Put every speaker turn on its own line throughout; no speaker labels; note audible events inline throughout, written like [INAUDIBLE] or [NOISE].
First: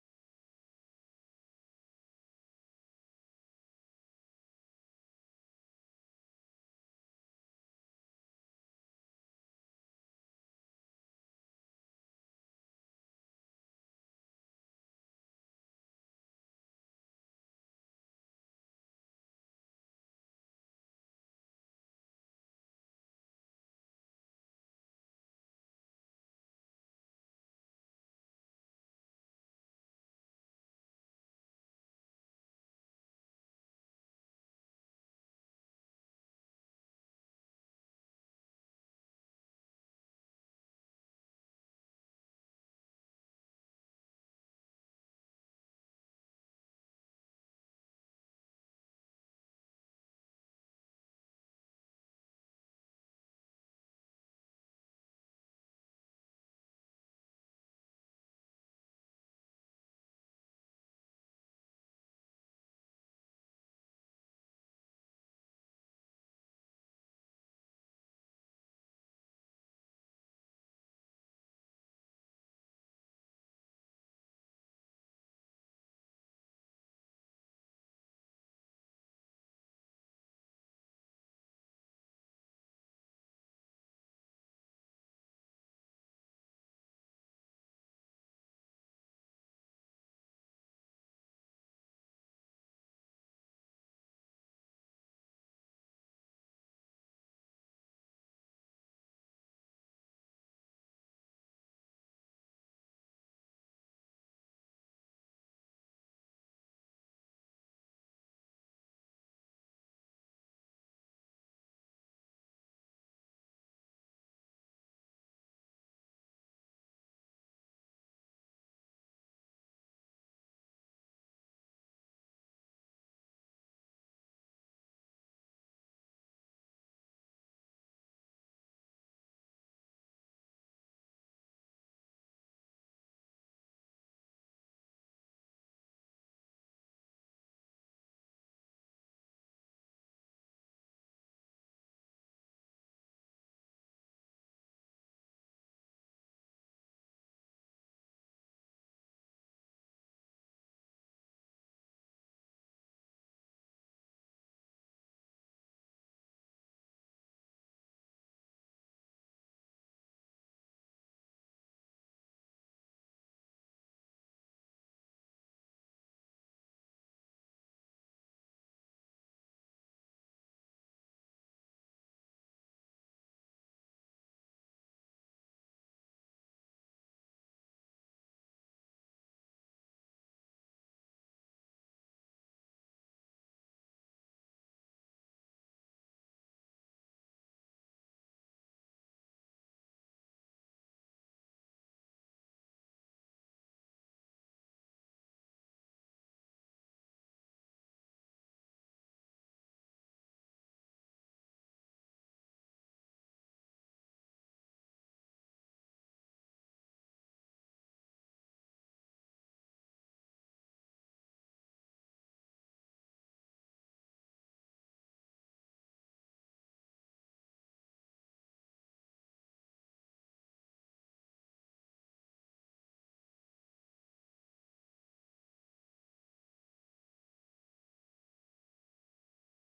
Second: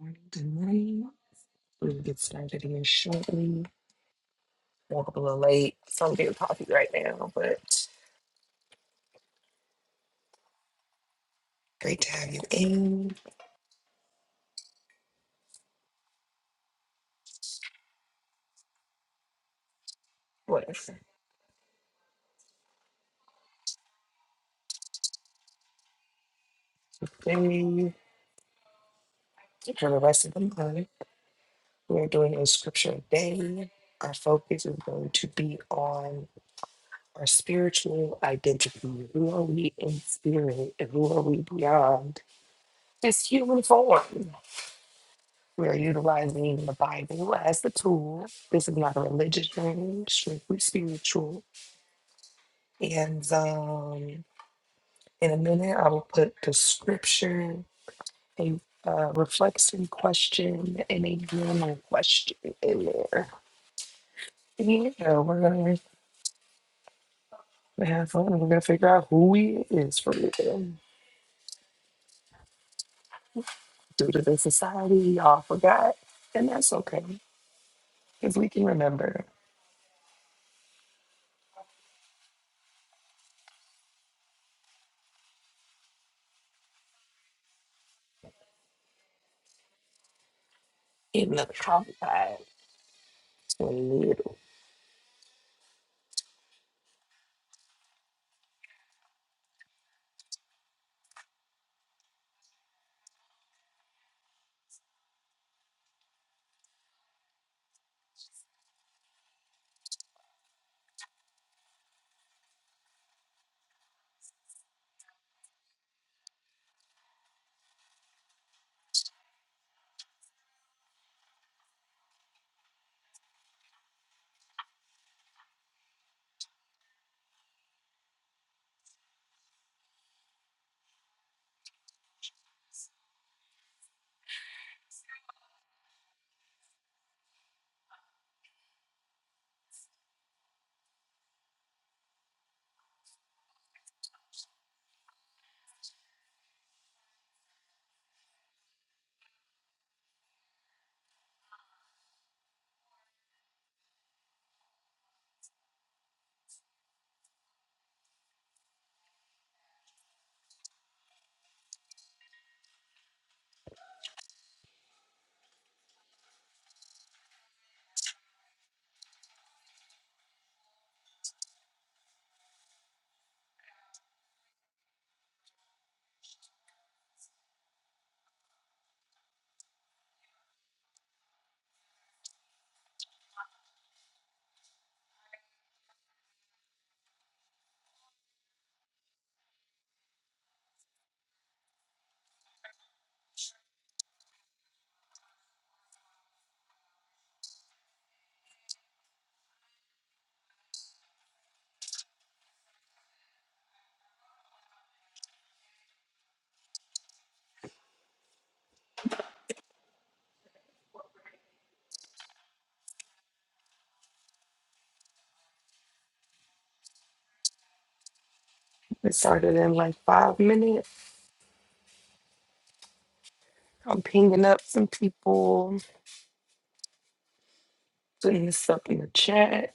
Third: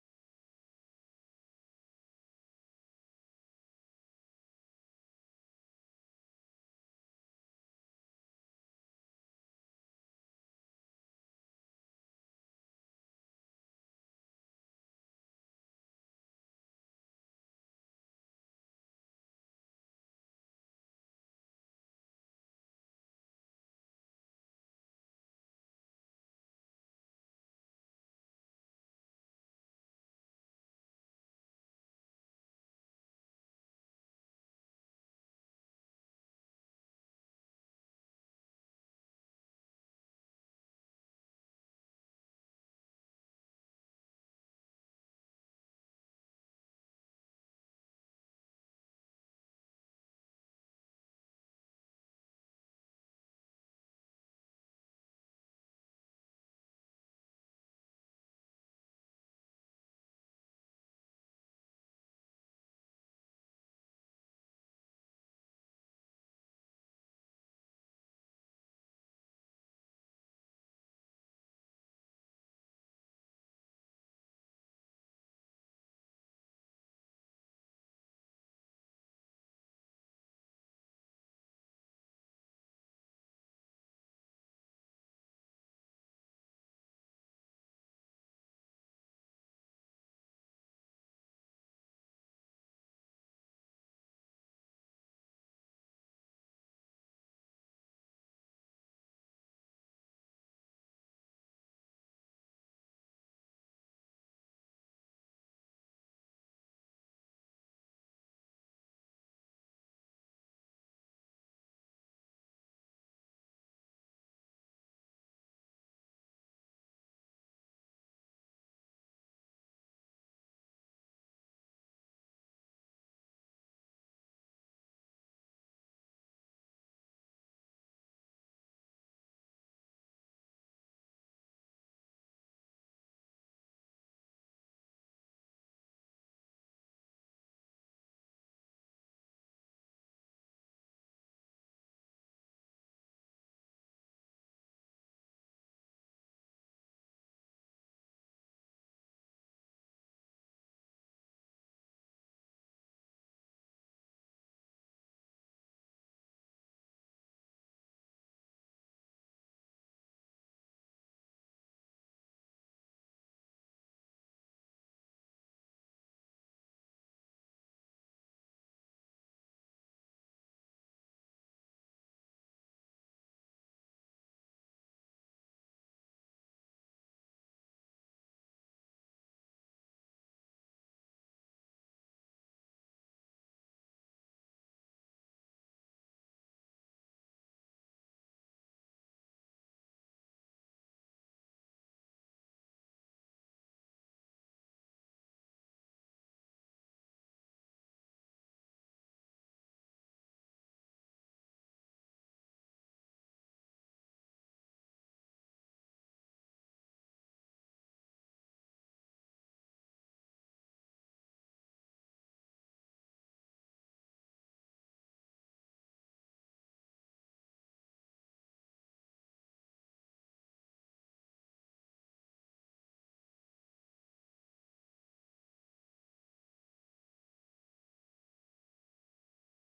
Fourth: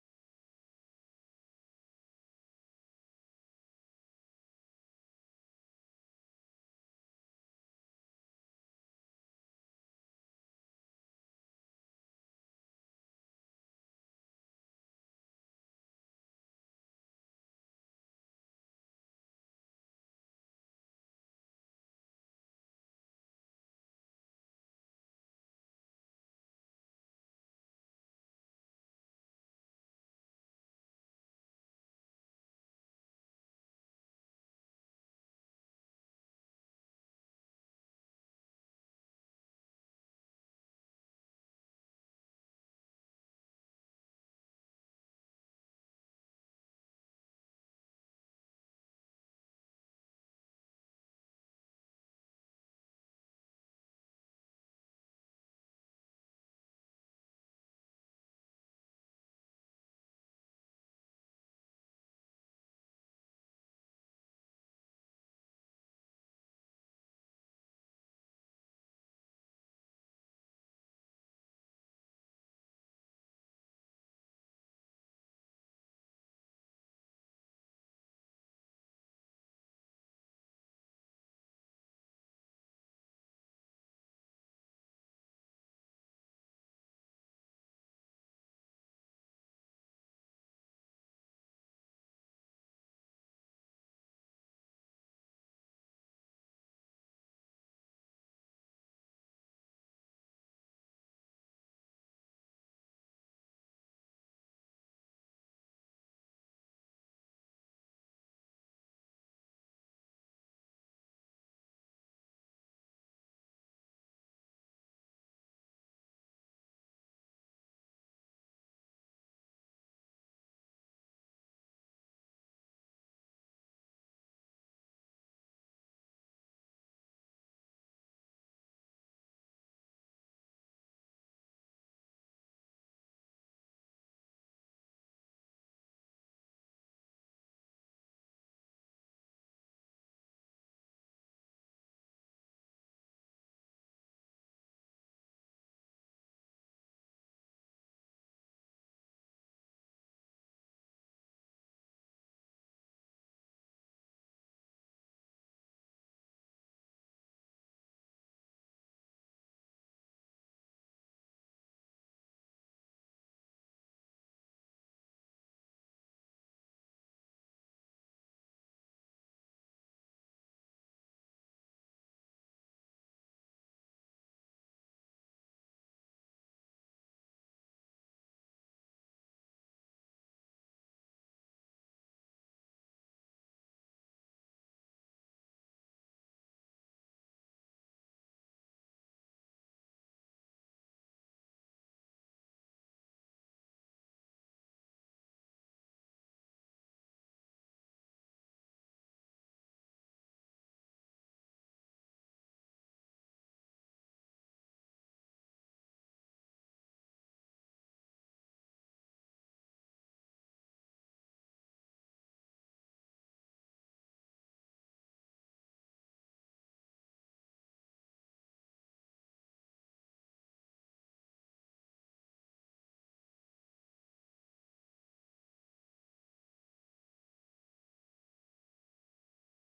Morning, Good morning. We will get started here shortly. Woke up a little late. So I'm getting coffee right now, but great to have you in. Whatever. Today, for the rest of the month, we're doing a scripture a day. Our focus is going to be on our spiritual identity. Who are we in spirit and who are we beyond this human form? We are utilizing the Bible as the tool. This is not a religious journey, strictly spiritual And um, in a minute, I will put the scripture, a uh, reflection question, and a journal question in there. Yeah, we're gonna have fun. We're gonna figure out who we is for real. Due to the society, y'all forgot, and that's okay because we can remember. In the compact, it started in like five minutes. I'm pinging up some people, putting this up in the chat,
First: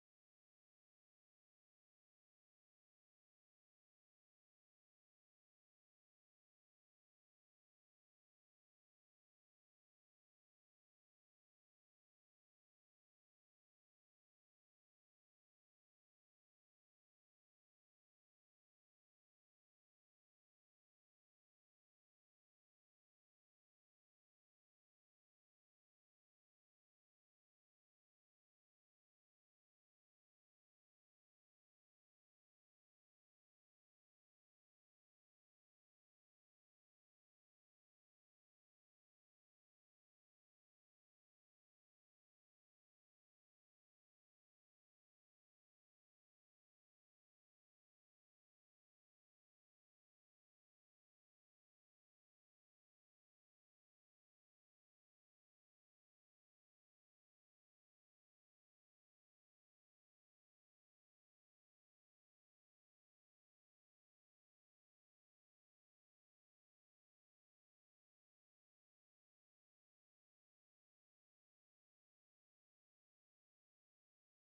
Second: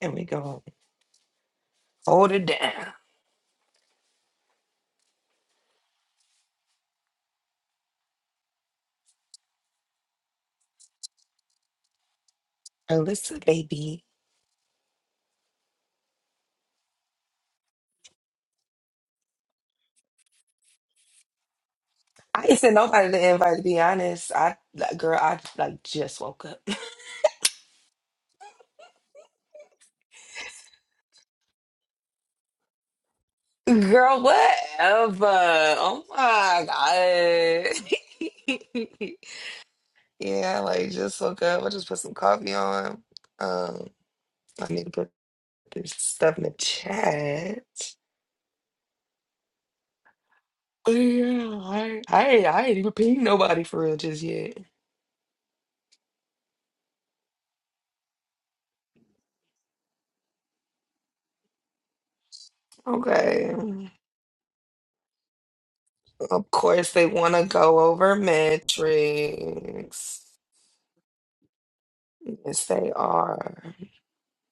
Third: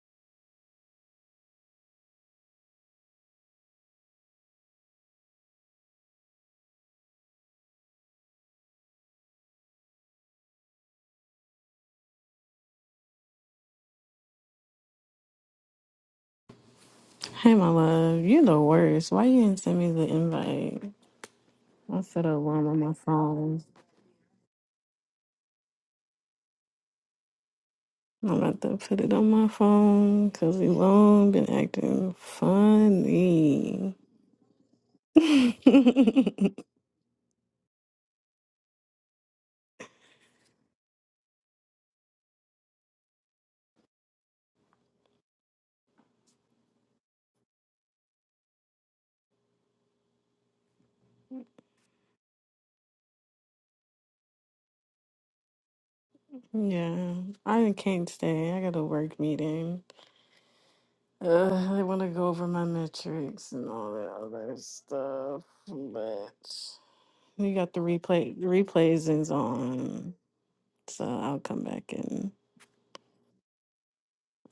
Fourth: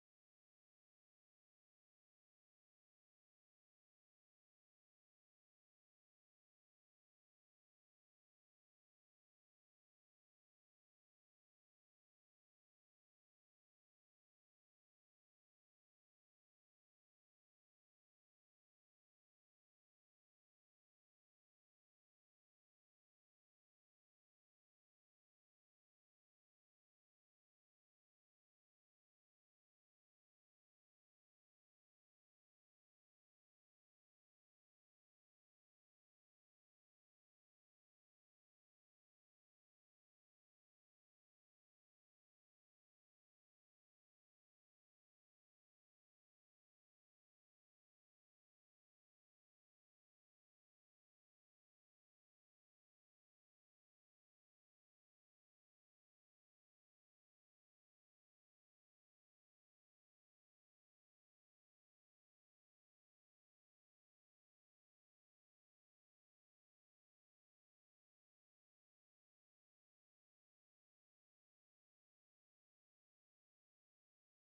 and we go hold it down. Alyssa, baby.
Hey, my love, you're the worst. Why you didn't send me the invite? I set an
I didn't
alarm on my
nobody the invite,
phone.
to be honest. I, like, girl, I, like, just woke up. [LAUGHS]
I'm about to put it on my phone because Elon been acting funny.
Girl,
[LAUGHS]
whatever.
yeah,
Oh my God. [LAUGHS] yeah, like, just woke up. I just put some coffee on. Um, I need to put this stuff in the chat. But yeah, I, I, ain't- I ain't even pinged nobody for real just yet.
I can't stay. I got a work meeting. Uh, I want to go over my metrics
Okay.
and all that other stuff,
Of
but
course, they want to
we got
go
the
over
replay. The replays is on,
metrics.
so I'll come back in.
Yes, they are.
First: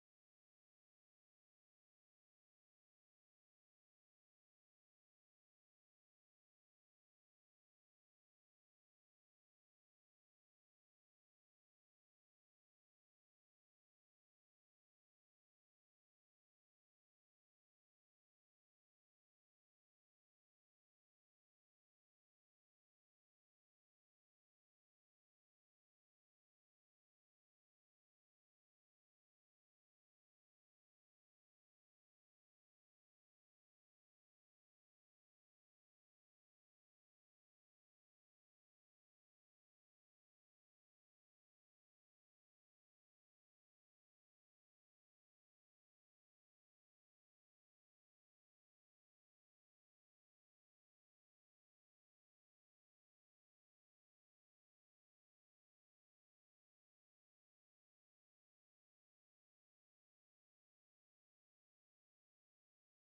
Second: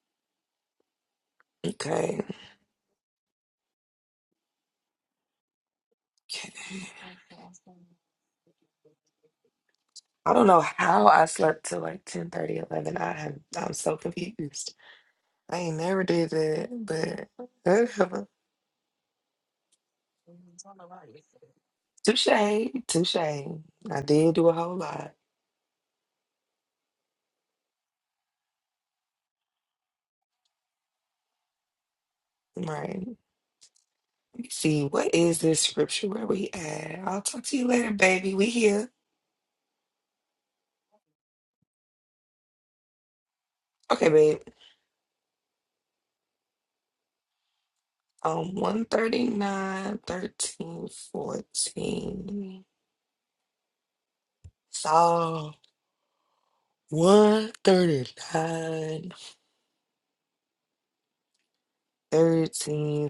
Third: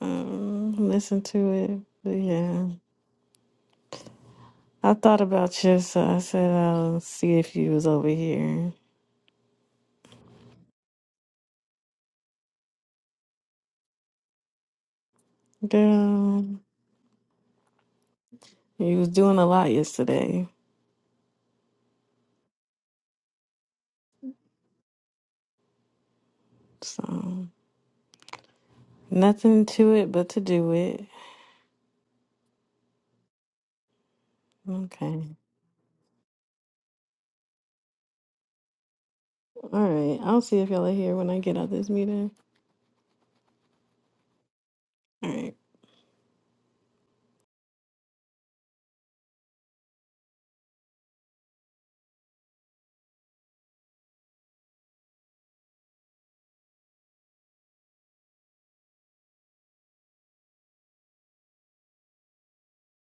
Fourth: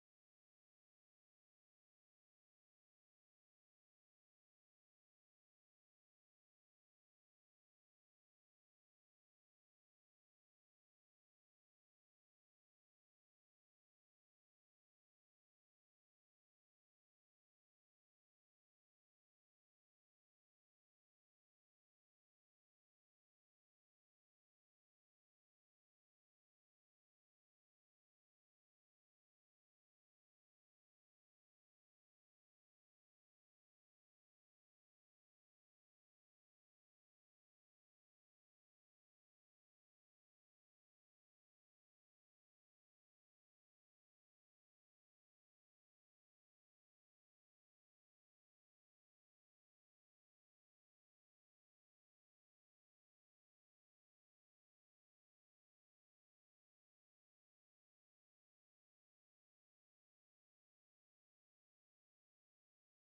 Um, listen to it. But
Okay.
yeah. I thought about you, so I said
Okay.
I'll see if you was over here.
I don't know how I slept till like ten thirty, eleven. I have, I'm so confused. I ain't never did
Girl,
that, but [LAUGHS] whatever.
you was doing a lot yesterday.
touche, touche. I did do a whole lot.
So nothing to it but to do it.
Right. Let me see. What
Okay.
is this scripture? Where we at? I'll talk to you later, baby. We here.
All right. I'll see if y'all are here when I get out this meeting.
Okay, babe.
All
Um, one thirty nine, thirteen, fourteen. Psalm one thirty nine thirteen fourteen.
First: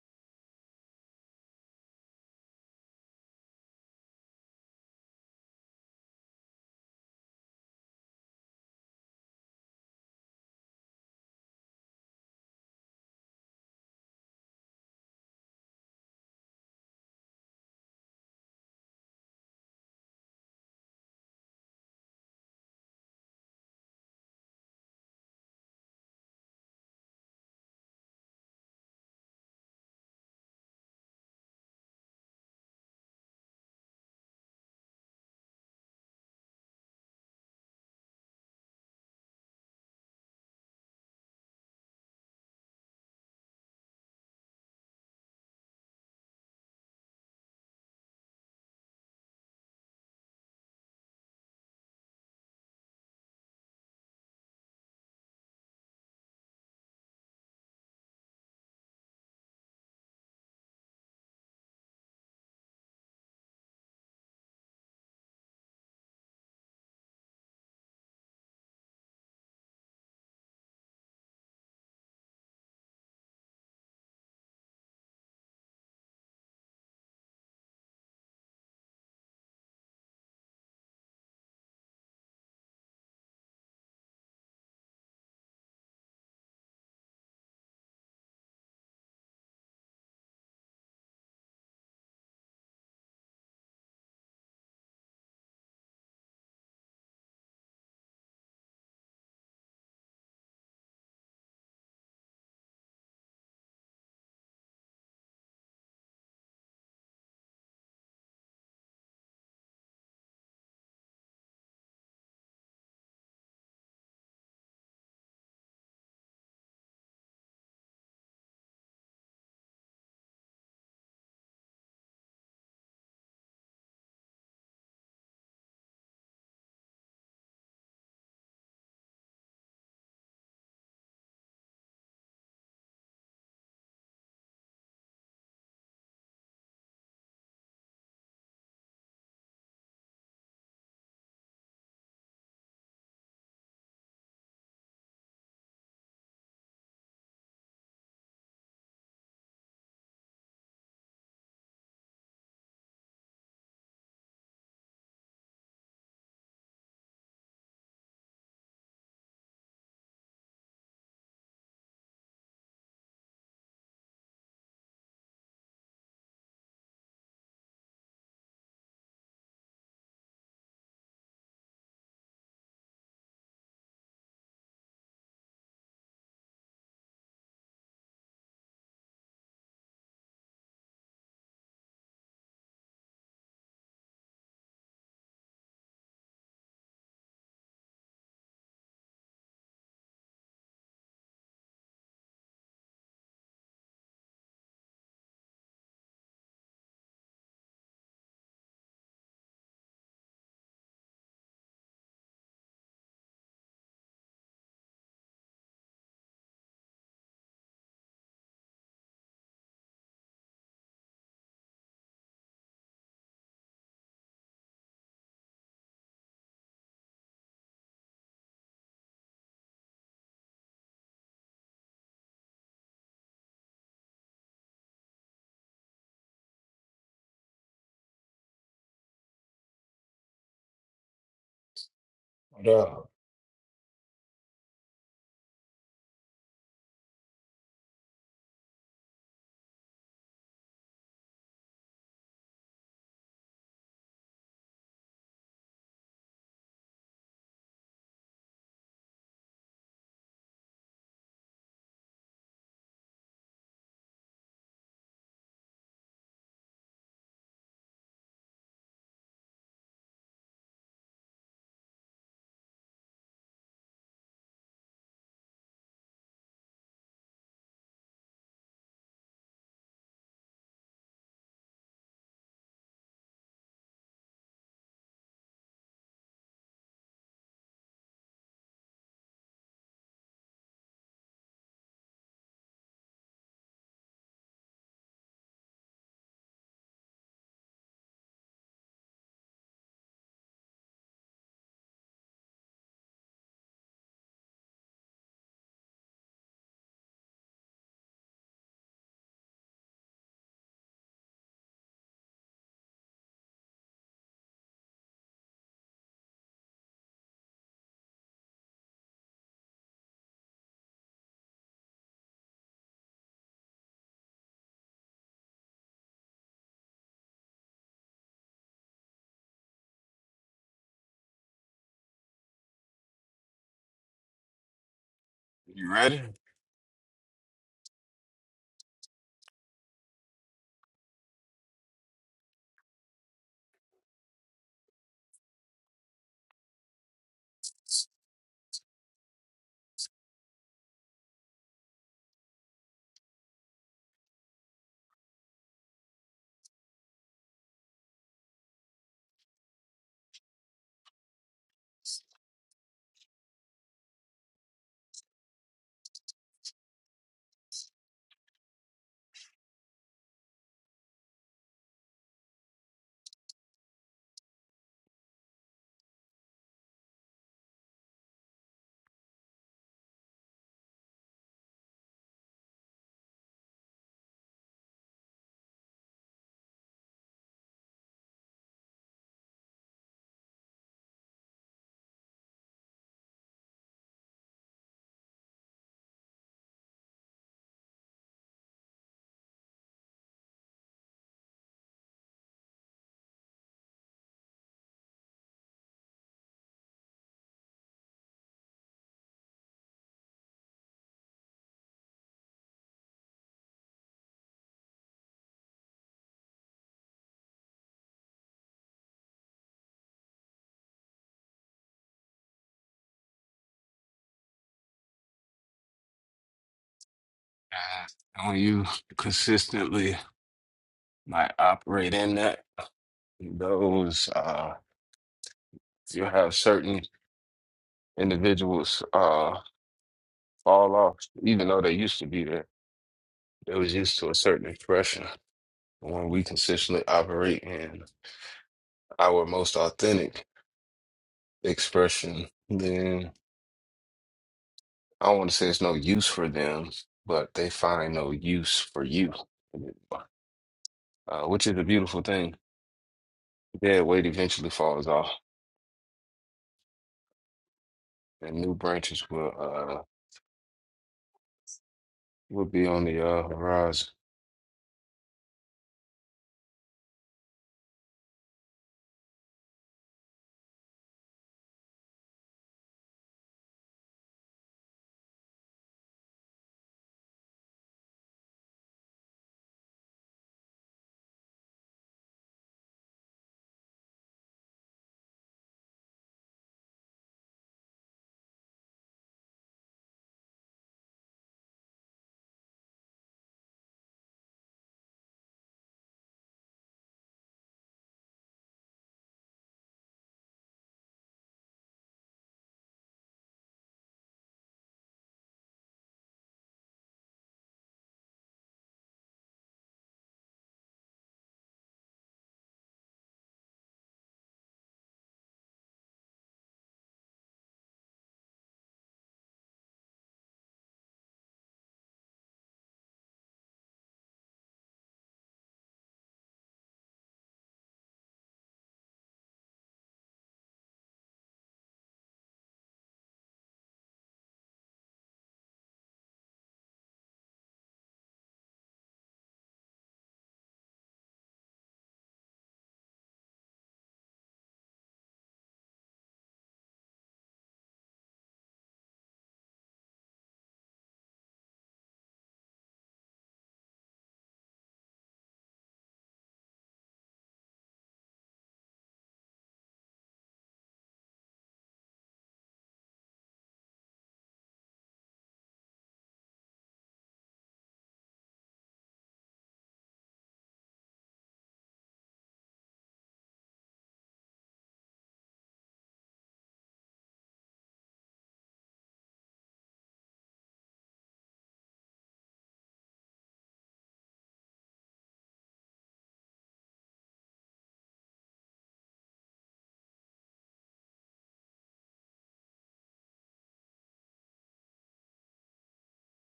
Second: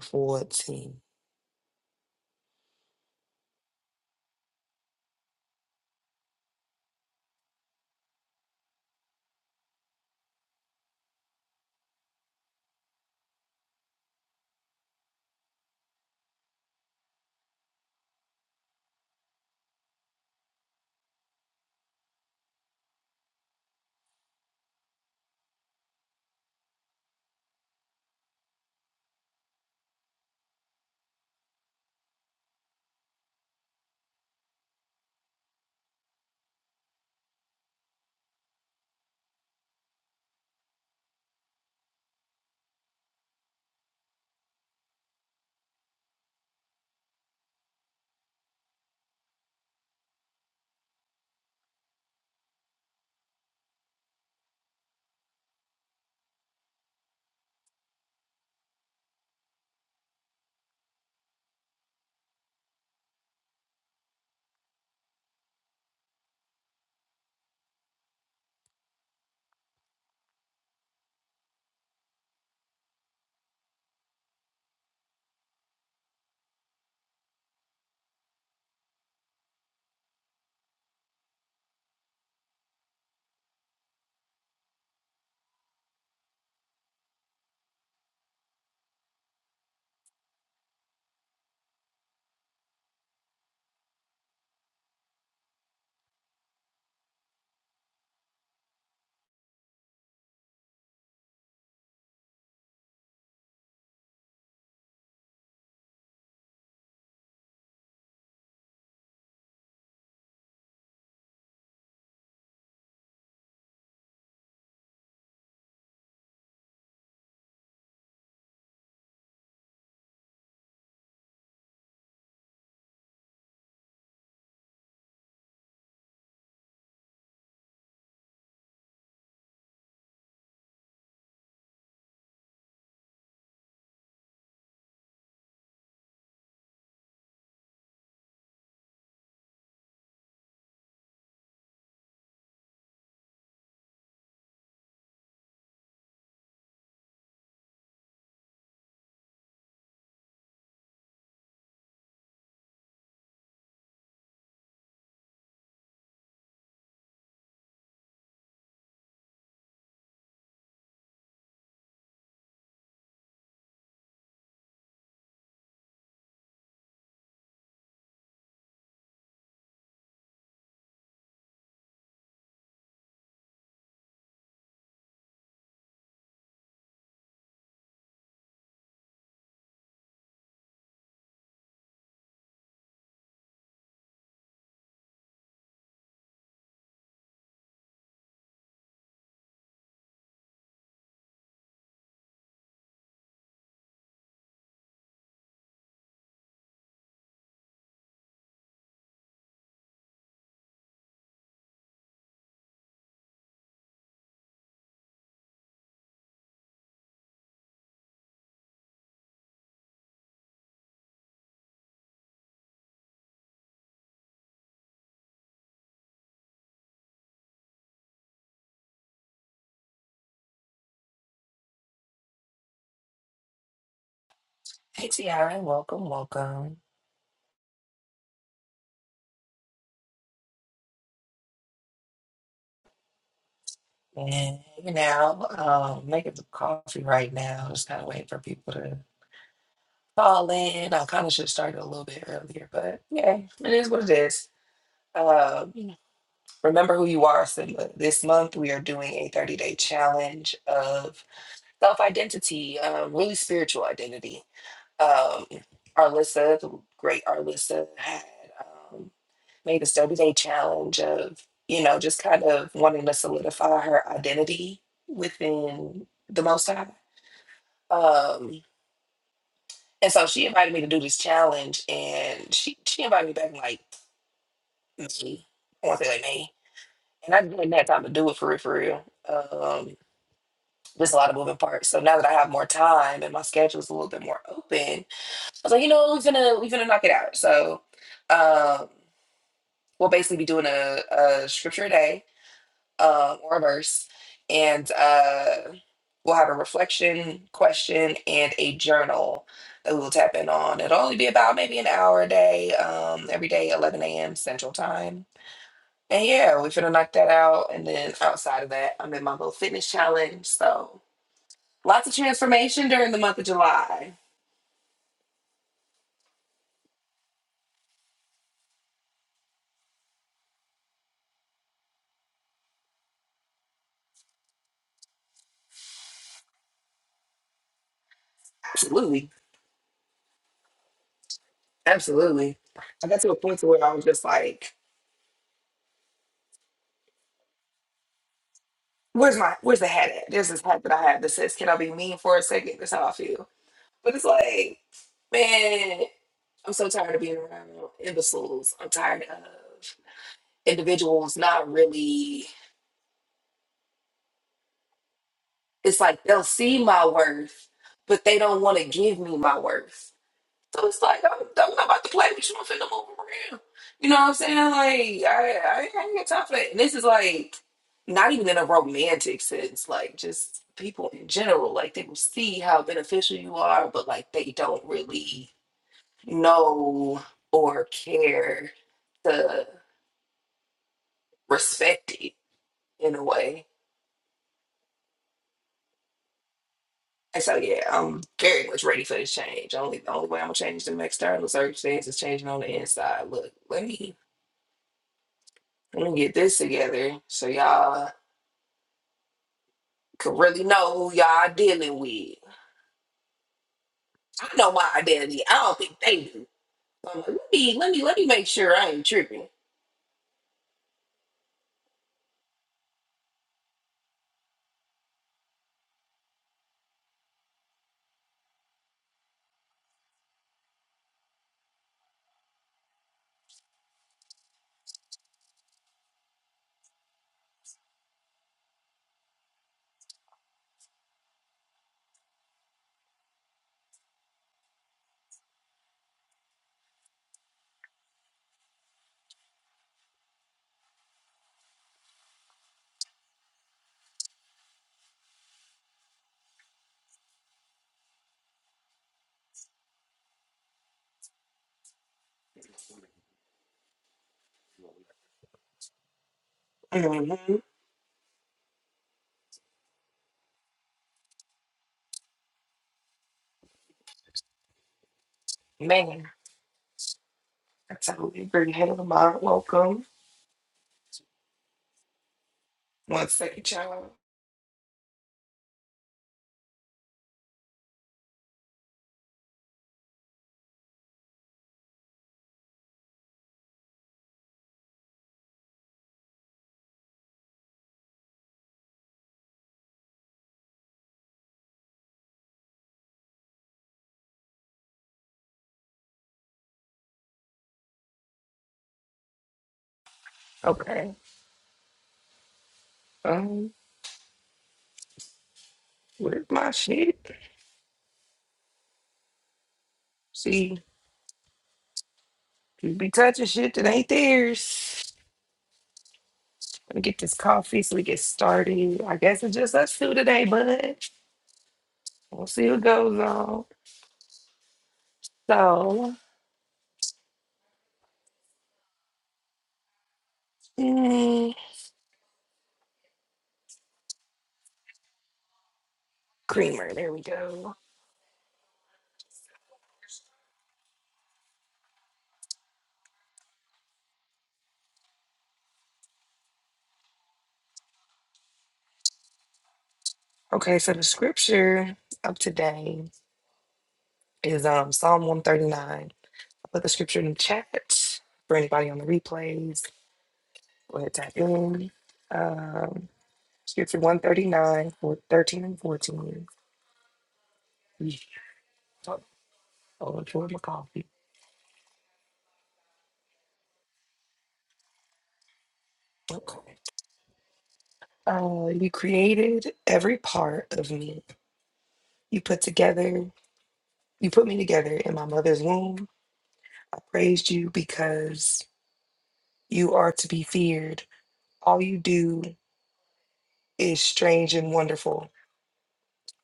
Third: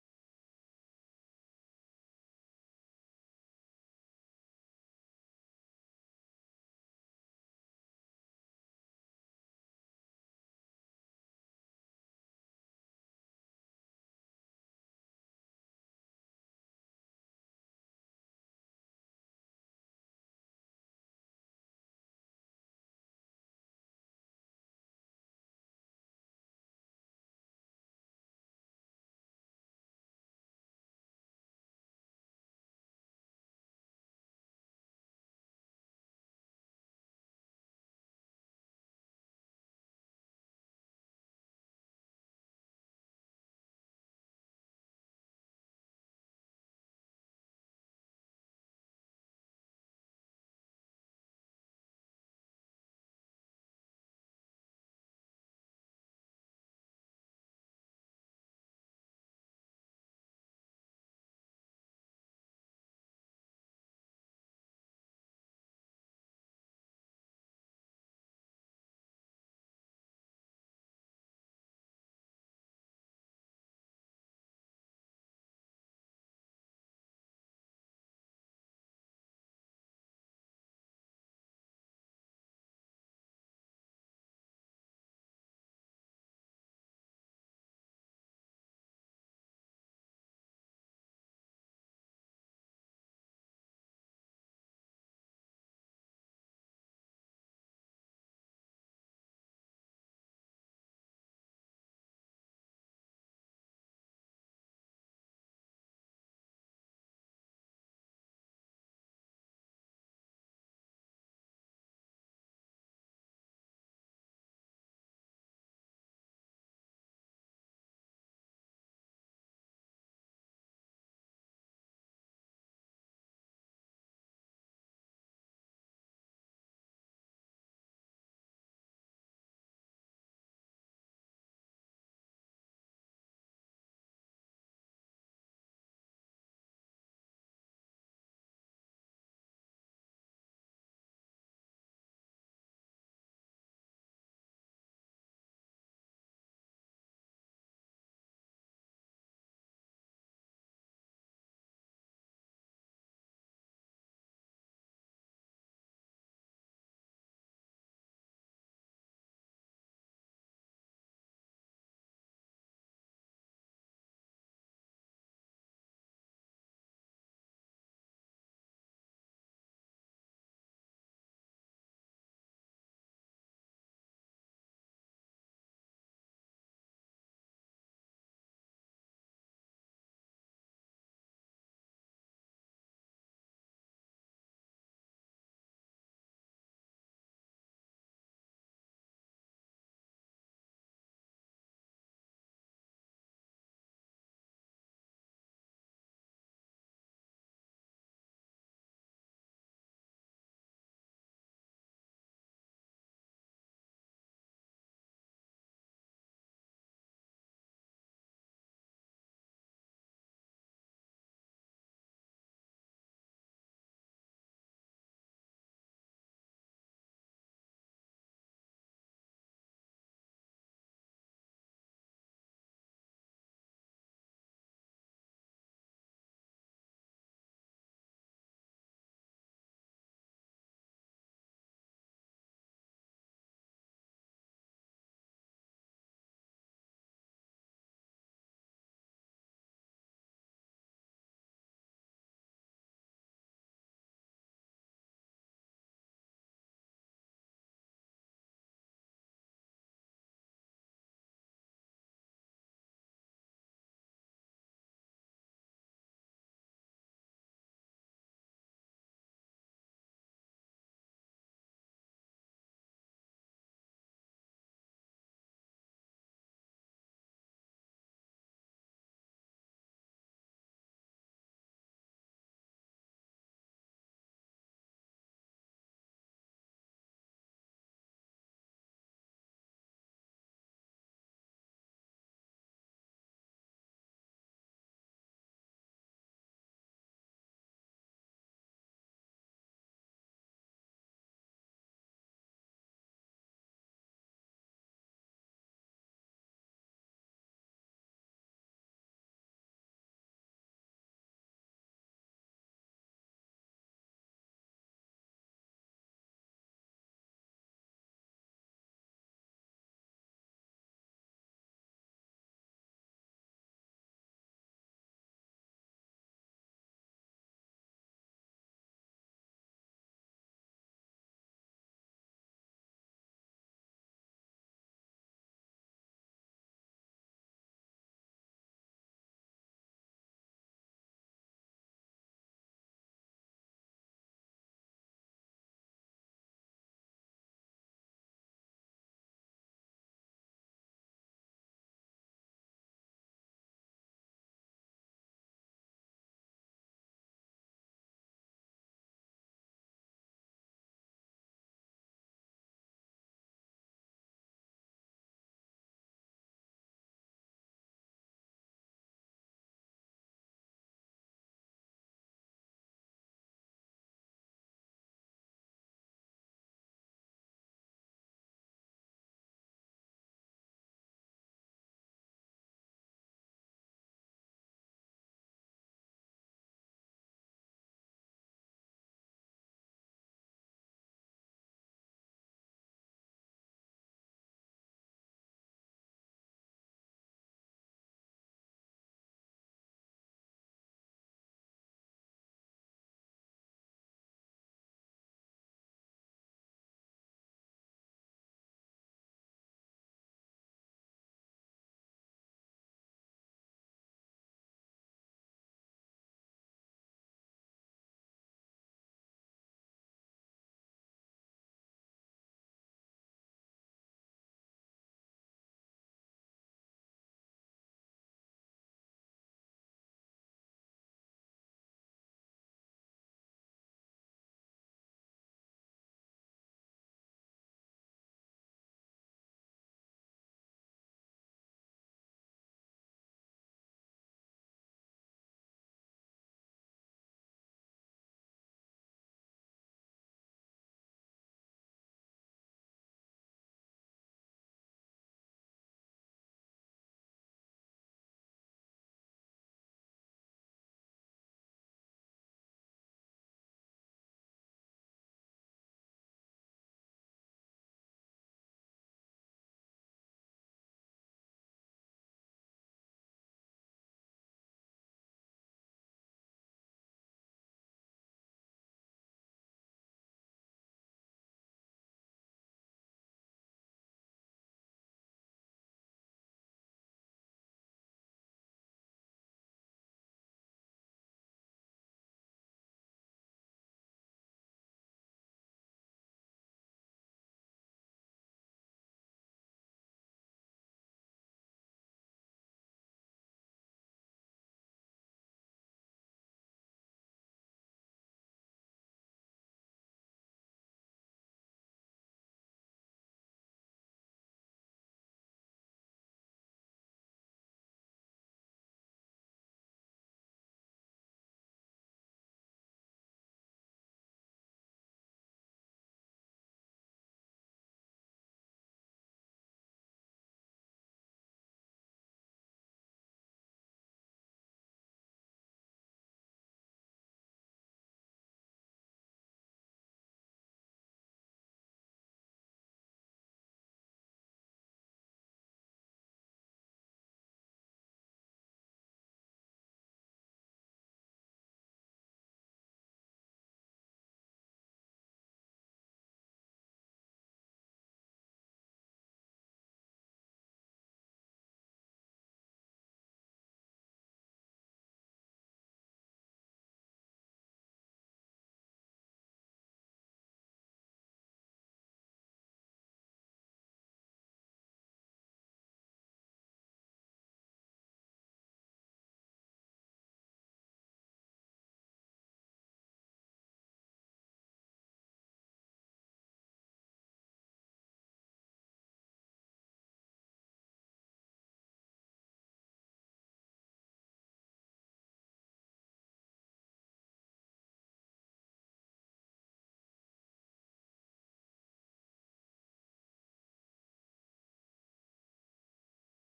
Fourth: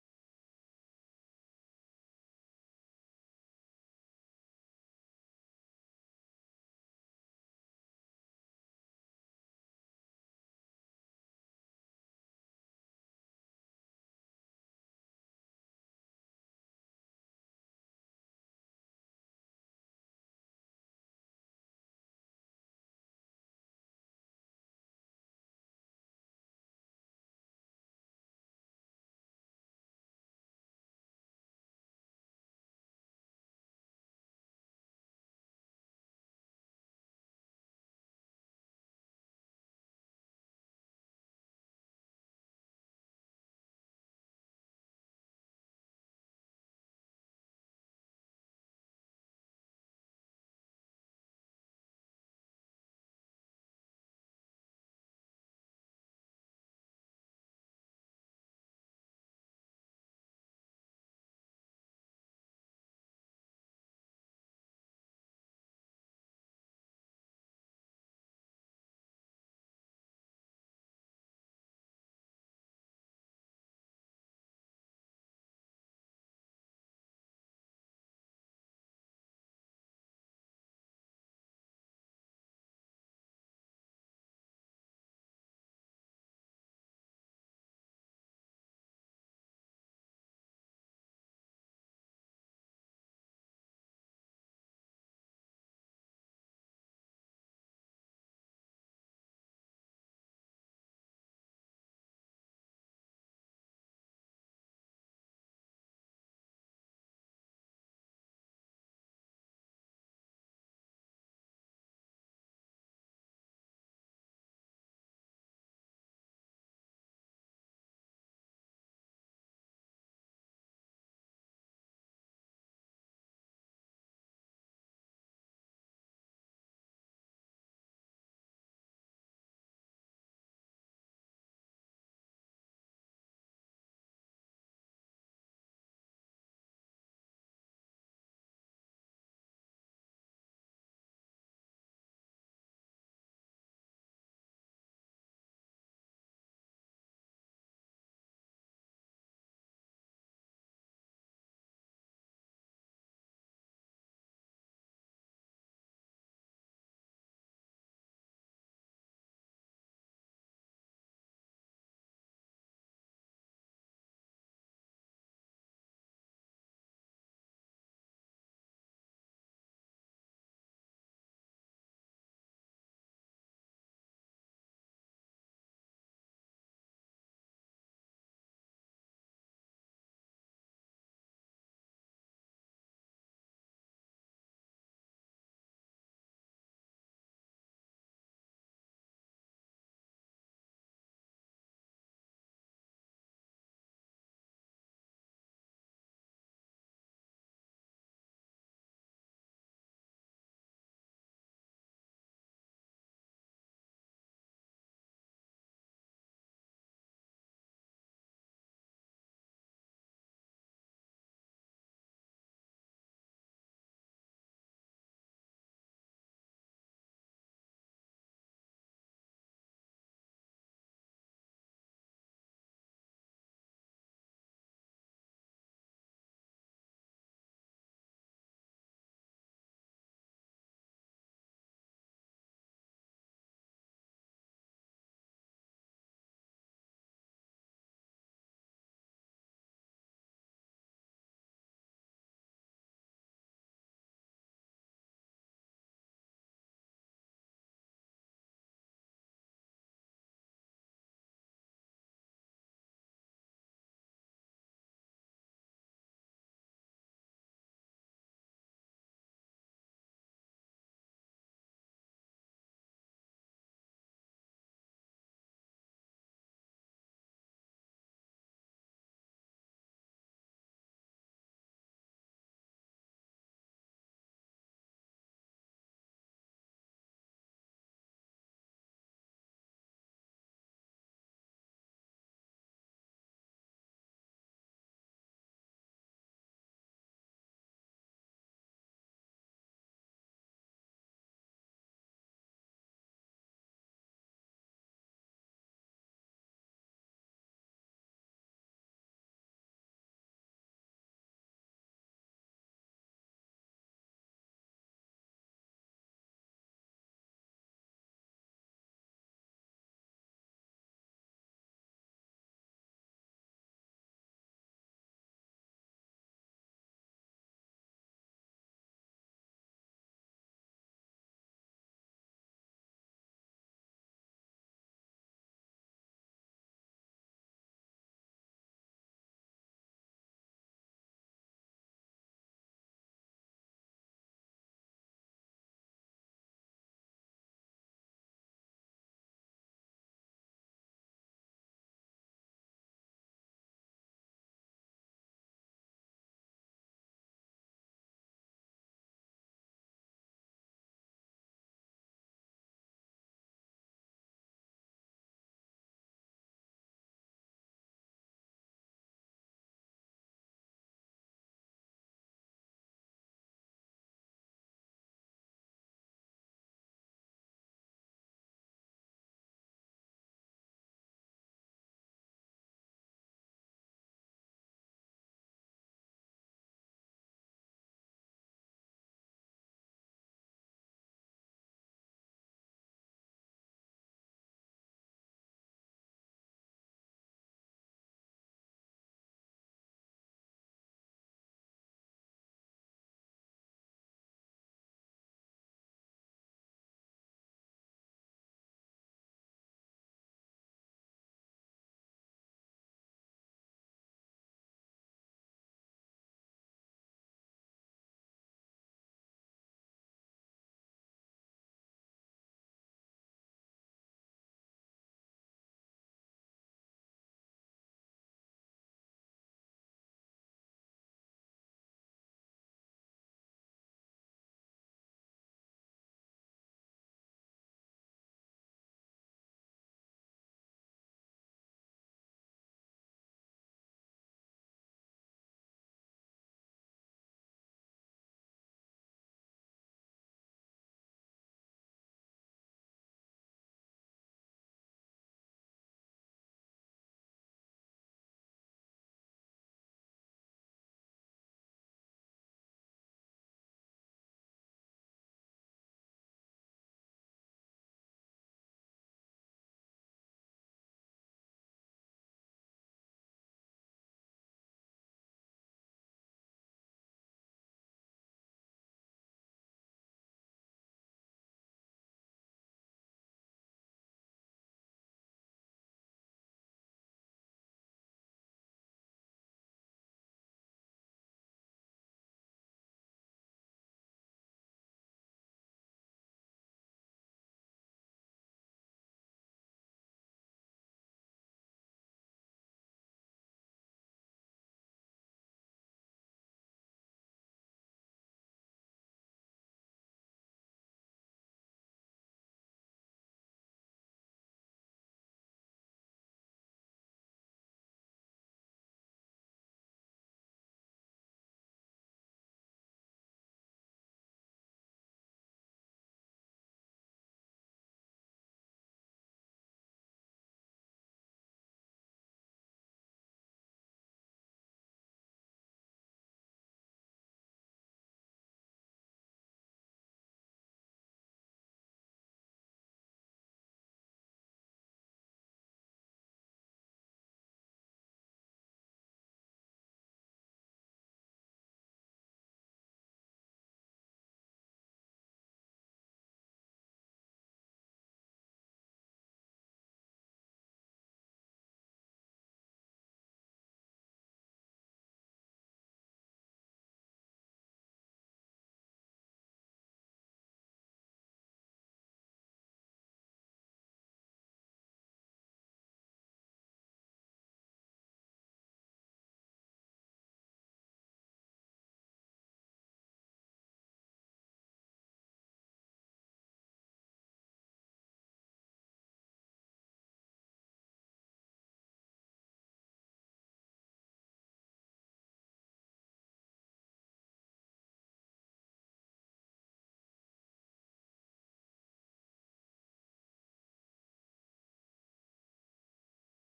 Hey, Tiara, welcome, welcome.
Yeah.
And you know, um, making the coffee right now. Just kind of waiting for people to call in. I kind of should start it a little bit earlier, but yeah, it is what it is. Um, remember who you are, Simba. This month we are doing a 30 day challenge of self identity, um, really spiritual identity. um, Arlissa, the great Arlissa, had um, made this 30 day challenge of, you know, just kind of wanting to solidify her identity within the Most High. Um, and so she invited me to do this challenge, and she, she invited me back in like May. I want to say like May. And I didn't have time to do it for real, for real. Um, there's a lot of moving parts. So now that I have more time and my schedule is a little bit more open, I was like, you know, we're gonna we're gonna knock it out. So um we'll basically be doing a, a scripture a day um, or a verse and uh, we'll have a reflection question and a journal that we will tap in on it'll only be about maybe an hour a day um, every day 11 a.m central time and yeah we're gonna knock that out and then outside of that i'm in my little fitness challenge so lots of transformation during the month of july absolutely absolutely i got to a point to where i was just like where's my where's the hat at? There's this hat that I have that says, Can I be mean for a second? That's how I feel. But it's like, man, I'm so tired of being around imbeciles. I'm tired of individuals not really it's like they'll see my worth, but they don't want to give me my worth. So it's like I'm, I'm not about to play with you. I'm finna move around. You know what I'm saying? Like I, I, ain't- I ain't got time for that. And this is like not even in a romantic sense. Like just people in general. Like they will see how beneficial you are, but like they don't really know or care to respect it in a way. And so yeah, I'm very much ready for this change. Only the only way I'm gonna change the external circumstances is changing on the inside. Look, let me Let me get this together so y'all can really know who y'all dealing with. I know my identity. I don't think they do. I'm like, let me let me let me make sure I ain't tripping.
Uh, when you consistently like operate in that, those uh, you have certain individuals uh fall off, even though they used to be there. They was used to a certain expression. When we consistently operate in our most authentic expression, then I don't want to say it's no use for them, but they find no use for you, uh, which is a beautiful thing. Dead weight eventually falls off.
hmm
and new branches will uh will be on the uh horizon.
Man, I totally agree. Hello, Mom. Welcome. One second, y'all. Okay. Um, where's my shit? See, you be touching shit that ain't theirs. Let me get this coffee so we get started. I guess it's just us two today, bud. we'll see what goes on. So Mm, Creamer, there we go. Okay, so the scripture of today is um Psalm 139. I put the scripture in the chat for anybody on the replays. Go ahead, tap in. Um, scripture 139 for 13 and 14. Yeesh. Oh, oh, I my coffee. Okay. Uh, you created every part of me. You put together, you put me together in my mother's womb. I praised you because you are to be feared. All you do is strange and wonderful.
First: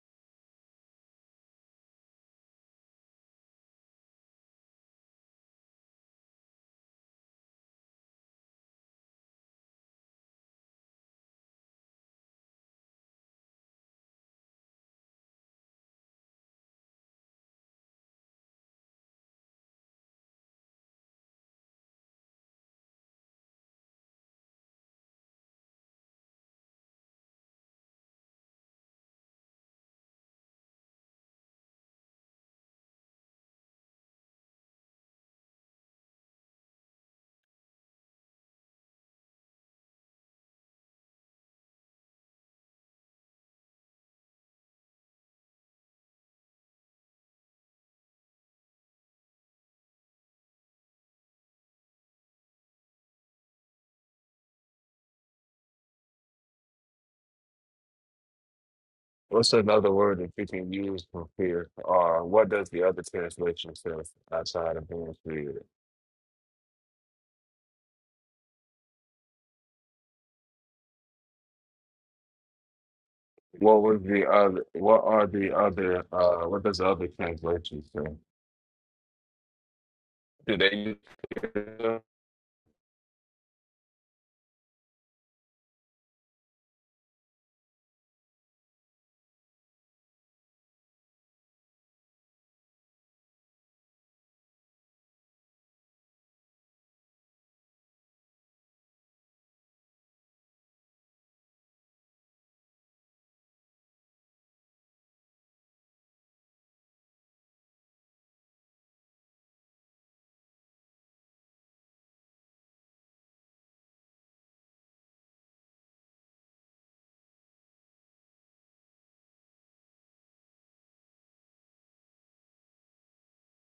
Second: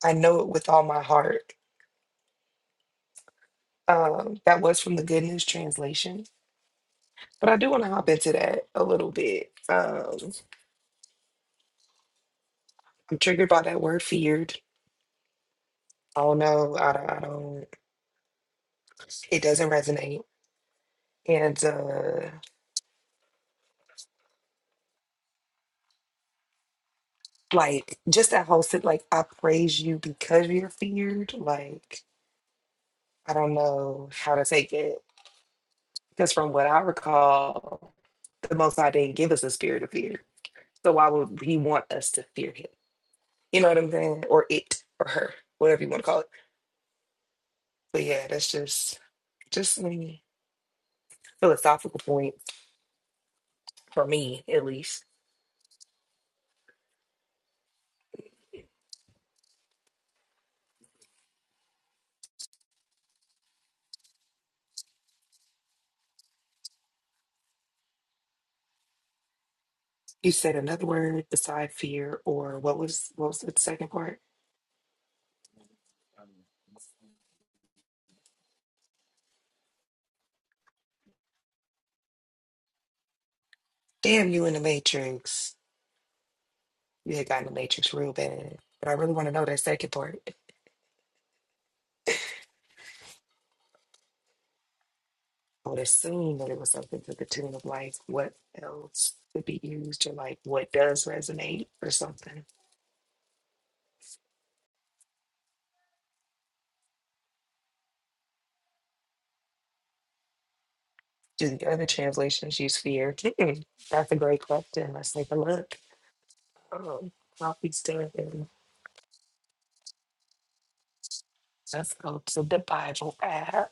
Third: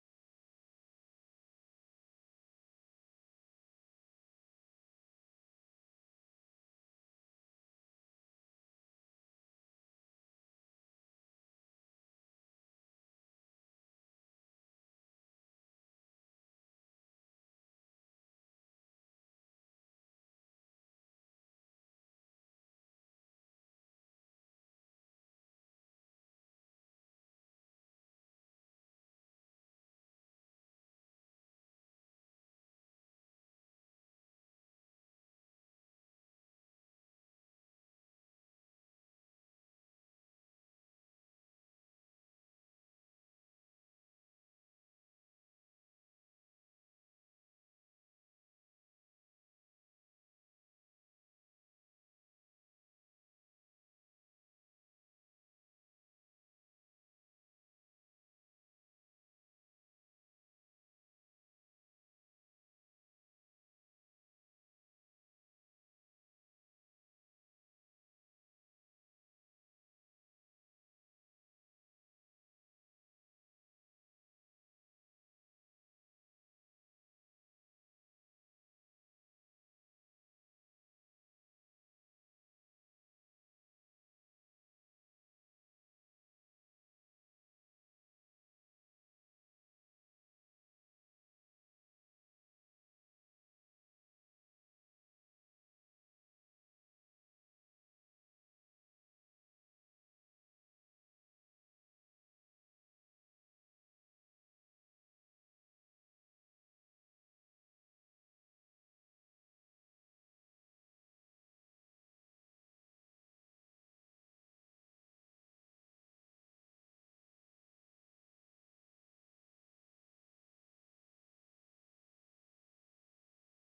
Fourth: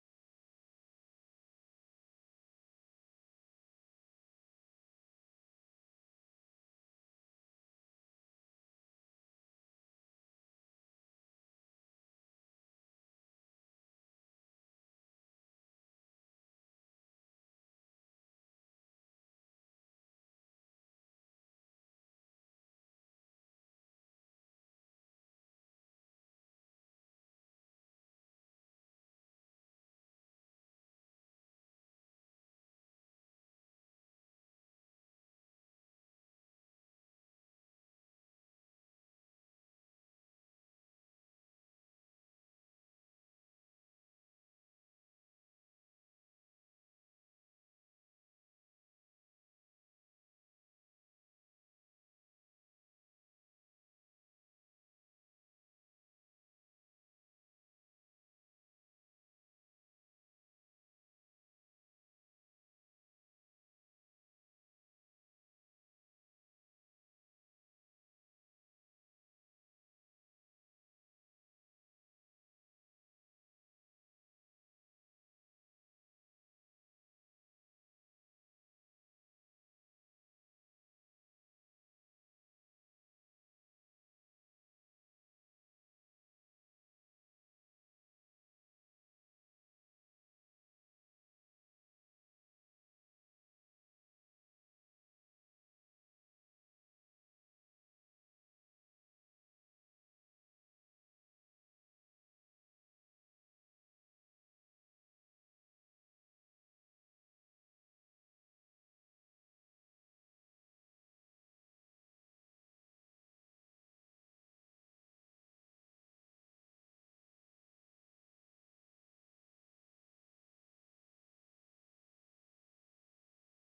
I know it with all my heart. Um, that was from the Good News Translation. But I do want to hop into that a little bit. Um, I'm triggered by that word feared. Oh no, I don't, I don't it doesn't resonate. And uh, like just that whole sit like I praise you because you're feared. Like I don't know how to take it because from what I recall, the Most High didn't give us a spirit of fear. So why would He want us to fear Him? You know what I'm saying? Or it or her, whatever you want to call it. But yeah, that's just just a philosophical point for me at least.
What's another word that you can use for fear? Or what does the other translation say outside of being feared?
You said another word beside fear or what was what was the
What
second
was
part?
the other? What are the other? uh What does the other translation say? Do they use fear?
Damn you in the matrix. You had gotten the matrix real bad. But I really want to know that second part. I would assume that it was something to the tune of like what else could be used or like what does resonate or something. Do the other translations use fear? Mm-mm. That's a great question. Let's take a look. Um, I'll be still Let's go to the Bible app.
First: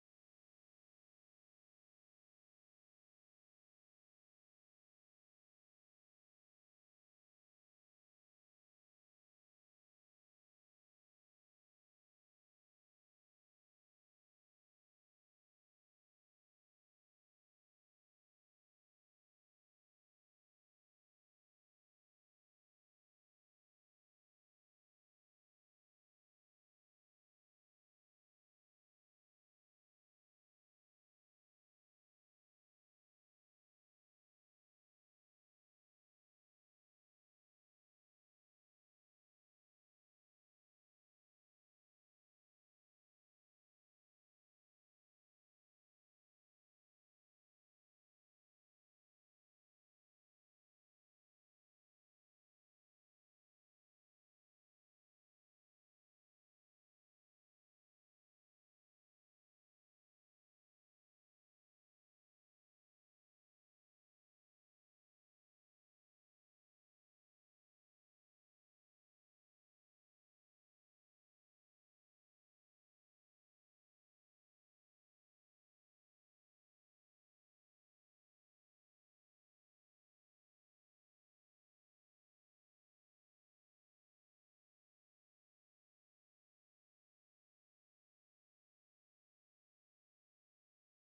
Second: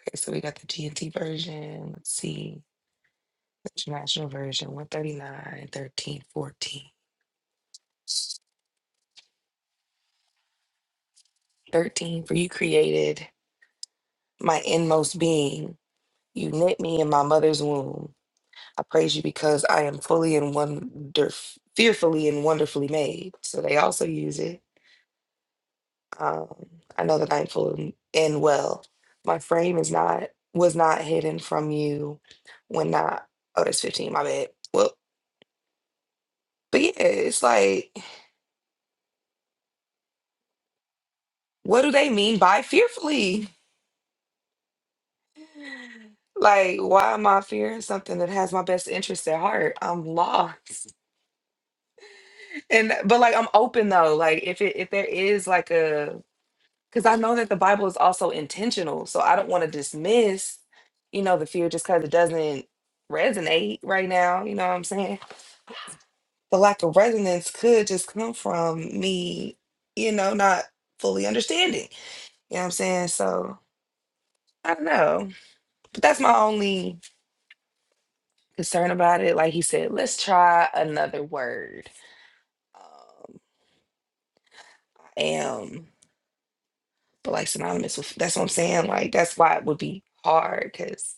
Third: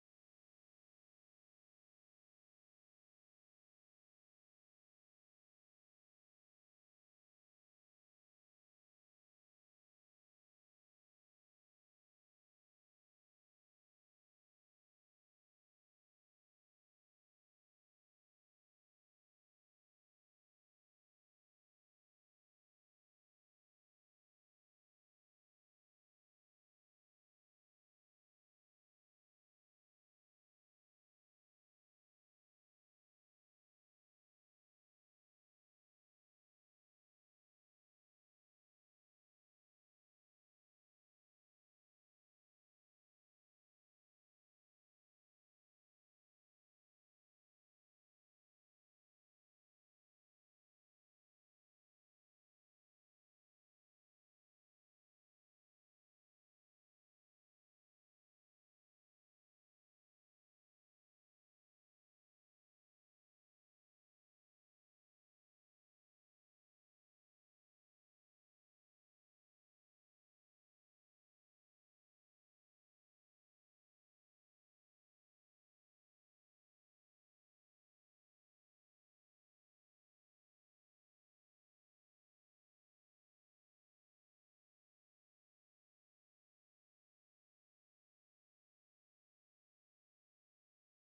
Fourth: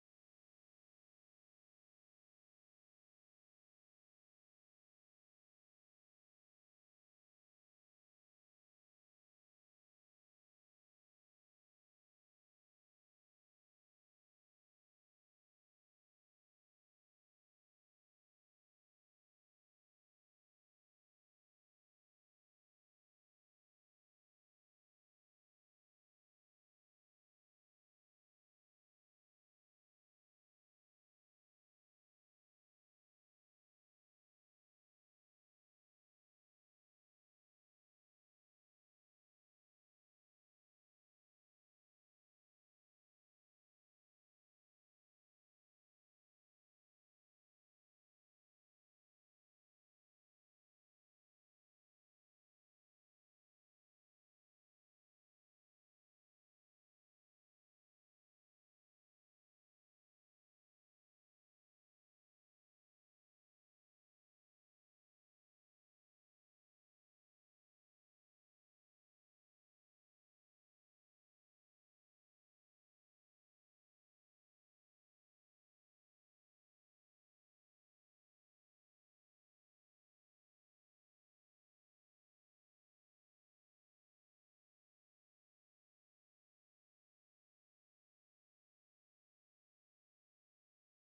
Okay, so we got the TNT version. Let's see. International version 139, 13, fourteen. thirteen, for you created my inmost being. You knit me in my mother's womb. I praise you because I am fully and wonder, fearfully and wonderfully made. So they also use it. Um, I know that I am fully in well. My frame is not was not hidden from you when not oh that's 15, my bad. Well, but yeah, it's like, what do they mean by fearfully? Like, why am I fearing something that has my best interest at heart? I'm lost. And but like I'm open though. Like if it if there is like a because I know that the Bible is also intentional. So I don't want to dismiss, you know, the fear just because it doesn't resonate right now. You know what I'm saying? The lack of resonance could just come from me, you know, not fully understanding. You know what I'm saying? So I don't know. But that's my only concern about it. Like he said, let's try another word. Um, I am, but like synonymous with that's what I'm saying. Like that's why it would be hard because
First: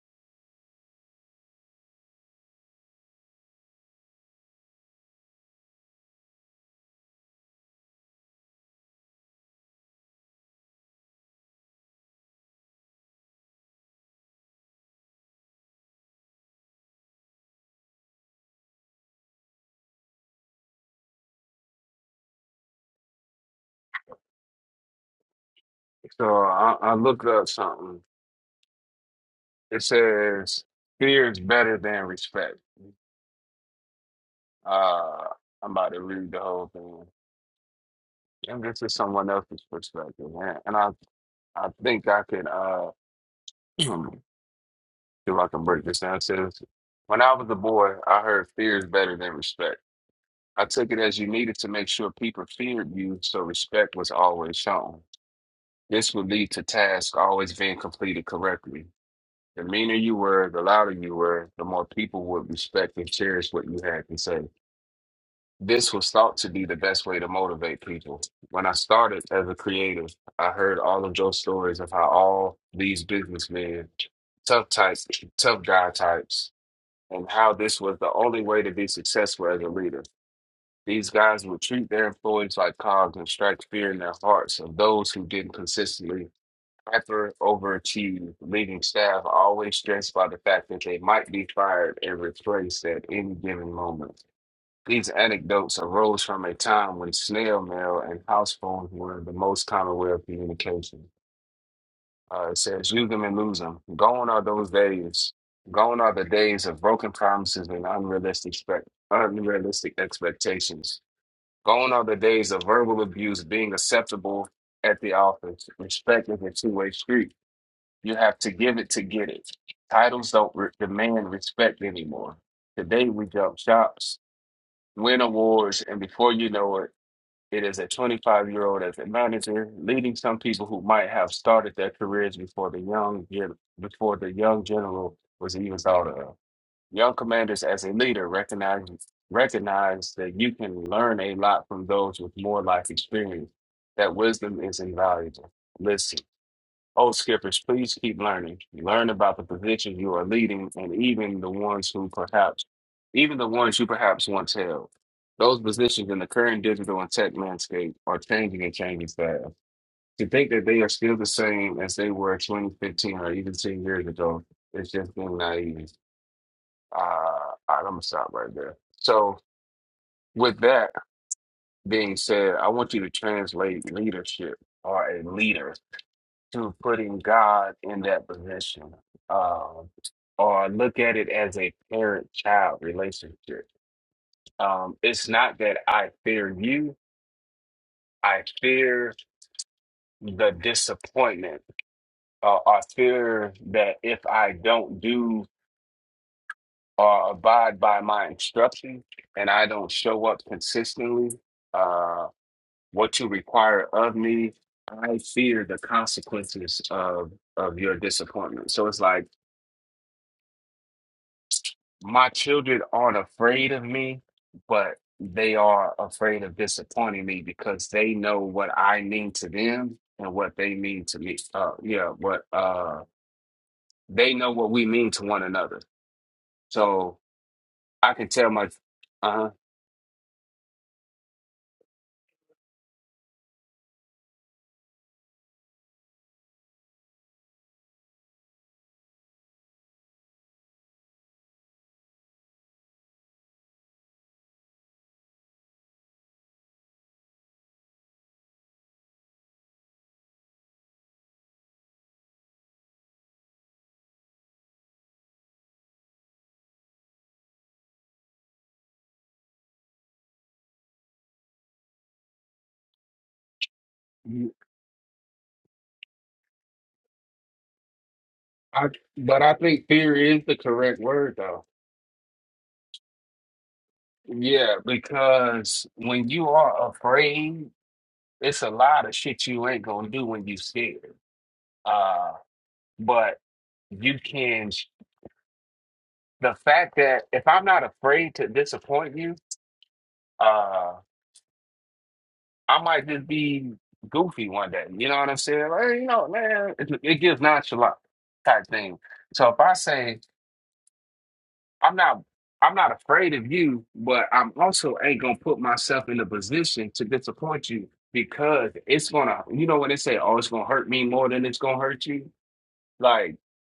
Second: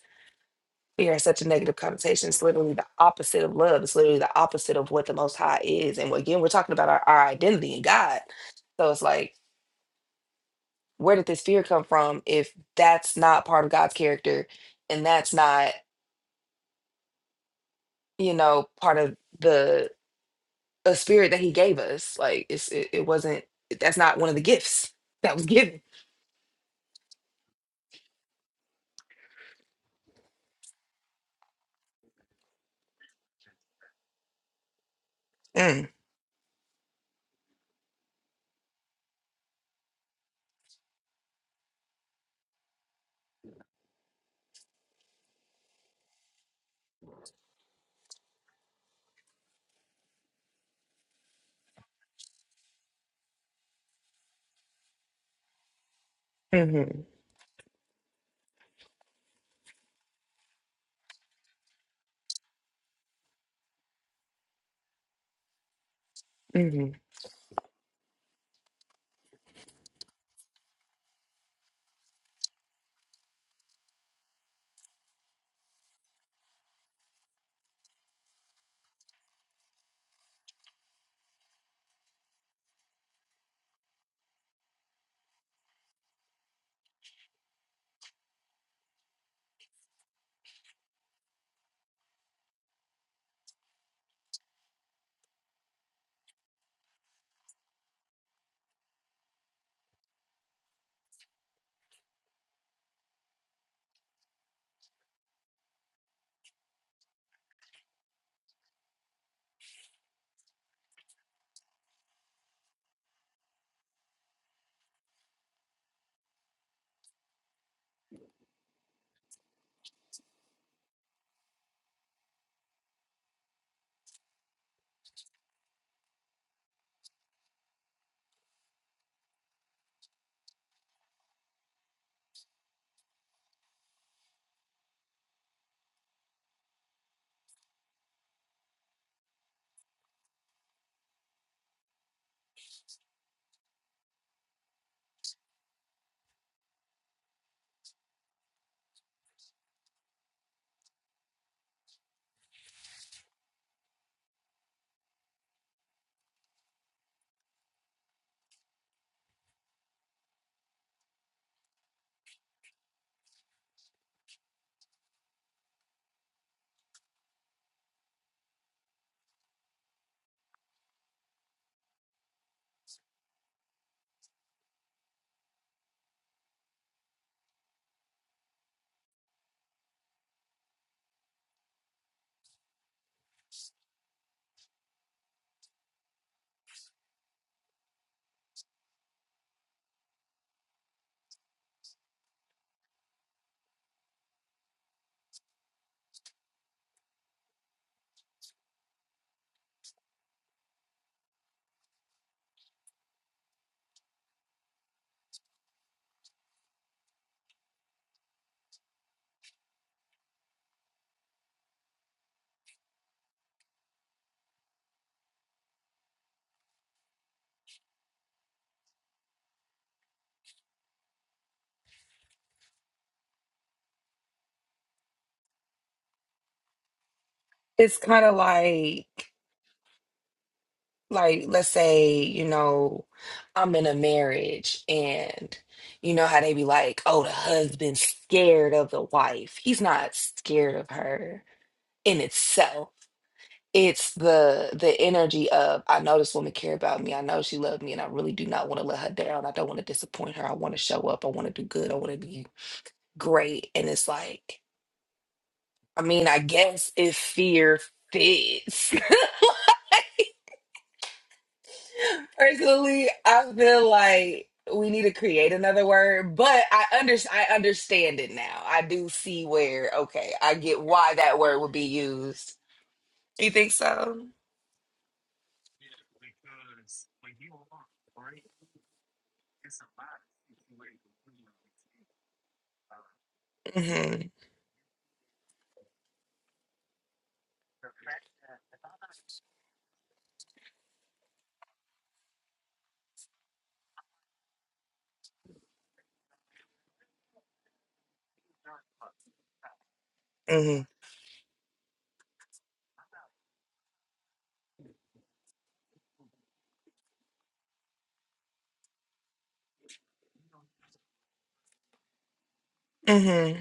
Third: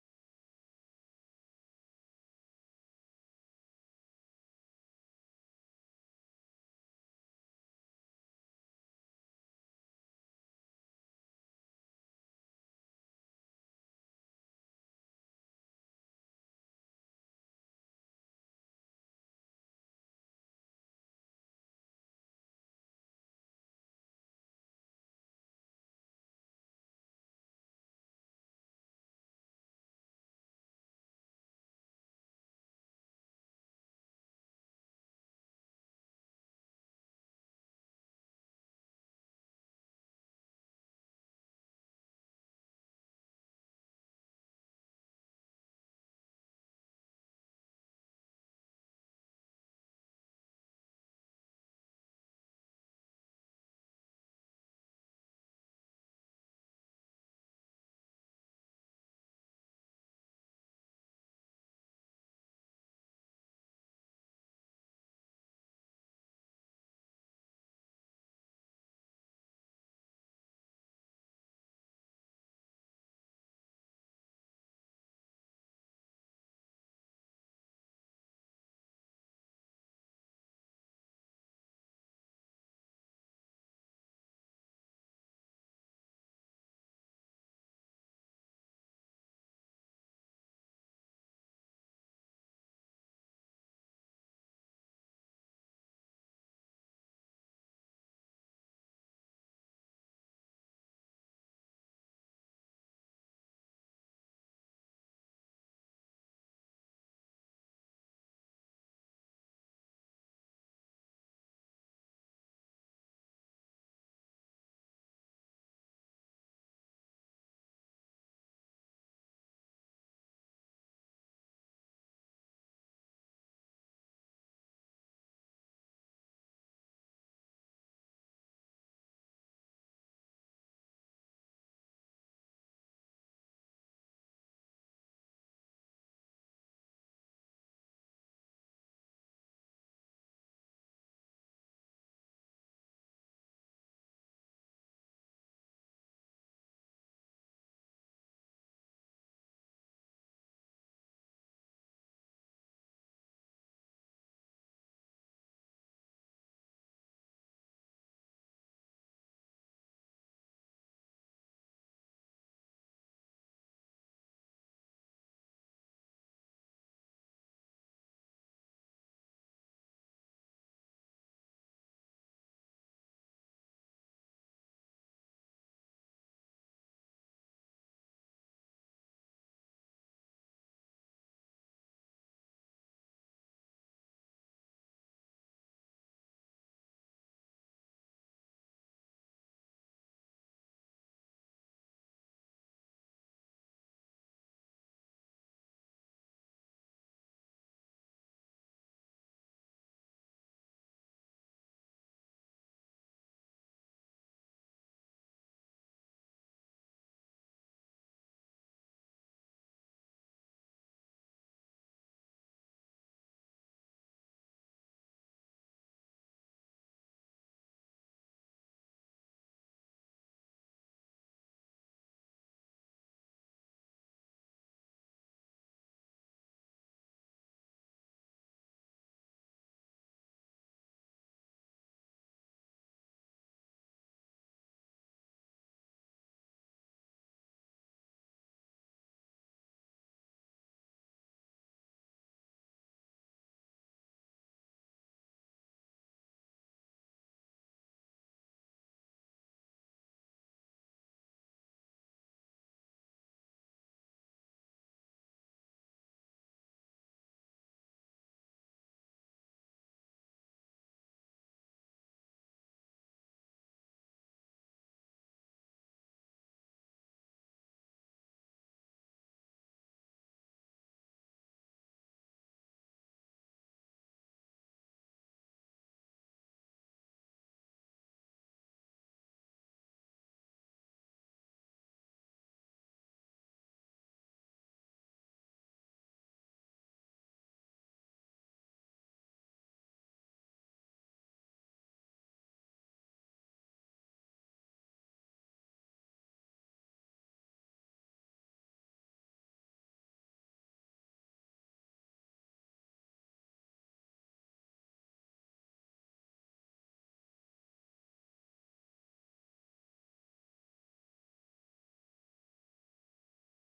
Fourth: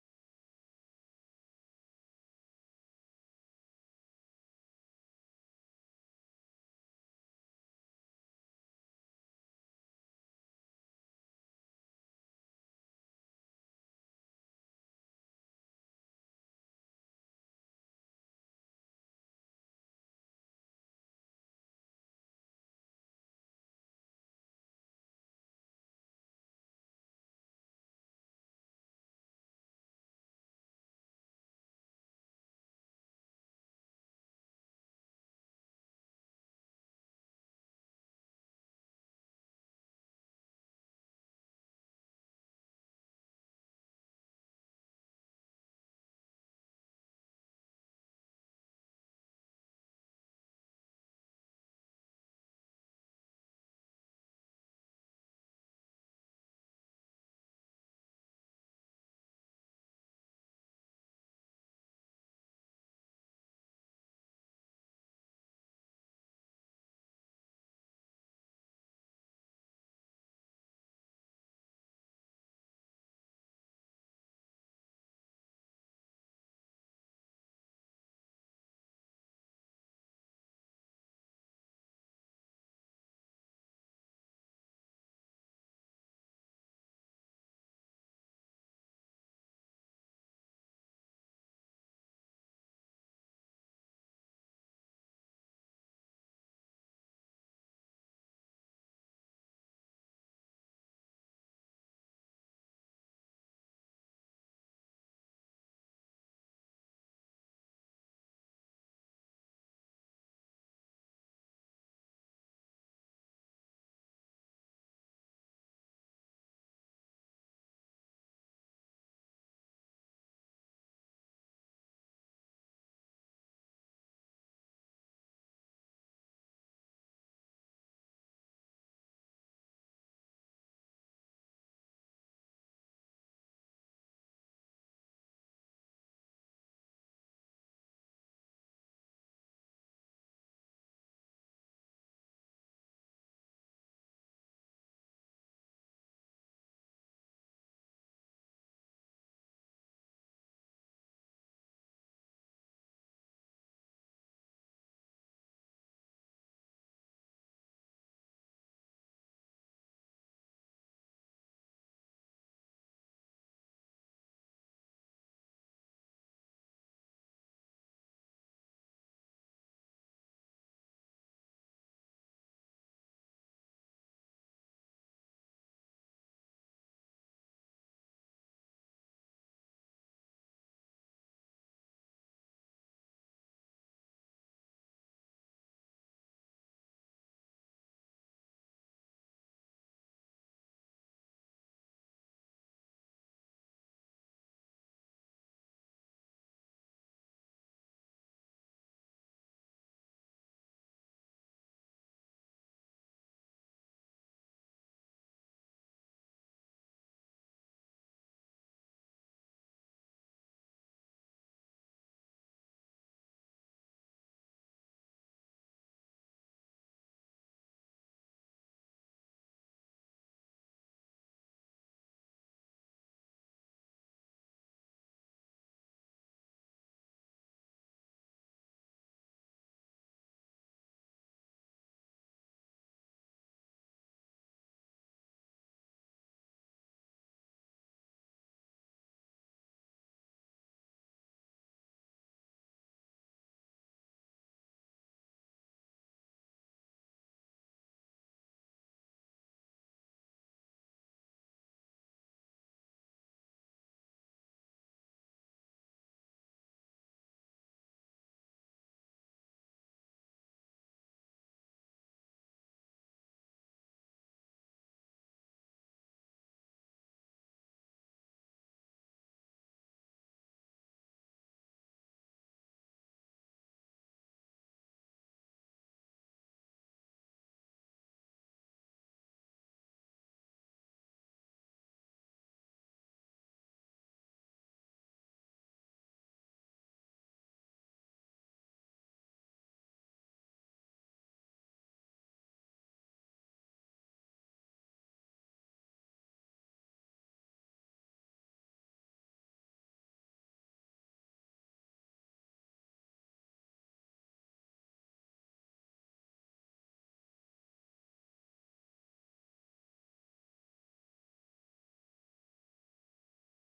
Fear has such a negative connotation. It's literally the opposite of love. It's literally the opposite of what the Most High is. And again, we're talking about our, our identity in God. So it's like, where did this fear come from if that's not part of God's character and that's not, you know, part of the a spirit that He gave us? Like, it's, it, it wasn't, that's not one of the gifts [LAUGHS] that was given.
So I, I looked up something. It says fear is better than respect. Uh, I'm
Mm,
about to read the whole thing, and this is someone else's perspective, man. And I I think I could uh. See if I can break this down. It says, when I was a boy, I heard fear is better than respect. I took it as you needed to make sure people feared you, so respect was always shown. This would lead to
hmm
tasks always being completed correctly. The meaner you were, the louder you were, the more people would respect and cherish what you had to say. This was thought to be the
hmm
best way to motivate people. When I started as a creative, I heard all of Joe's stories of how all these businessmen, tough types, tough guy types, and how this was the only way to be successful as a leader. These guys would treat their employees like cogs and strike fear in their hearts of those who didn't consistently hyper overachieve, leaving staff always stressed by the fact that they might be fired and replaced at any given moment. These anecdotes arose from a time when snail mail and house phones were the most common way of communication. Uh, it says, use them and lose them. Gone are those days. Gone are the days of broken promises and unrealistic, spec- unrealistic expectations. Gone are the days of verbal abuse being acceptable at the office. Respect is a two way street. You have to give it to get it. Titles don't re- demand respect anymore. Today we jump shops, win awards, and before you know it, it is a 25 year old as a manager, leading some people who might have started their careers before the young gen- before the young general was even thought of. Young commanders as a leader recognize recognize that you can learn a lot from those with more life experience. That wisdom is invaluable. Oh, skippers, please keep learning. Learn about the positions you are leading and even the ones who perhaps, even the ones you perhaps once held. Those positions in the current digital and tech landscape are changing and changing fast. To think that they are still the same as they were 2015 or even 10 years ago is just being naive. Uh, all right, I'm going to stop right there. So, with that being said, I want you to translate leadership or a leader to putting God in that position, um, or look at it as a parent-child relationship. Um, it's not that I fear you, I fear the disappointment, uh, I fear that if I don't do or abide by my instruction and I don't show up consistently, uh, what you require of me, I fear the consequences of of your disappointment. So it's like My children aren't afraid of me, but they are afraid of disappointing me because they know what I mean to them and what they mean to me. Uh, yeah, what uh, they know what we mean to one another. So
It's
I
kind
can
of
tell my,
like,
uh,
like let's say you know i'm in a marriage and you know how they be like oh the husband's scared of the wife he's not scared of her in itself it's the the energy of i know this woman care about me i know she loved me and i really do not want to let her down i don't want to disappoint her i want to show up i want to do good i want to be great and it's like i mean i guess if fear fits [LAUGHS] Personally, I feel like we need to create another word, but I under I understand it now. I
I,
do
but
see
I think
where,
fear
okay,
is
I
the
get
correct
why
word
that word
though.
would be used. You think so?
Yeah, because when you are afraid, it's a lot of shit you ain't gonna do when you scared. Uh, but you
Mm-hmm.
can. the fact that if I'm not afraid to disappoint you, uh, I might just be goofy one day. You know what I'm saying? Like, "Hey, you know, man, it, it gives nonchalant type thing. So if I say
Mm-hmm.
I'm not, I'm not afraid of you, but I'm also ain't gonna put myself in a position to disappoint you because it's gonna, you know, when they say, "Oh, it's gonna hurt me more than it's gonna hurt you," like
Mm-hmm.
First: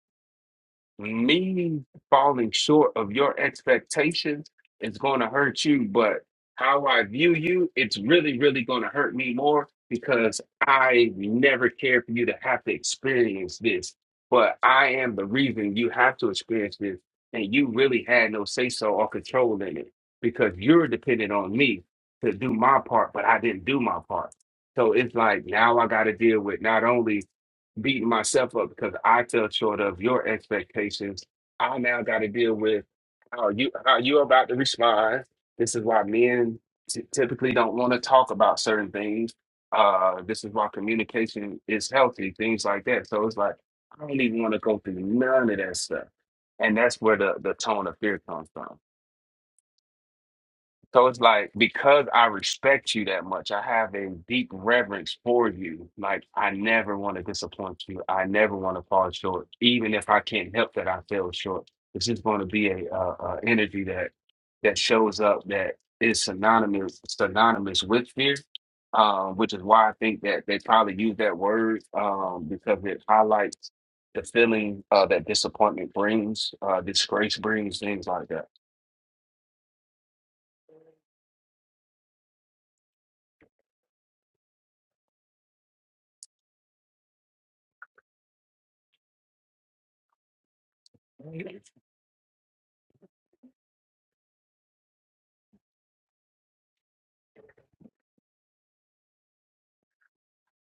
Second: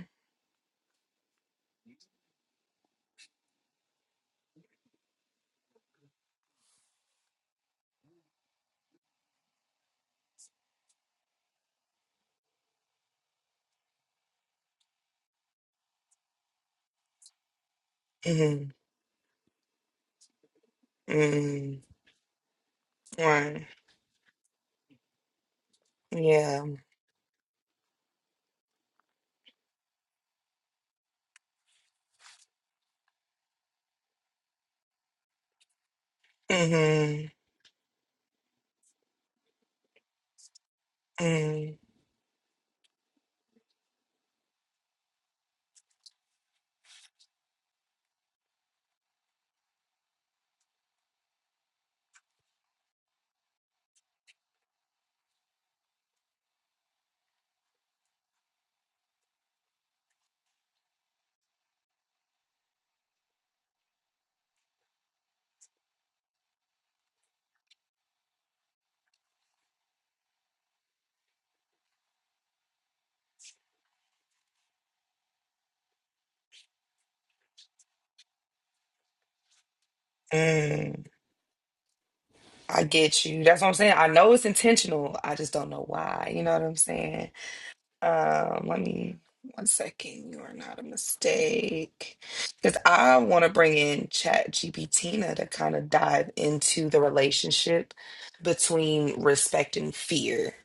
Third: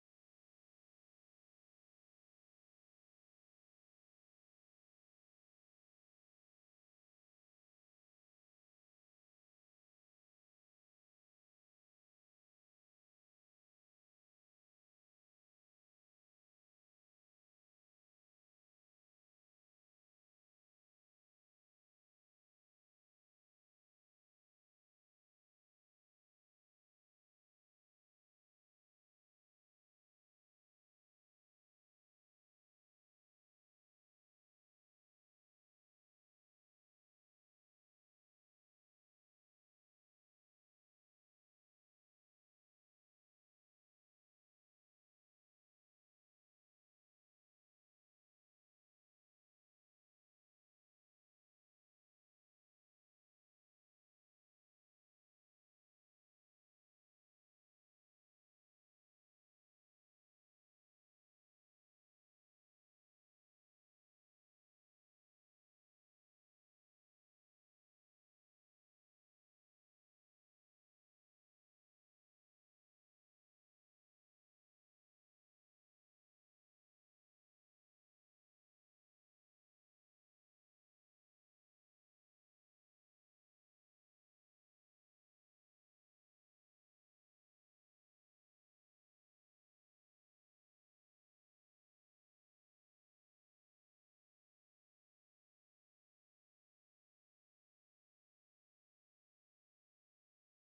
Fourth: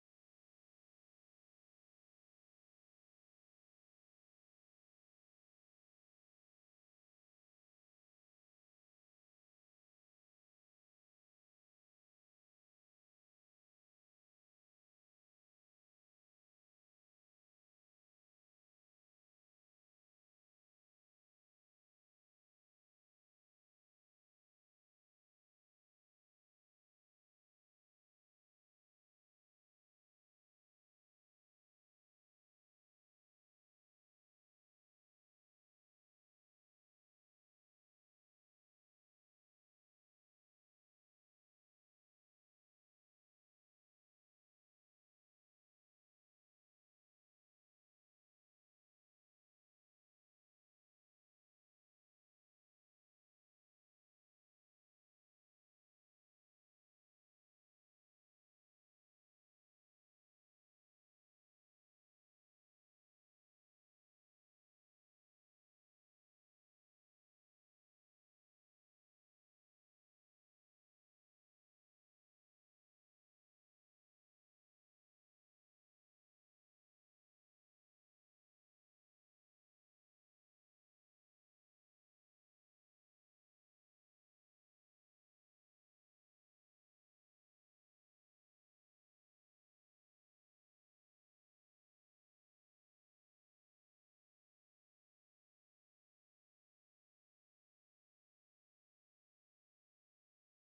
me falling short of your expectations is going to hurt you, but how I view you, it's really, really going to hurt me more because I never cared for you to have to experience this. But I am the reason you have to experience this, and you really had no say
Mm-hmm.
so or control in it because you're dependent on me
Mm-hmm.
to do my part, but I didn't
Right.
do my part. So it's like now I got to deal with
Yeah.
not only beating myself up because I fell short of your expectations. I now got to deal with how you how you about to respond. This is why men t-
Mm-hmm.
typically don't want to talk about certain things. Uh, this is why communication
Mm-hmm.
is healthy, things like that. So it's like I don't even want to go through none of that stuff, and that's where the the tone of fear comes from. So it's like because I respect you that much, I have a deep reverence for you. Like I never want to disappoint you. I never want to fall short, even if I can't help that I fell short. It's just going to be a, uh uh energy that that shows up that is synonymous synonymous with fear, um, which is why I think that they probably use that word um, because it highlights the feeling uh, that disappointment brings, uh, disgrace brings, things like that.
Mm. I get you. That's what I'm saying. I know it's intentional. I just don't know why. You know what I'm saying? Um, let me one second. You are not a mistake. Because I want to bring in Chat GPT to kind of dive into the relationship between respect and fear.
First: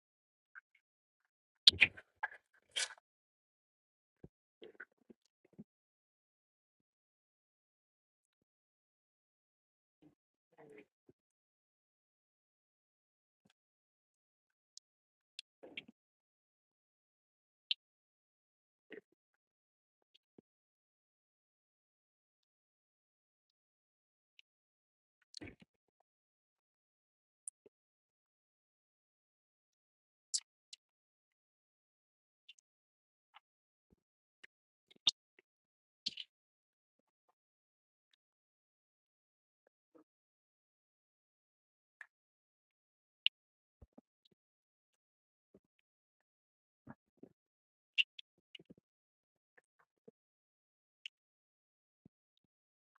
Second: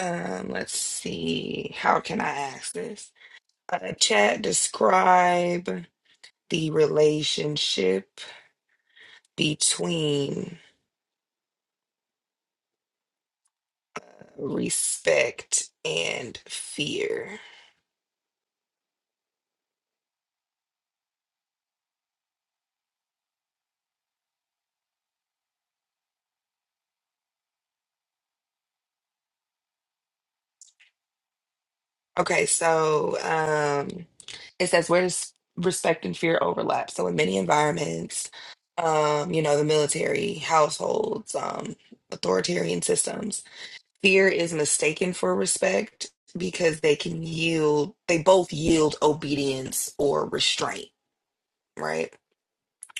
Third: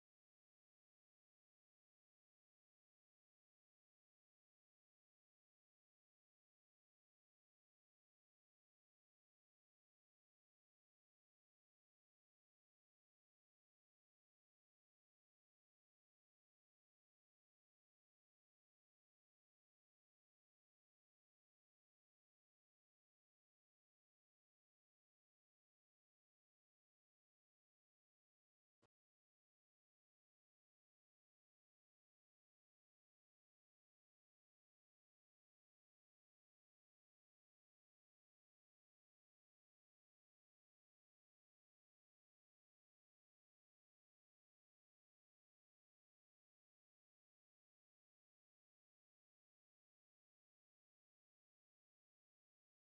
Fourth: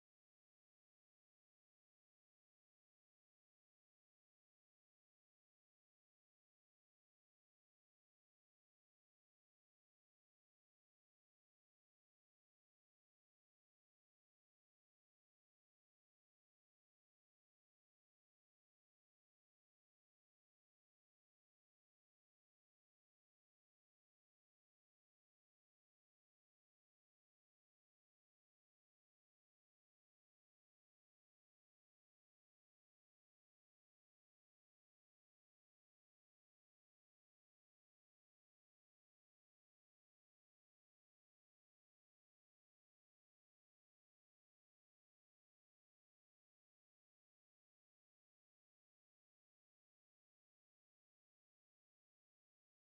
Um, let's see. How can I ask this? Uh, Chat, describe the relationship between respect, and fear. Okay, so um, it says where does respect and fear overlap? So in many environments, um, you know, the military, households, um, authoritarian systems. fear is mistaken for respect because they can yield they both yield obedience or restraint right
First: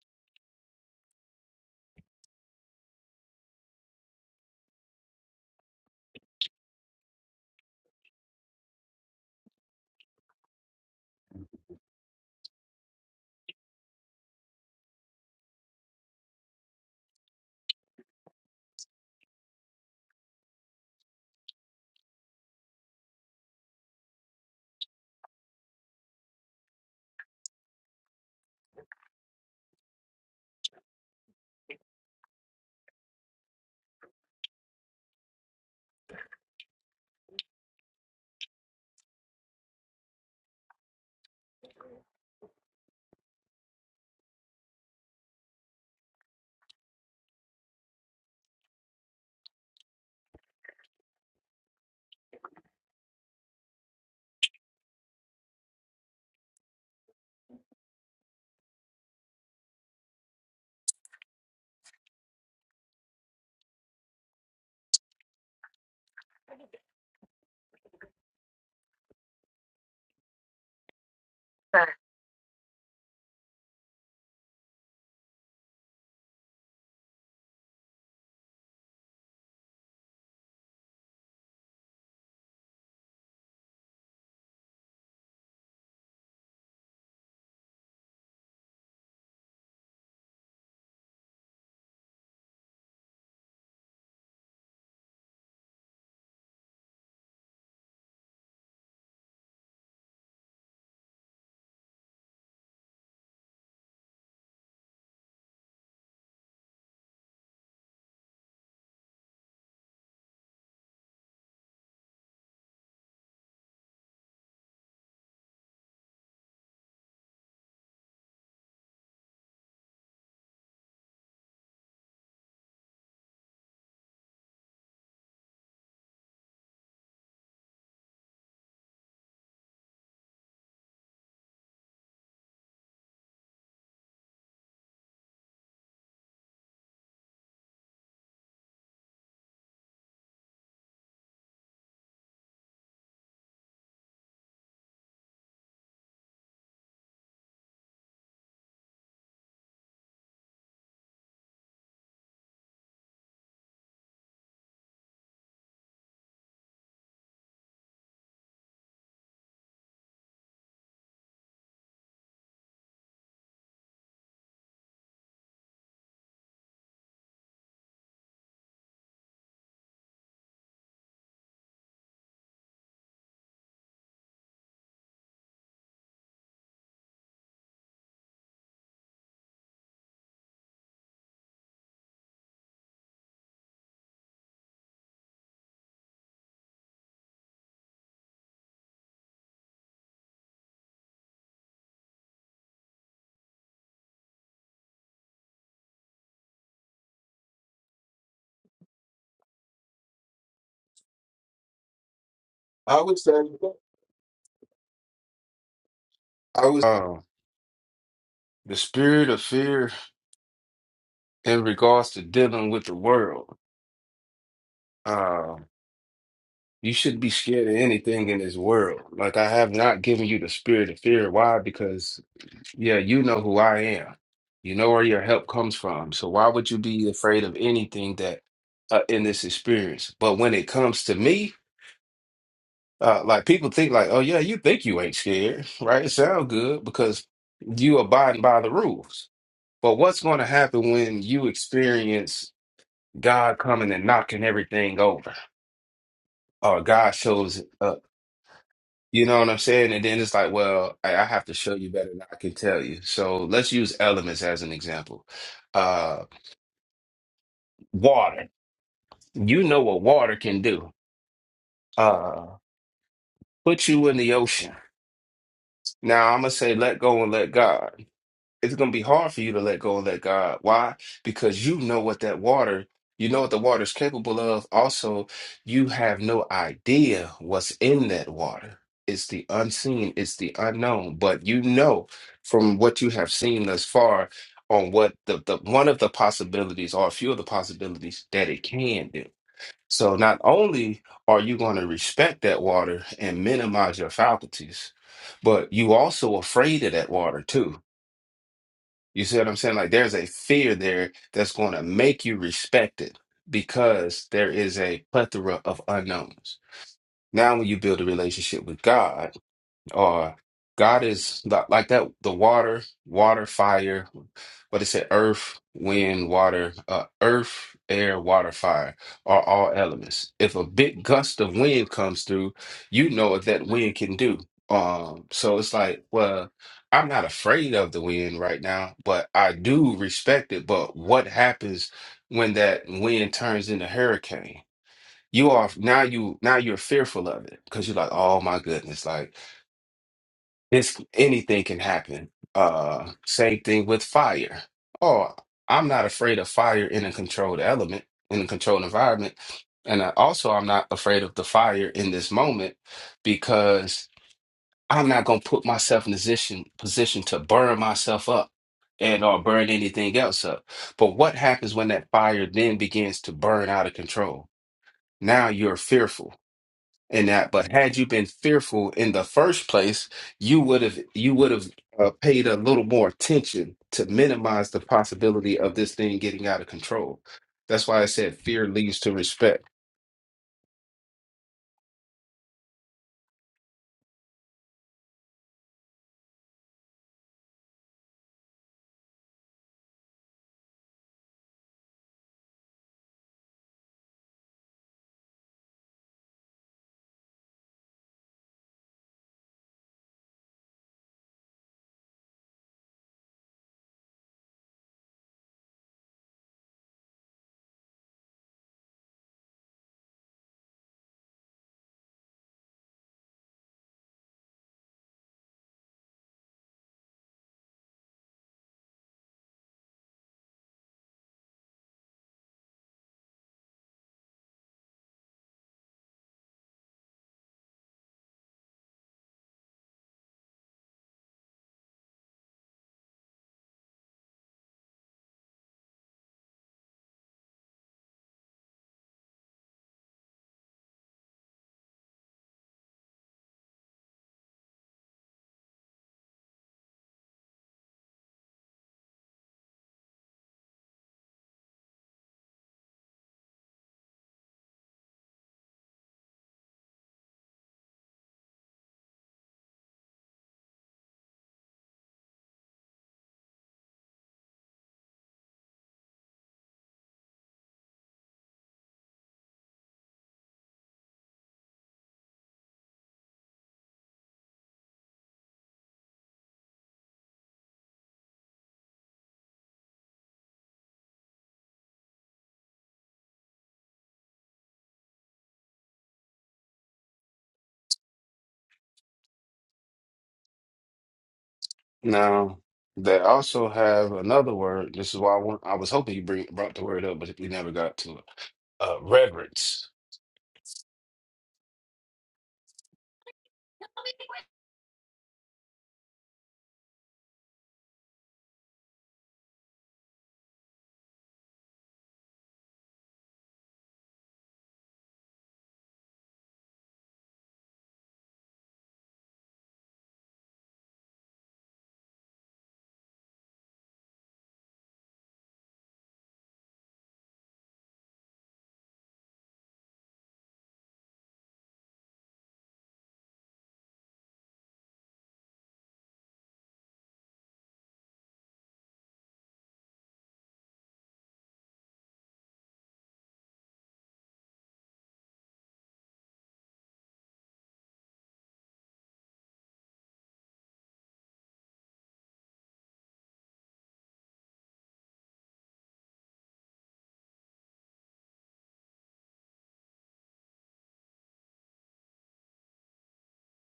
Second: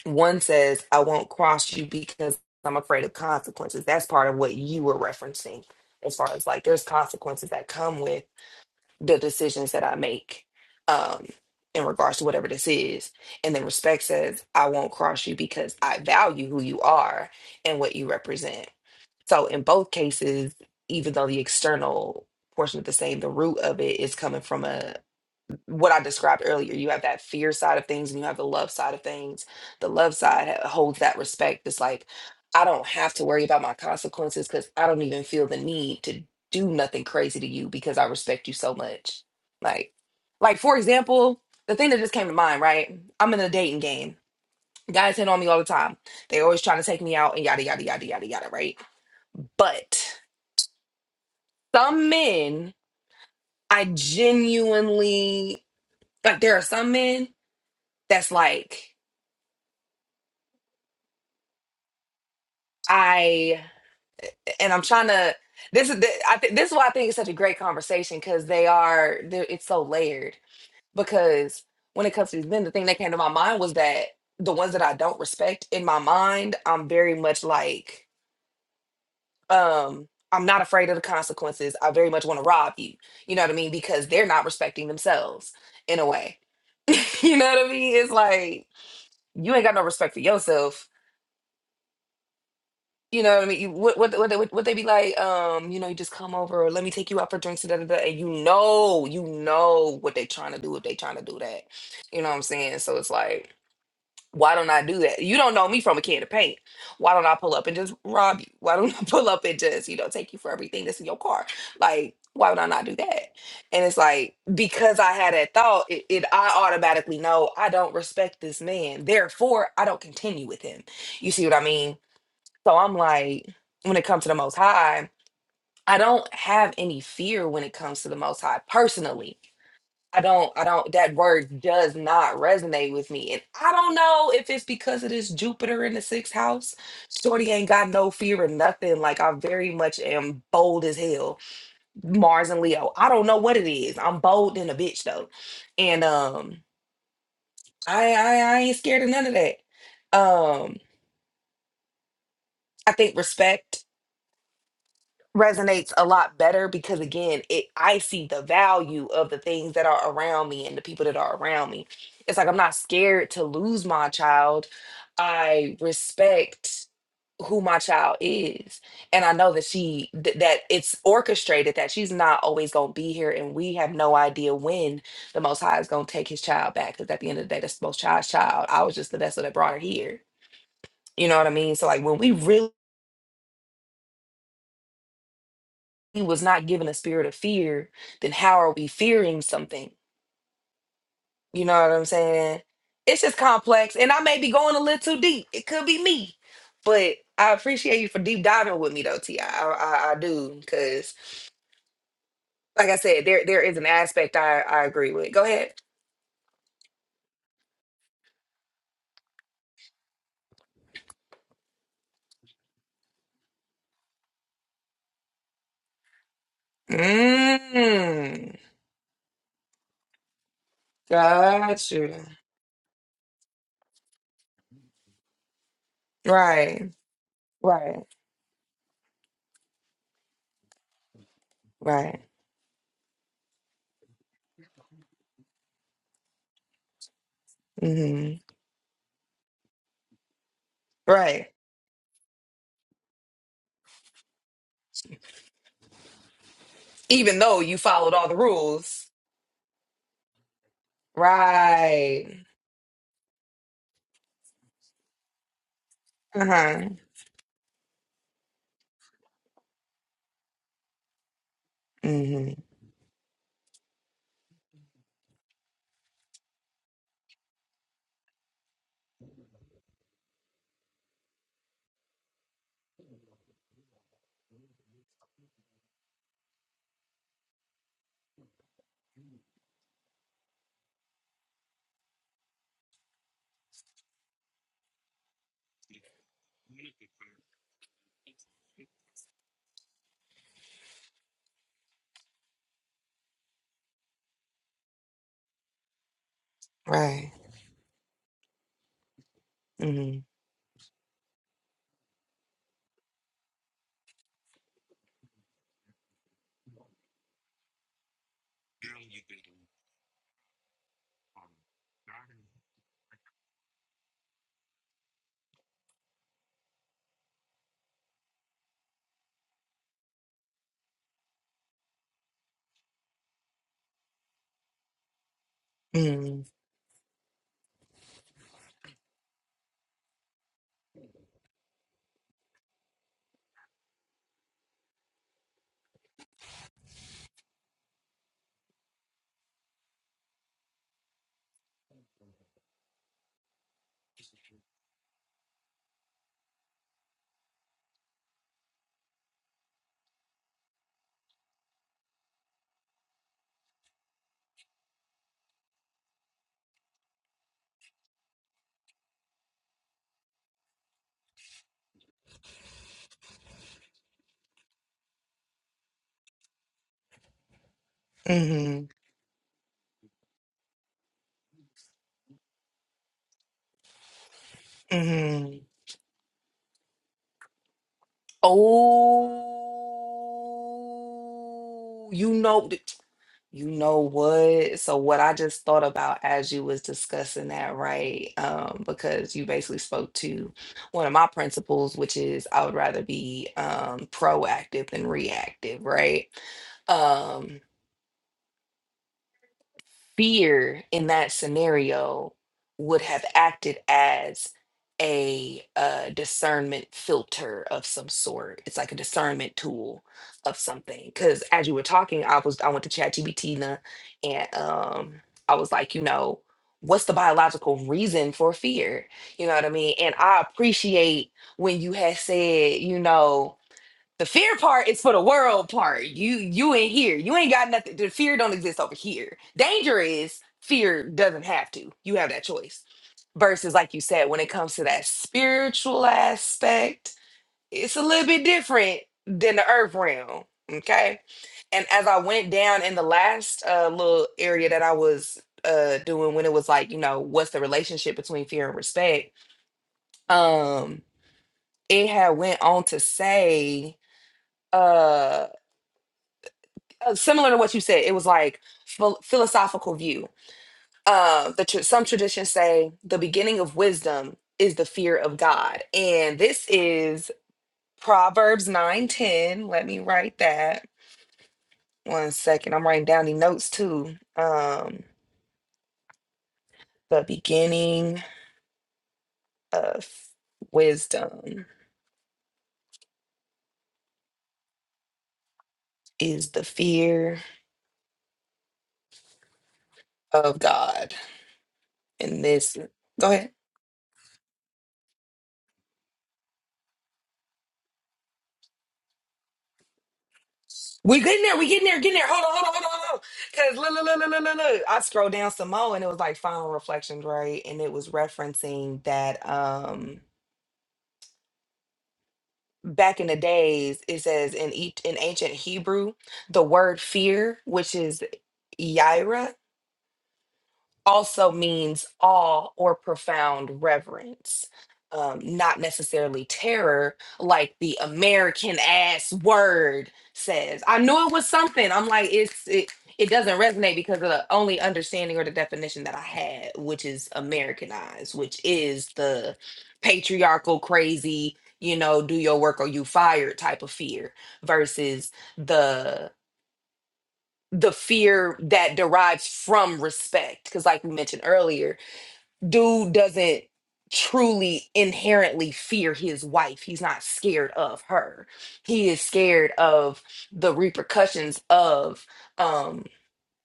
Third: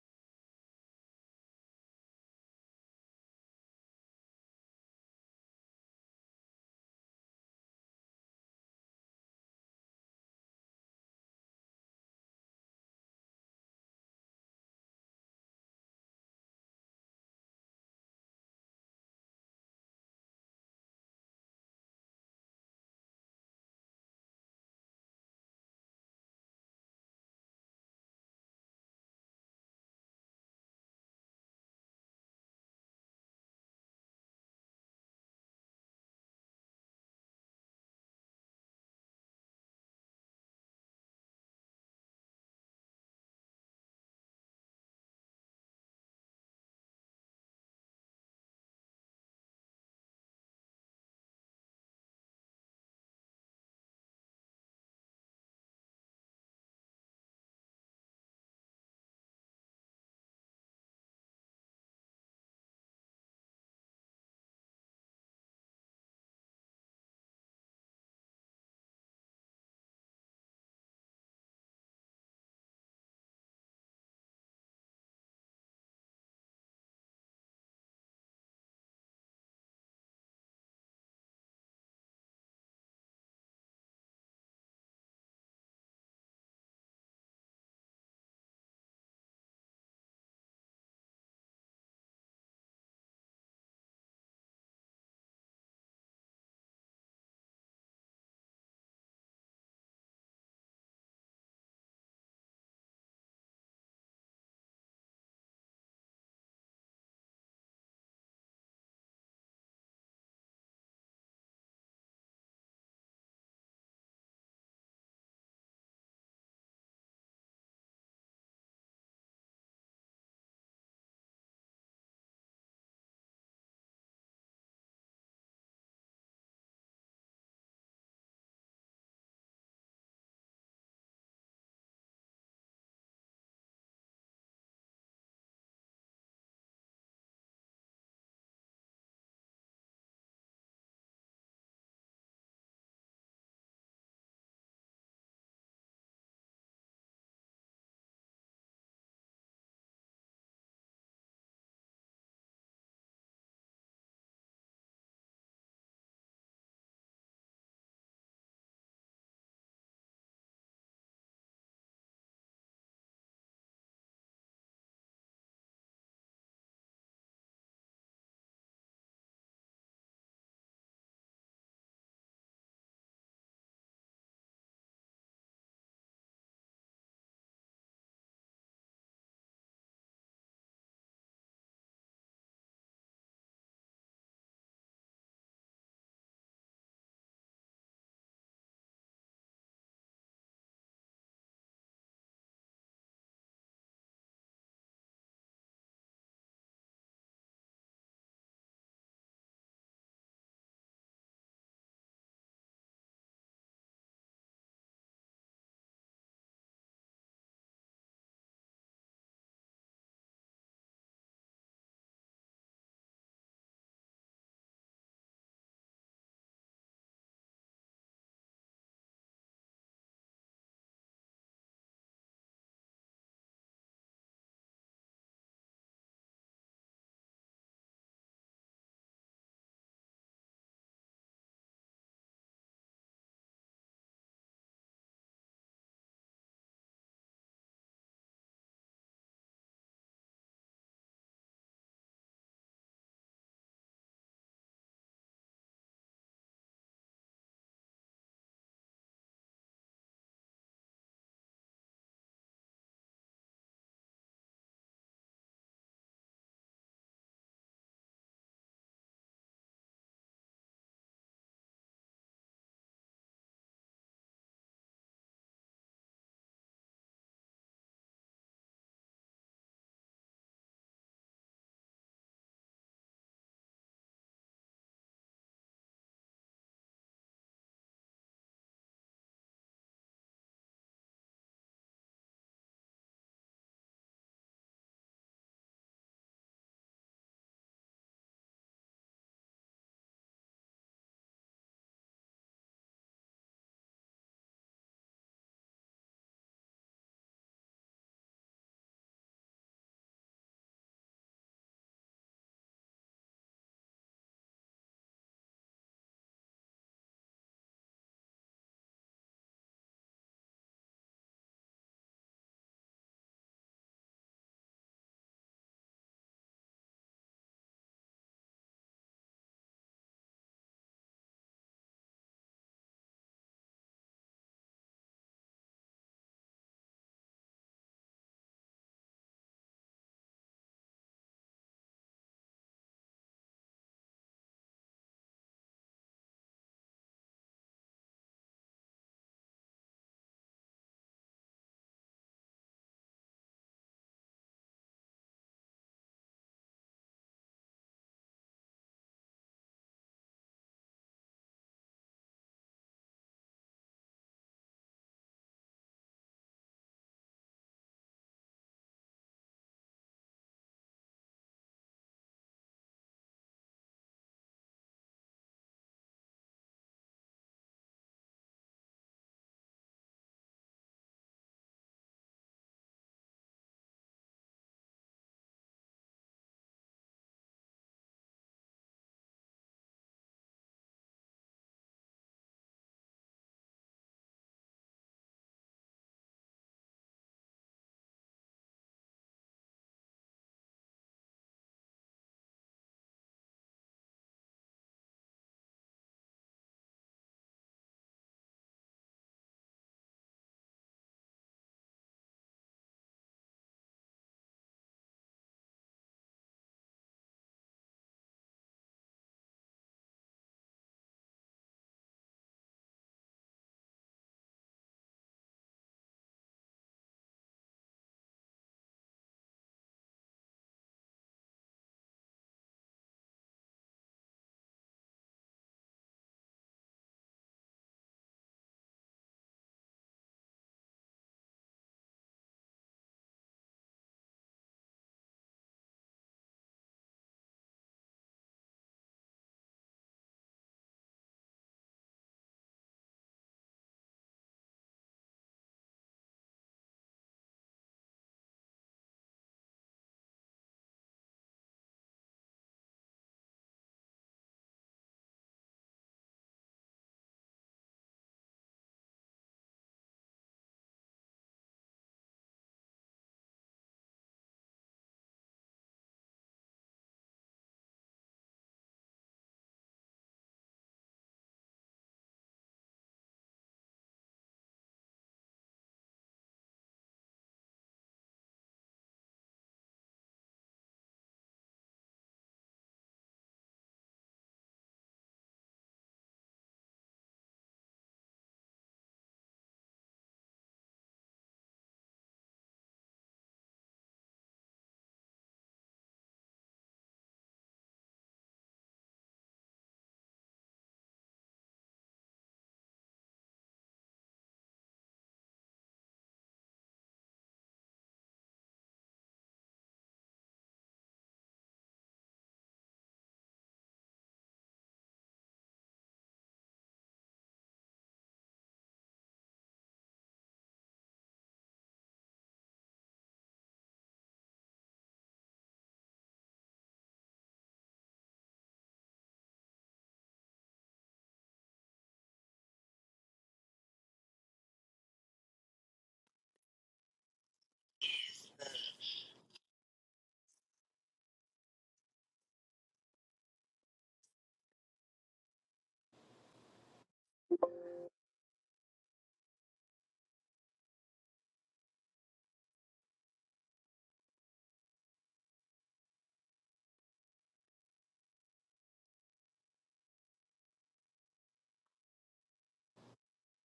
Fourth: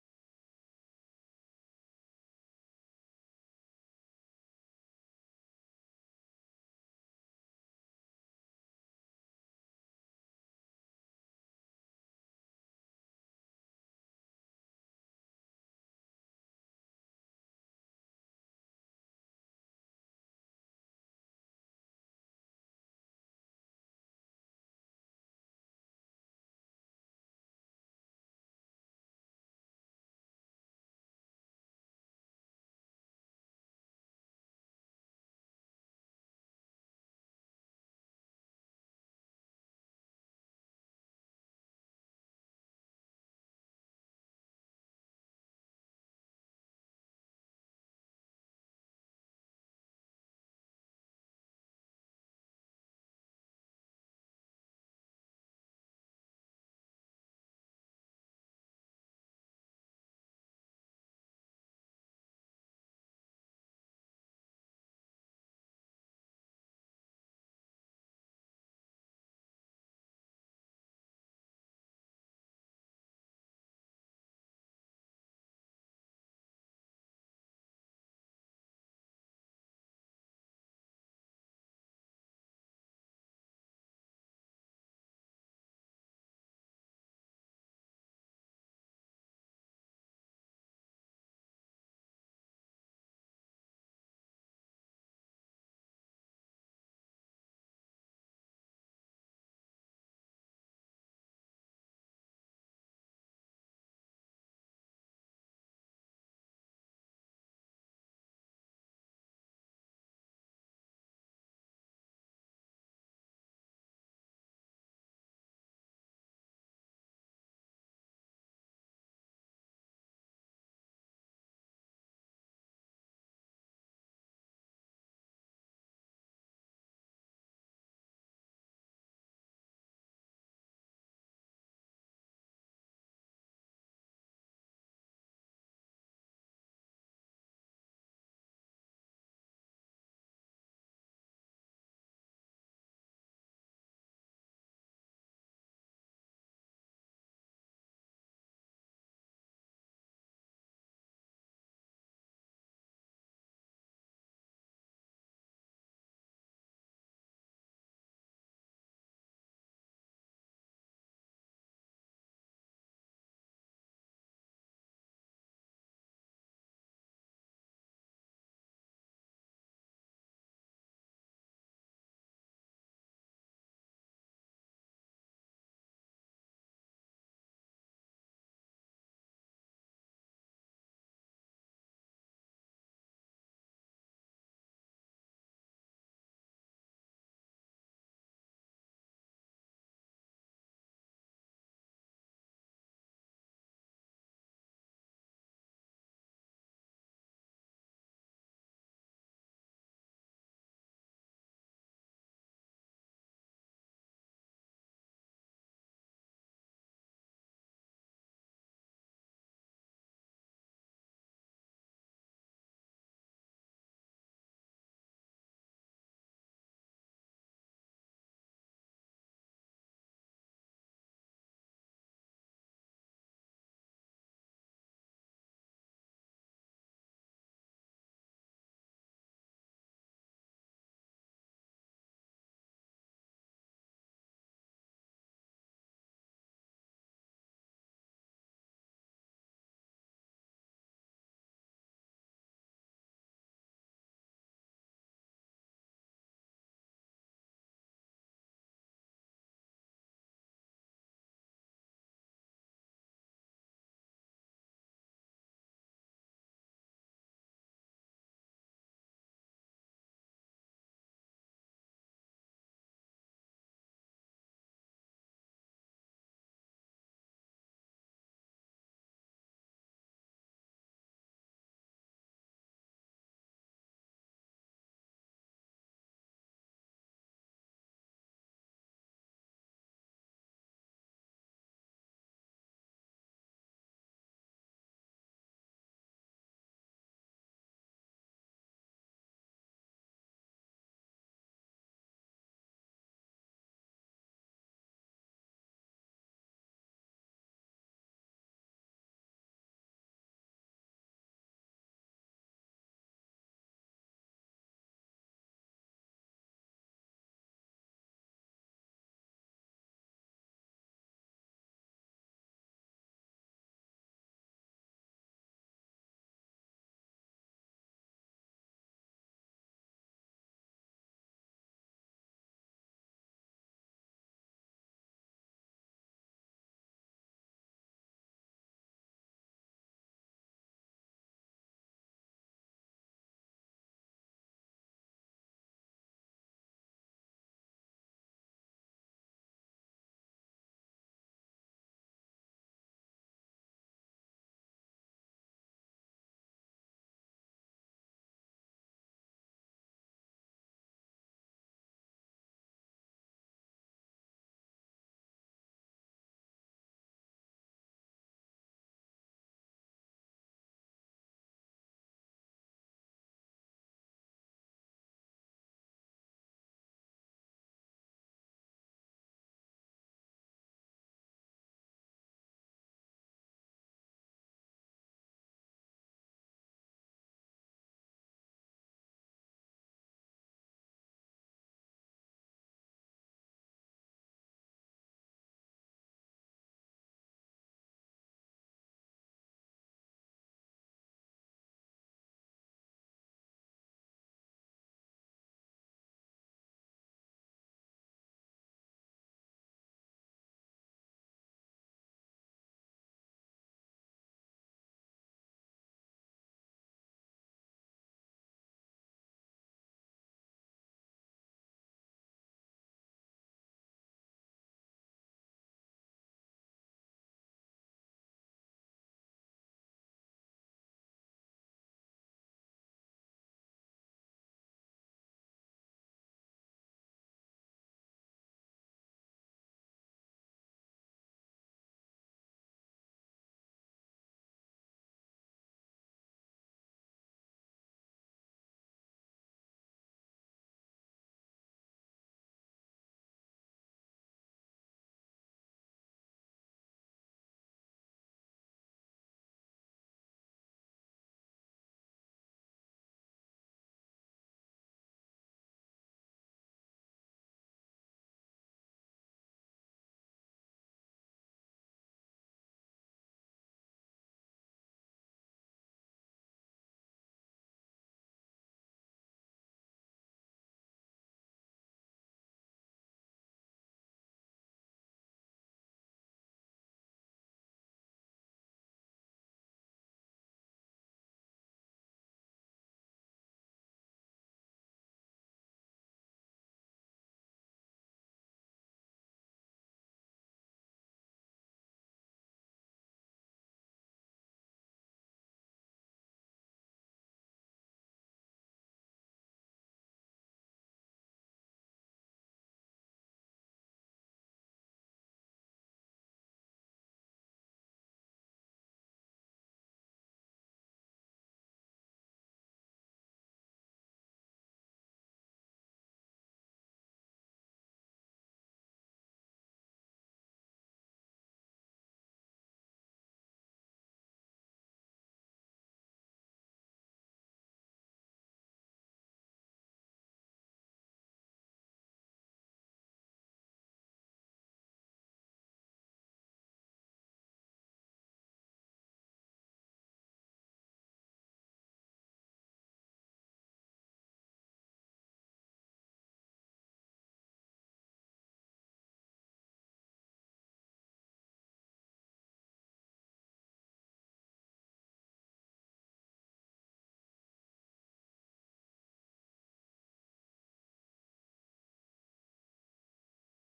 one says i won't cross you because i'm afraid of consequences that's part of what you were referencing as far as like there's consequences that come with the decisions that i make um in regards to whatever this is and then respect says i won't cross you because i value who you are and what you represent so in both cases, even though the external portion of the same, the root of it is coming from a what I described earlier. You have that fear side of things and you have the love side of things. The love side ha- holds that respect. It's like I don't have to worry about my consequences because I don't even feel the need to do nothing crazy to you because I respect you so much. Like, like for example, the thing that just came to mind, right? I'm in a dating game. Guys hit on me all the time. They always trying to take me out and yada yada yada yada yada, right? But some men, I genuinely like. There are some men that's like I, and I'm trying to. This is th- I think this is why I think it's such a great conversation because they are. they're- It's so layered because when it comes to these men, the thing that came to my mind was that the ones that I don't respect in my mind, I'm very much like um. I'm not afraid of the consequences. I very much want to rob you. You know what I mean? Because they're not respecting themselves in a way. [LAUGHS] you know what I mean? It's like you ain't got no respect for yourself. You know what I mean? You, what, what, what, they- what, they be like? Um, you know, you just come over, or let me take you out for drinks, and da, da, da, and you know, you know what they trying to do if they trying to do that. You know what I'm saying? So it's like, why don't I do that? You don't know me from a can of paint. Why don't I pull up and just rob you? Why don't [LAUGHS] I pull up and just, you know, take you for everything that's in your car? Like, why would I not do that? And it's like, because I had that thought, it, it I automatically know I don't respect this man. Therefore, I don't continue with him. You see what I mean? So I'm like, when it comes to the most high, I don't have any fear when it comes to the most high personally I don't, I don't, that word does not resonate with me. And I don't know if it's because of this Jupiter in the sixth house. Shorty ain't got no fear of nothing. Like, I very much am bold as hell. Mars and Leo. I don't know what it is. I'm bold than a bitch, though. And um, I, I, I ain't scared of none of that. Um, I think respect resonates a lot better because again it i see the value of the things that are around me and the people that are around me it's like i'm not scared to lose my child i respect who my child is and i know that she th- that it's orchestrated that she's not always going to be here and we have no idea when the most high is going to take his child back because at the end of the day that's the most child's child i was just the vessel that brought her here you know what i mean so like when we really he was not given a spirit of fear, then how are we fearing something? You know what I'm saying? It's just complex. And I may be going a little too deep. It could be me. But I appreciate you for deep diving with me though, T. I I, I I do. Cause like I
I would
said,
say
there there is an aspect I, I agree with. Go ahead.
I was. than the world. Um, you shouldn't be scared of anything in this
Mm.
world. Like I have not given you the spirit of fear. Why?
Gotcha.
Because yeah, you know who I am. You know where your help comes from. So why would you
Right.
be afraid of
Right.
anything that uh, in this experience? But when it comes to me,
Right.
uh, like people think like, oh yeah, you think you ain't scared, [LAUGHS] right? It sounds good because you
hmm
abiding by the rules. But what's going to happen when you
Right.
experience God coming and knocking everything over? oh, God
Even though
shows
you
up.
followed all the rules.
You know what I'm saying? And then it's like, well, I, I have to show you better than
Right.
I can tell you. So let's use elements as an example. Uh,
Uh-huh.
water. You know what water can do.
Mm-hmm.
Uh, put you in the ocean. Now I'm gonna say, let go and let God. it's going to be hard for you to let go and let God. Why? Because you know what that water, you know what the water is capable of. Also, you have no idea what's in that water. It's the unseen, it's the unknown. But you know from what you have seen thus far on what the, the one of the possibilities or a few of the possibilities that it can do. So not only are you going to respect that water and minimize your faculties, but you also afraid of that
Right.
water too you see what I'm saying? Like there's
Mm-hmm.
a fear there that's going to make you respected because there is a plethora of unknowns. Now, when you build a relationship with God, uh, God is li- like that, the water, water, fire, what it said, earth, wind, water, uh, earth, air, water, fire are all elements. If a big gust of wind comes through, you know what that wind can do. Um, so it's like,
Mm-hmm.
well, I'm not afraid of the wind right now, but I do respect it. But what happens when that wind turns into hurricane? You are now you now you're fearful of it because you're like, oh my goodness, like it's anything can happen. Uh, same thing with fire. Oh, I'm not afraid of fire in a controlled element, in a controlled environment. And I, also, I'm not afraid of the fire in this moment because I'm not going to put myself in a position position to burn myself up and or burn anything else up. But what happens when that fire then begins to burn out of control? Now you're fearful in that. But had you been
Mm-hmm.
fearful in the first place, you would have you would have uh, paid a little more attention to minimize the possibility
Mm-hmm.
of this thing getting out of control. That's why I said fear leads to respect.
Oh, you know, th- you know what? So what I just thought about as you was discussing that, right? Um, because you basically spoke to one of my principles, which is I would rather be um proactive than reactive, right? Um. fear in that scenario would have acted as a uh, discernment filter of some sort. It's like a discernment tool of something. Because as you were talking, I was I went to ChatGPT and um, I was like, you know, what's the biological reason for fear? You know what I mean? And I appreciate when you had said, you know. The fear part is for the world part. You you ain't here. You ain't got nothing. The fear don't exist over here. Danger is fear doesn't have to. You have that choice. Versus, like you said, when it comes to that spiritual aspect, it's a little bit different than the earth realm. Okay. And as I went down in the last uh, little area that I was uh, doing when it was like, you know, what's the relationship between fear and respect? Um, it had went on to say, uh uh, similar to what you said, it was like phil- philosophical view. Uh, the tr- some traditions say the beginning of wisdom is the fear of God, and this is Proverbs nine ten. Let me write that one second. I'm writing down the notes too. Um, the beginning of wisdom is the fear of God, and
Now
this.
they
Go ahead.
also have another word. This is why I want, I was hoping you bring brought the word up, but we never got to it. Uh, reverence.
We getting there. We getting there. Getting there. Hold on. Hold on. Hold on. Hold on. Because look, look, look, look, look, look, look. I scrolled down some more, and it was like final reflections, right? And it was referencing that um back in the days, it says in each in ancient Hebrew, the word fear, which is yaira, also means awe or profound reverence, um, not necessarily terror, like the American ass word says. I knew it was something. I'm like, it's it. It doesn't resonate because of the only understanding or the definition that I had, which is Americanized, which is the patriarchal, crazy, you know, do your work or you fired type of fear versus the the fear that derives from respect. Because like we mentioned earlier, dude doesn't truly inherently fear his wife. He's not scared of her. He is scared of the repercussions of um,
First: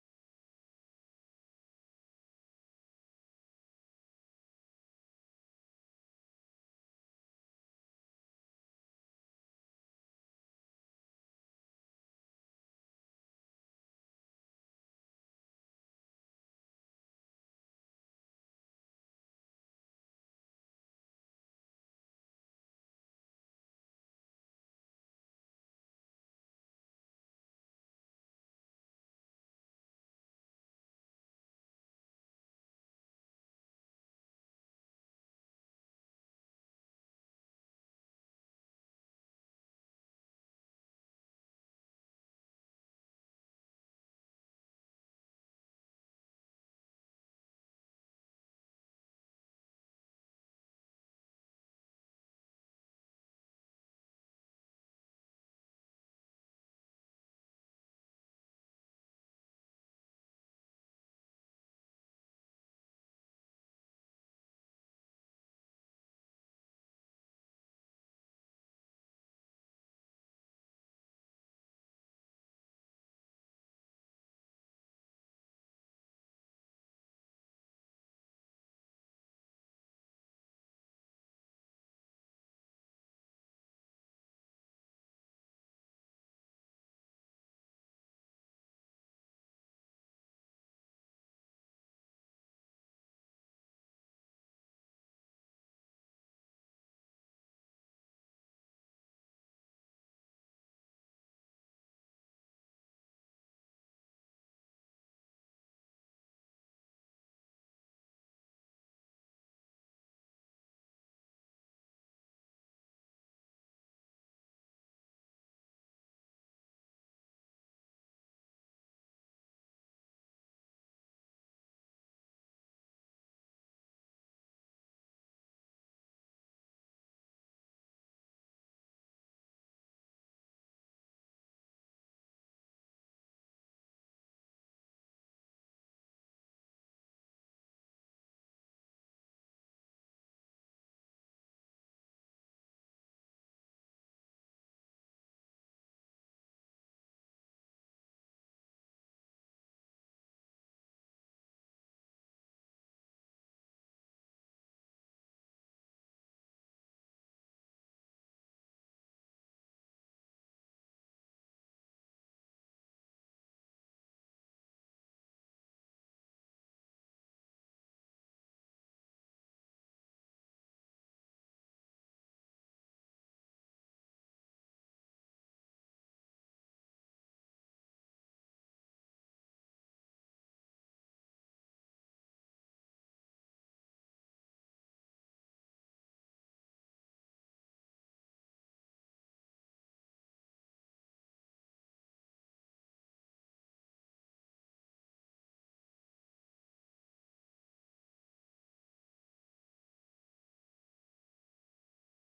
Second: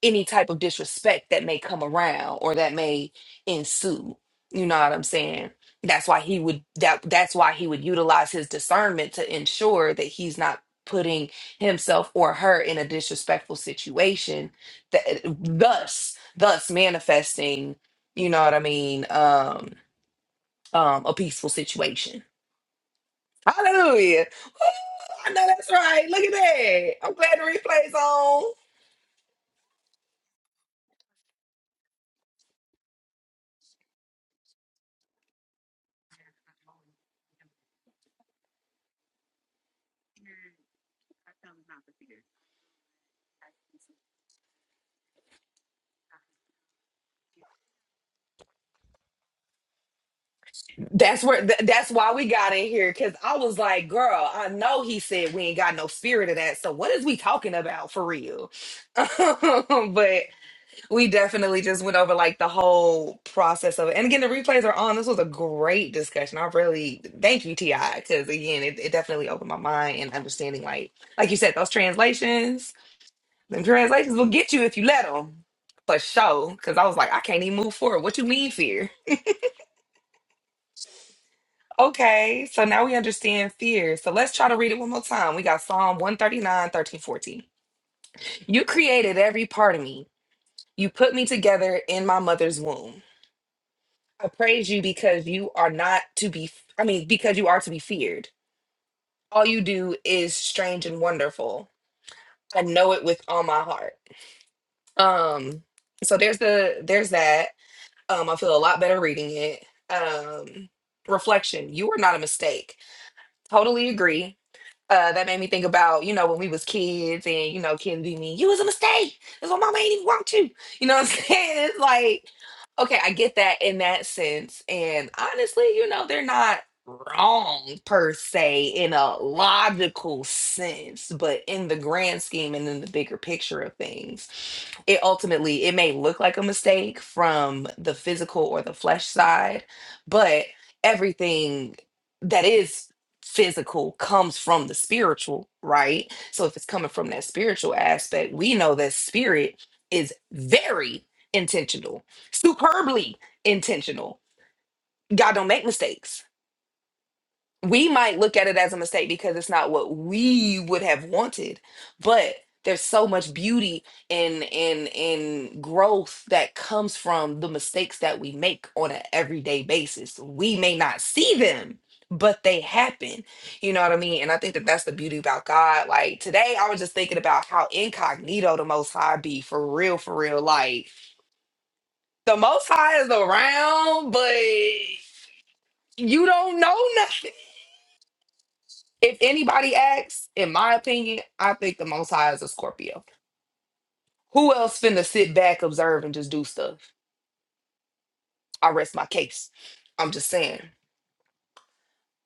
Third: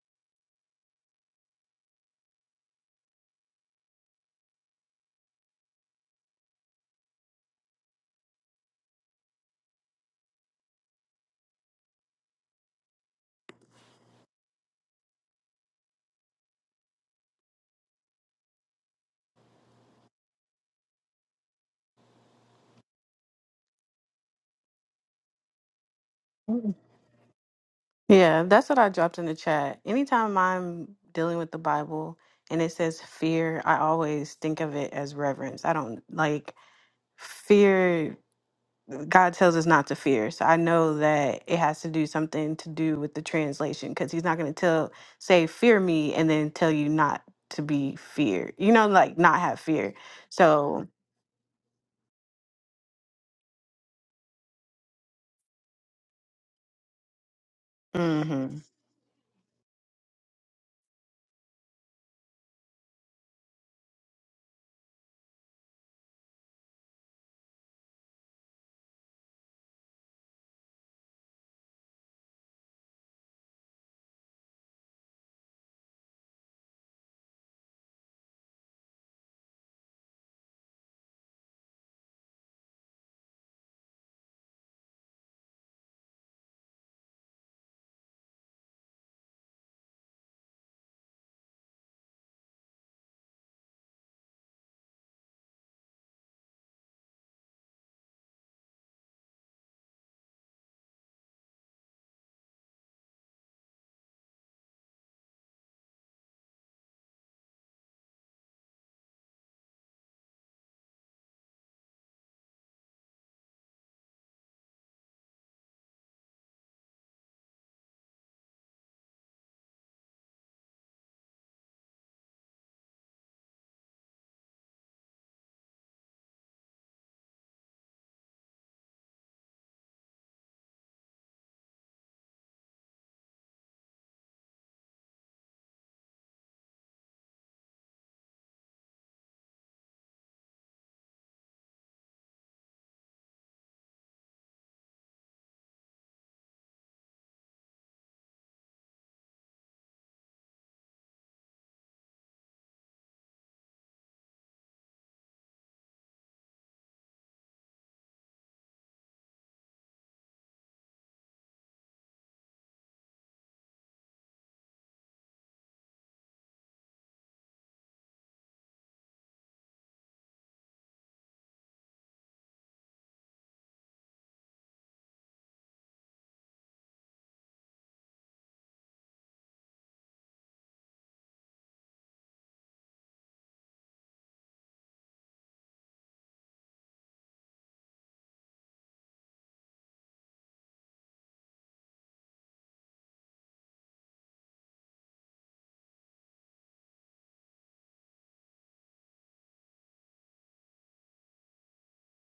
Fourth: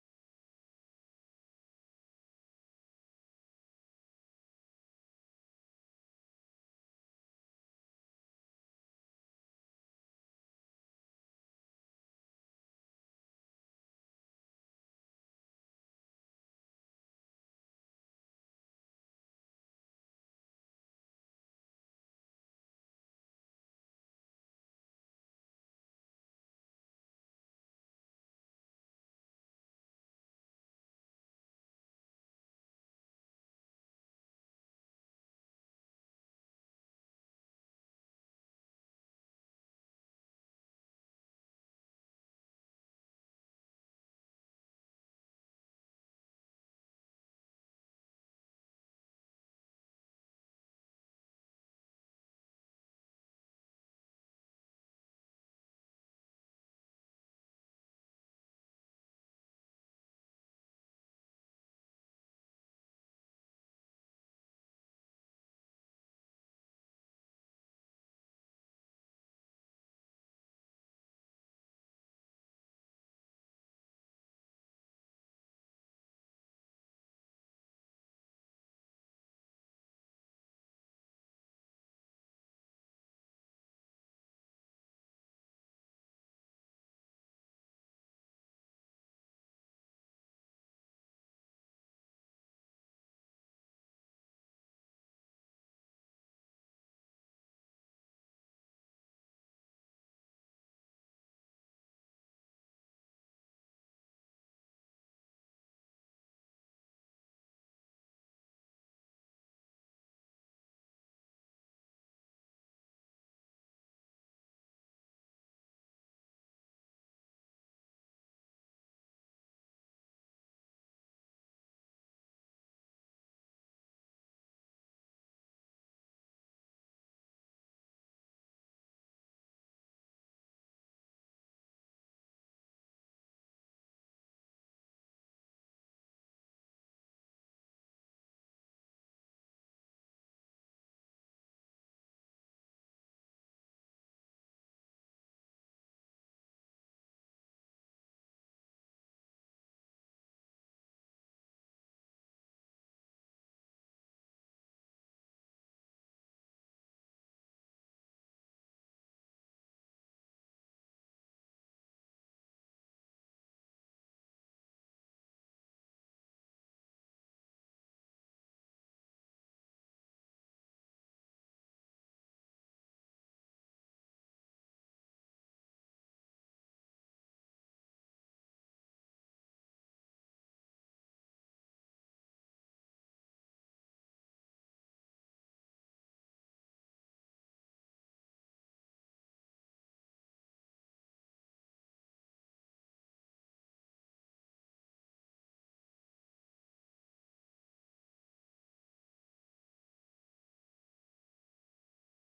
any type of disrespect that may come around or that may ensue. You know what I'm saying? That's why he would that that's why he would utilize his discernment to ensure that he's not putting himself or her in a disrespectful situation that thus thus manifesting, you know what I mean, um um a peaceful situation. Hallelujah. Woo! I know that's right. Look at
right.
that. I'm glad the replay's
Yeah,
on.
that's what I dropped in the chat. Anytime I'm dealing with the Bible and it says fear, I always think of it as reverence. I don't like fear. God tells us not to fear. So I know that it has to do something to do with the translation because he's not going to tell, say, fear me, and then tell you not to be feared, you know, like not have fear. So,
That's where. th- that's why we got in here because I was like, "Girl, I know he said we ain't got no spirit of that. So what is we talking about for
hmm
real?" [LAUGHS] but we definitely just went over like the whole process of it. And again, the replays are on. This was a great discussion. I really thank you, Ti, because again, it, it definitely opened my mind and understanding. Like, like you said, those translations, them translations will get you if you let them, for sure. Because I was like, I can't even move forward. What you mean, fear? Okay, so now we understand fear. So let's try to read it one more time. We got Psalm one thirty nine thirteen fourteen. You created every part of me. You put me together in my mother's womb. I praise you because you are not to be, I mean, because you are to be feared. All you do is strange and wonderful. I know it with all my heart. Um, so there's the there's that. Um, I feel a lot better reading it. Um, reflection. You are not a mistake. Totally agree uh, that made me think about, you know, when we was kids and, you know, kids be mean, you was a mistake. That's why mama ain't even want you. You know what I'm [LAUGHS] saying? It's like, okay, I get that in that sense. And honestly, you know, they're not wrong per se in a logical sense, but in the grand scheme and in the bigger picture of things, it ultimately, it may look like a mistake from the physical or the flesh side, but everything that is physical comes from the spiritual, right? So if it's coming from that spiritual aspect, we know that spirit is very intentional, superbly intentional. God don't make mistakes we might look at it as a mistake because it's not what we would have wanted but there's so much beauty and and and growth that comes from the mistakes that we make on an everyday basis we may not see them but they happen you know what i mean and i think that that's the beauty about god like today i was just thinking about how incognito the most high be for real for real like the most high is around but you don't know If anybody asks, in my opinion, I think the Most High is a Scorpio. Who else finna sit back, observe, and just do stuff? I rest my case. I'm just saying.